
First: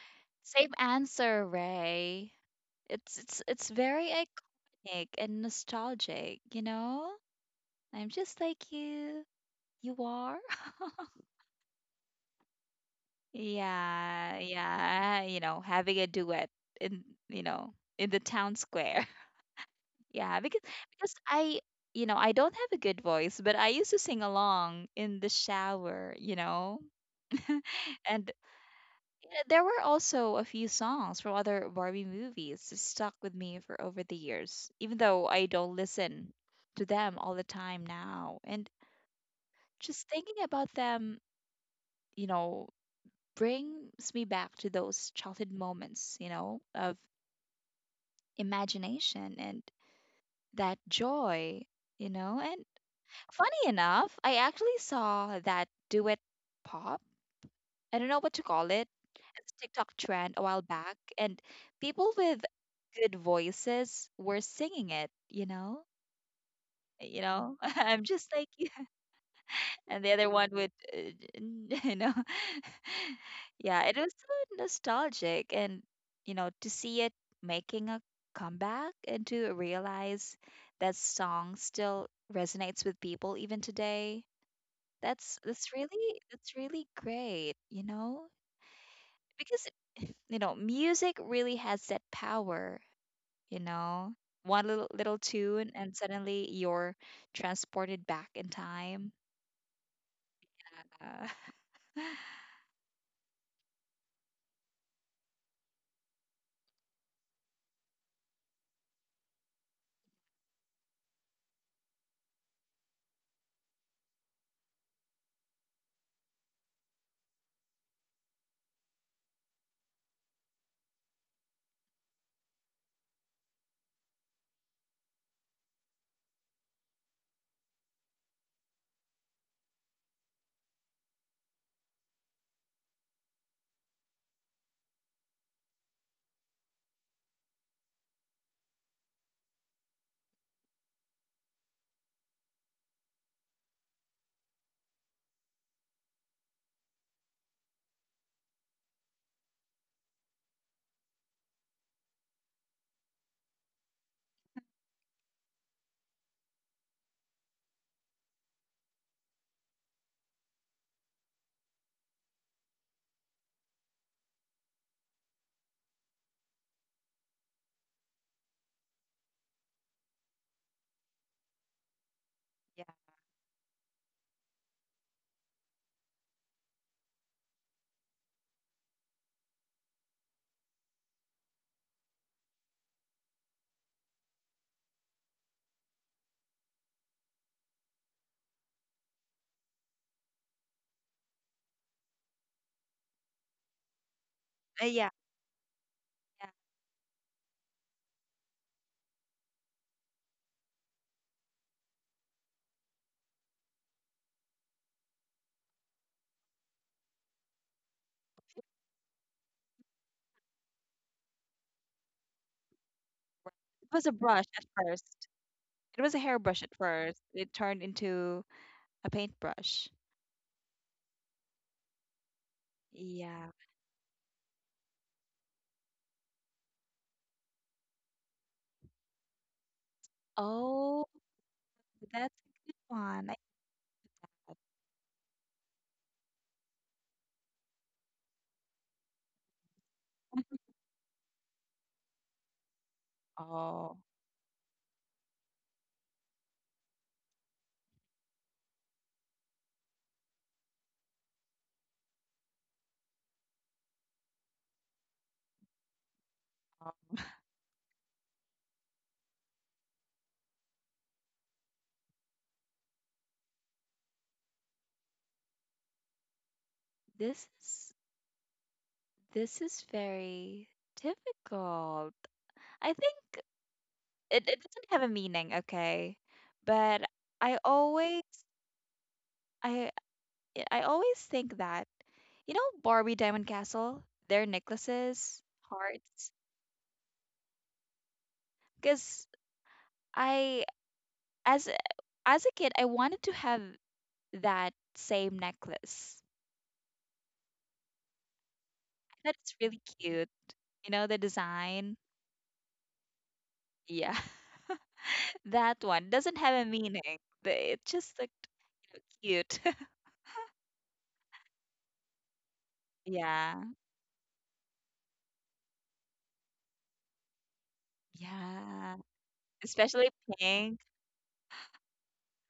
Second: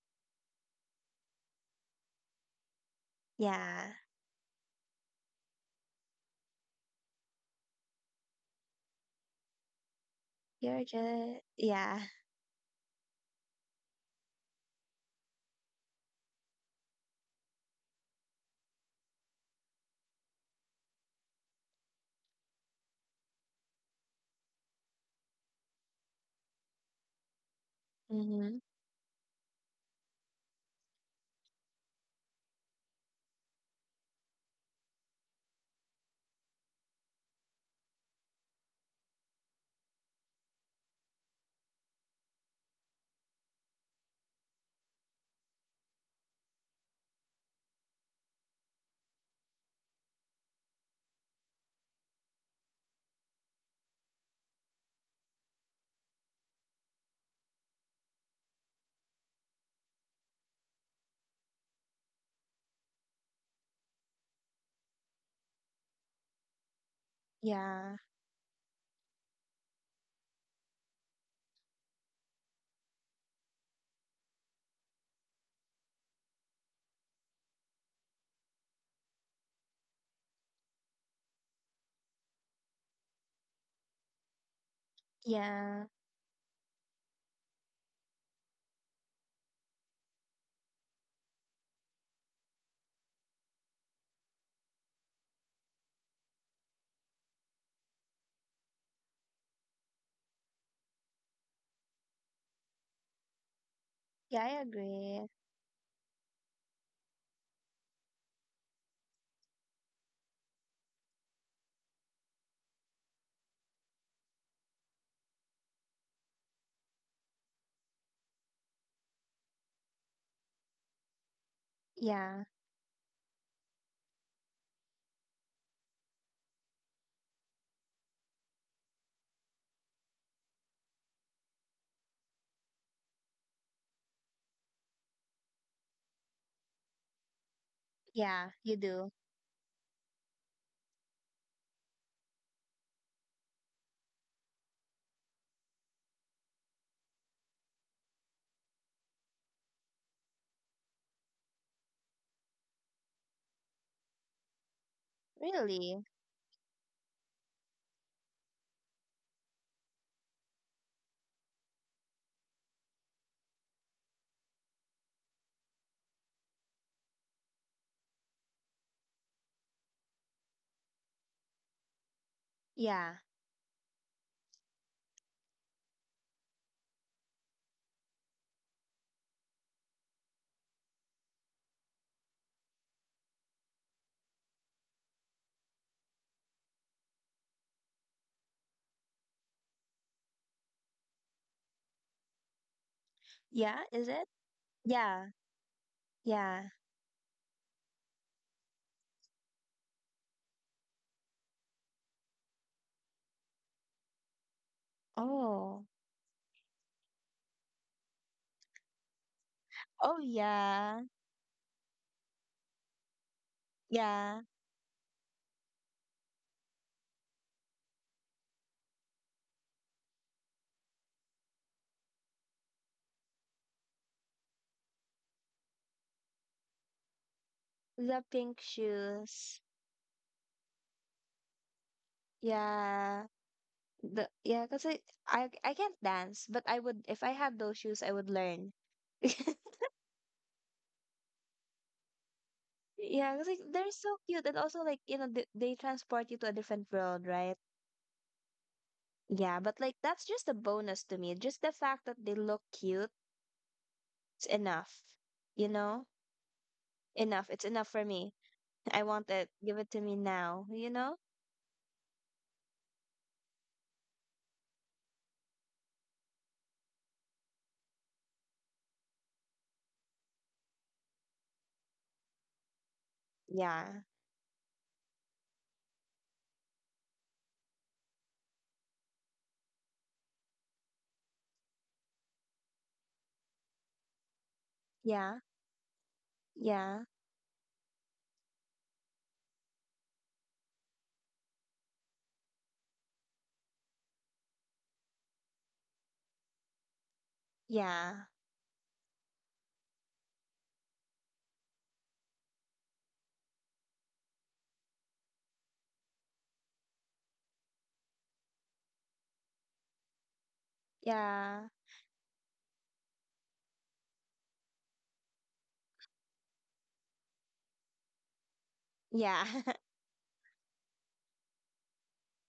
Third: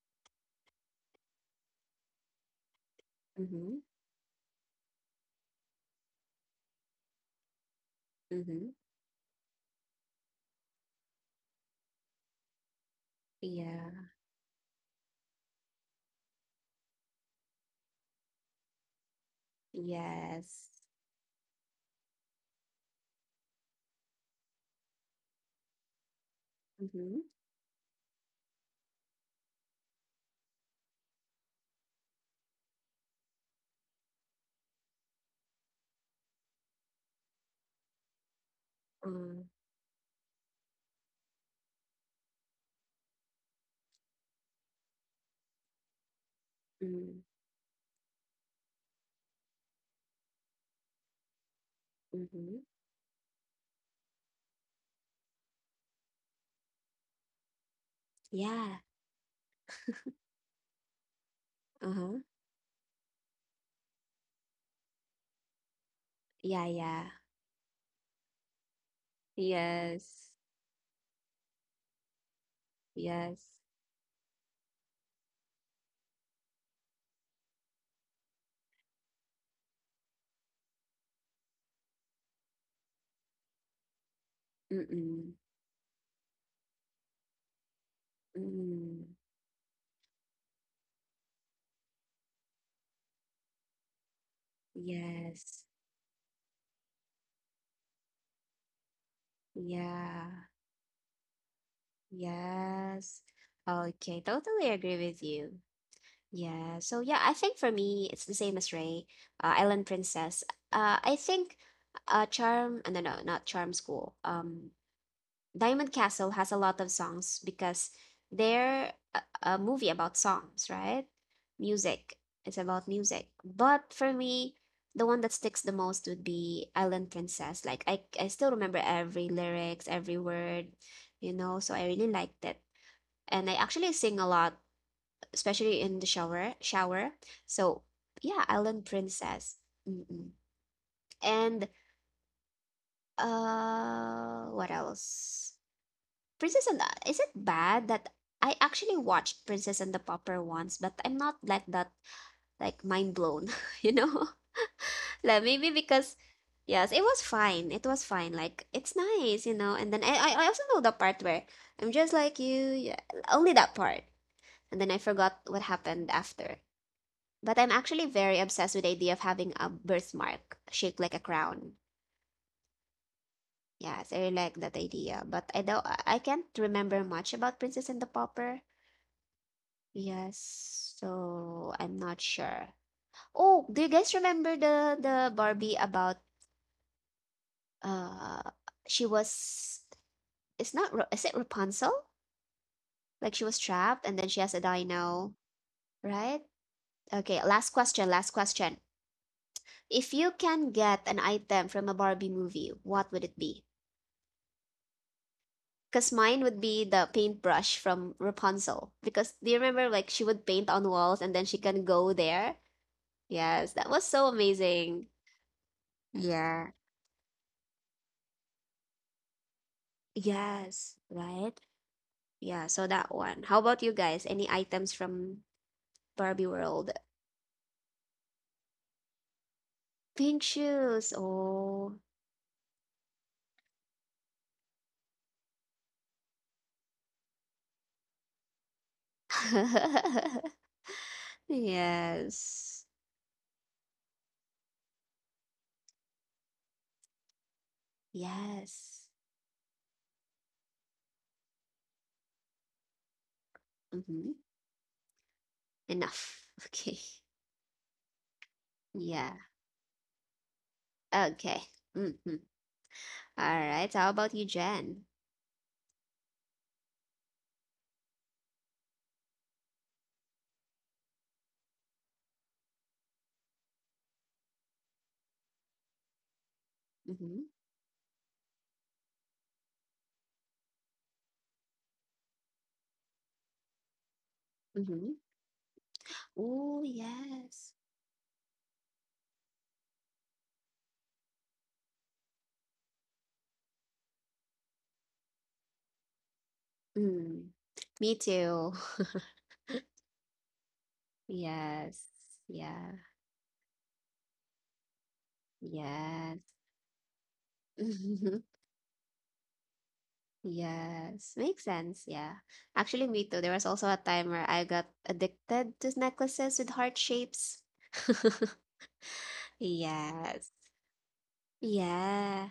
B: Same answer, Ray. It's
A: Mm-hmm.
C: Yeah,
B: very iconic and nostalgic, you know? I'm just like
A: Mm-hmm.
B: you. You are? [LAUGHS]
C: you're just yeah.
A: Yeah.
B: Yeah, yeah. You know, having a duet in, you know, in the town square. [LAUGHS] Yeah,
A: Yes.
B: because you know, I don't have a good voice, but I used to sing along in the shower, you know.
A: Mhm.
B: [LAUGHS] And
C: Mm-hmm.
B: yeah, there were also a few songs from other Barbie movies that stuck with me for over the years, even though I don't listen to them all the time now. And
A: Uh,
B: just thinking about them, you know, brings me back to those childhood moments, you know, of
A: mm,
B: imagination and that joy, you know. And
A: mhm.
B: funny enough, I actually saw that do it pop. I don't know what to call
A: Yeah.
B: it. It's a TikTok trend a while back, and people
A: Uh-huh.
B: with good voices were singing it, you know.
A: Yeah, yeah.
B: You know, [LAUGHS]
C: Yeah.
B: I'm just like, and the other
A: Yes.
B: one would [LAUGHS] you know [LAUGHS]
A: Yes.
B: yeah it was so nostalgic and you know to see it making a comeback and to realize that song still resonates with people even today
A: Mm-mm.
B: that's
C: Yeah.
B: really that's really great you know
A: Mm.
B: because [SIGHS] [LAUGHS] you know music really has that power you know one little
A: Yes.
B: tune and suddenly you're transported back in time
A: Yeah.
B: uh,
A: Yes. Okay,
C: Yeah, I
A: totally agree with
C: agree.
A: you. Yeah. So yeah, I think for me it's the same as Ray, Island Princess. I think charm, no, no, not charm school. Diamond Castle has a lot of songs because they're a movie about songs, right? Music.
C: Yeah.
A: It's about music. But for me, the one that sticks the most would be Island Princess. Like I still remember every lyrics, every word, you know, so I really liked it. And I actually sing a lot, especially in the shower, shower. So yeah,
C: Yeah, you
A: Island
C: do.
A: Princess. Mm-mm. And what else? Princess and the, is it bad that I actually watched Princess and the Pauper once, but I'm not like that, like mind blown, [LAUGHS] you know? [LAUGHS] Like maybe
C: Really?
A: because yes, it was fine. It was fine. Like it's nice, you know. And then I also know the part where I'm just like you, yeah, only that part. And then I forgot what happened after. But I'm actually very obsessed with the idea of having a birthmark shaped like a crown.
B: [LAUGHS]
C: Yeah.
A: Yes, I really like that idea. But I don't I can't remember much about Princess and the Pauper. Yes, so I'm not sure. Oh, do you guys remember the Barbie about uh she was it's not Ra- is it Rapunzel? Like she was
C: Yeah,
A: trapped
C: is
A: and then
C: it?
A: she has a
B: Yeah,
C: Yeah,
A: dino, right?
B: yeah.
C: yeah.
A: Okay, last question, last question. If you can get an item from a Barbie movie, what would it be?
C: Oh,
A: Because mine would be the paintbrush from Rapunzel. Because do you remember like
C: oh
A: she would paint on
C: yeah,
A: walls and then she can go there? Yes,
B: It
A: that was
B: was a
A: so
B: brush
C: yeah.
B: at
A: amazing.
B: first. It was a hairbrush at
A: Yeah.
B: first. It turned into a paintbrush.
A: Yes, right? Yeah, so that one.
B: Yeah.
A: How about you guys? Any items from Barbie World?
C: The pink shoes.
A: Pink
B: Oh,
A: shoes. Oh. [LAUGHS]
B: that's a good one.
C: Yeah.
B: I
C: The
B: thought,
C: yeah, I can't dance, but I would if I had those shoes, I would learn. [LAUGHS]
A: Yes.
C: Yeah, because like they're
B: oh,
C: so cute, and also like you know they transport you to a different world, right?
A: Yes.
C: Yeah, but like that's just a bonus to me. Just the fact that they look cute,
A: Mm-hmm.
C: it's enough. You know,
A: Enough. [LAUGHS]
B: oh,
A: Okay.
C: enough. It's enough for me. I want
A: Yeah.
C: it. Give it to me now. You know?
A: Okay. Mm-hmm. All right. How about you, Jen?
B: this is very difficult. I think
C: Yeah,
B: it doesn't have a meaning, okay? But
A: Mm-hmm.
B: I always I I always think that you know Barbie Diamond Castle, their
A: Mm-hmm.
C: yeah.
B: necklaces, hearts,
A: Oh,
C: Yeah,
A: yes.
B: because I as as a kid, I wanted to have that same necklace.
A: Mm. Me
C: yeah,
A: too.
B: I thought it's really cute. You know, the
A: [LAUGHS] Yes.
B: design.
A: Yeah.
B: Yeah. [LAUGHS] That one
A: Yes.
B: doesn't have a meaning. But it just looked
A: [LAUGHS]
B: cute. [LAUGHS]
A: Yes, makes
C: yeah,
A: sense, yeah. Actually, me too. There
B: Yeah.
A: was also a time where I got addicted to necklaces with heart shapes. [LAUGHS]
B: Yeah.
C: yeah, [LAUGHS]
B: Especially
A: Yes.
B: pink.
A: Yeah.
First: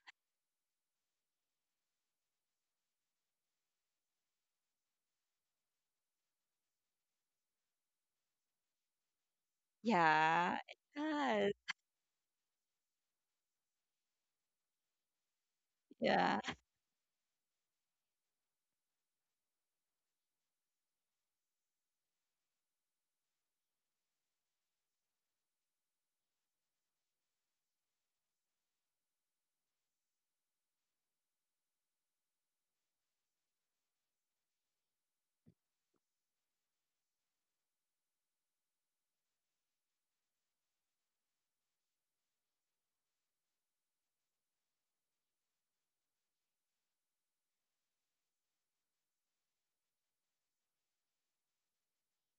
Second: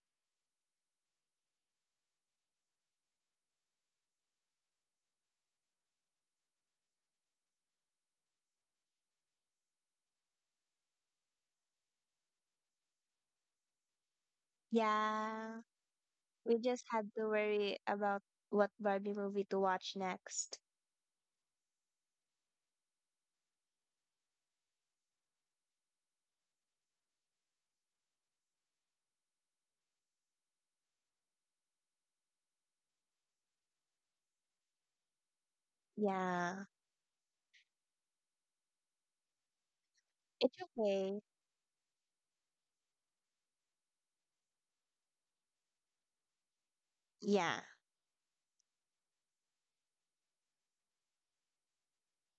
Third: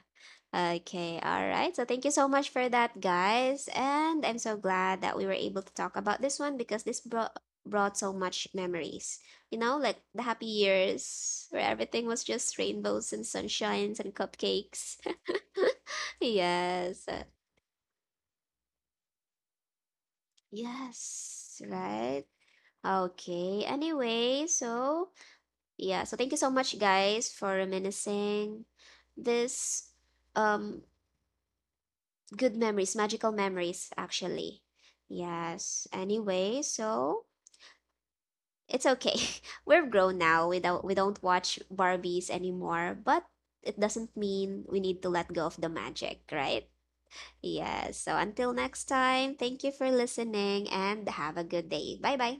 A: Okay. All right. So thank you so much for that, guys. And I'm so glad that we were able to talk about this one because this brought so much memories. You know, like the happy
B: Yeah. It
A: years
B: does.
A: where everything was just rainbows and sunshines and cupcakes. [LAUGHS]
C: yeah.
B: Yeah.
C: We just
A: Yes.
C: had to worry about what Barbie movie to watch next.
A: Yes, right? Okay. Anyway, so yeah, so thank you so much, guys, for reminiscing this um good memories, magical memories, actually. Yes. Anyway,
C: Yeah,
A: so it's okay. [LAUGHS] We're grown now.
C: it's
A: We don't
C: okay.
A: watch Barbies anymore, but it doesn't mean we need to let go of the magic, right?
C: Yeah,
A: Yes. So until next time, thank you for listening and have a good day. Bye bye.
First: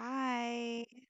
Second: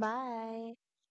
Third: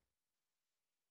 C: bye.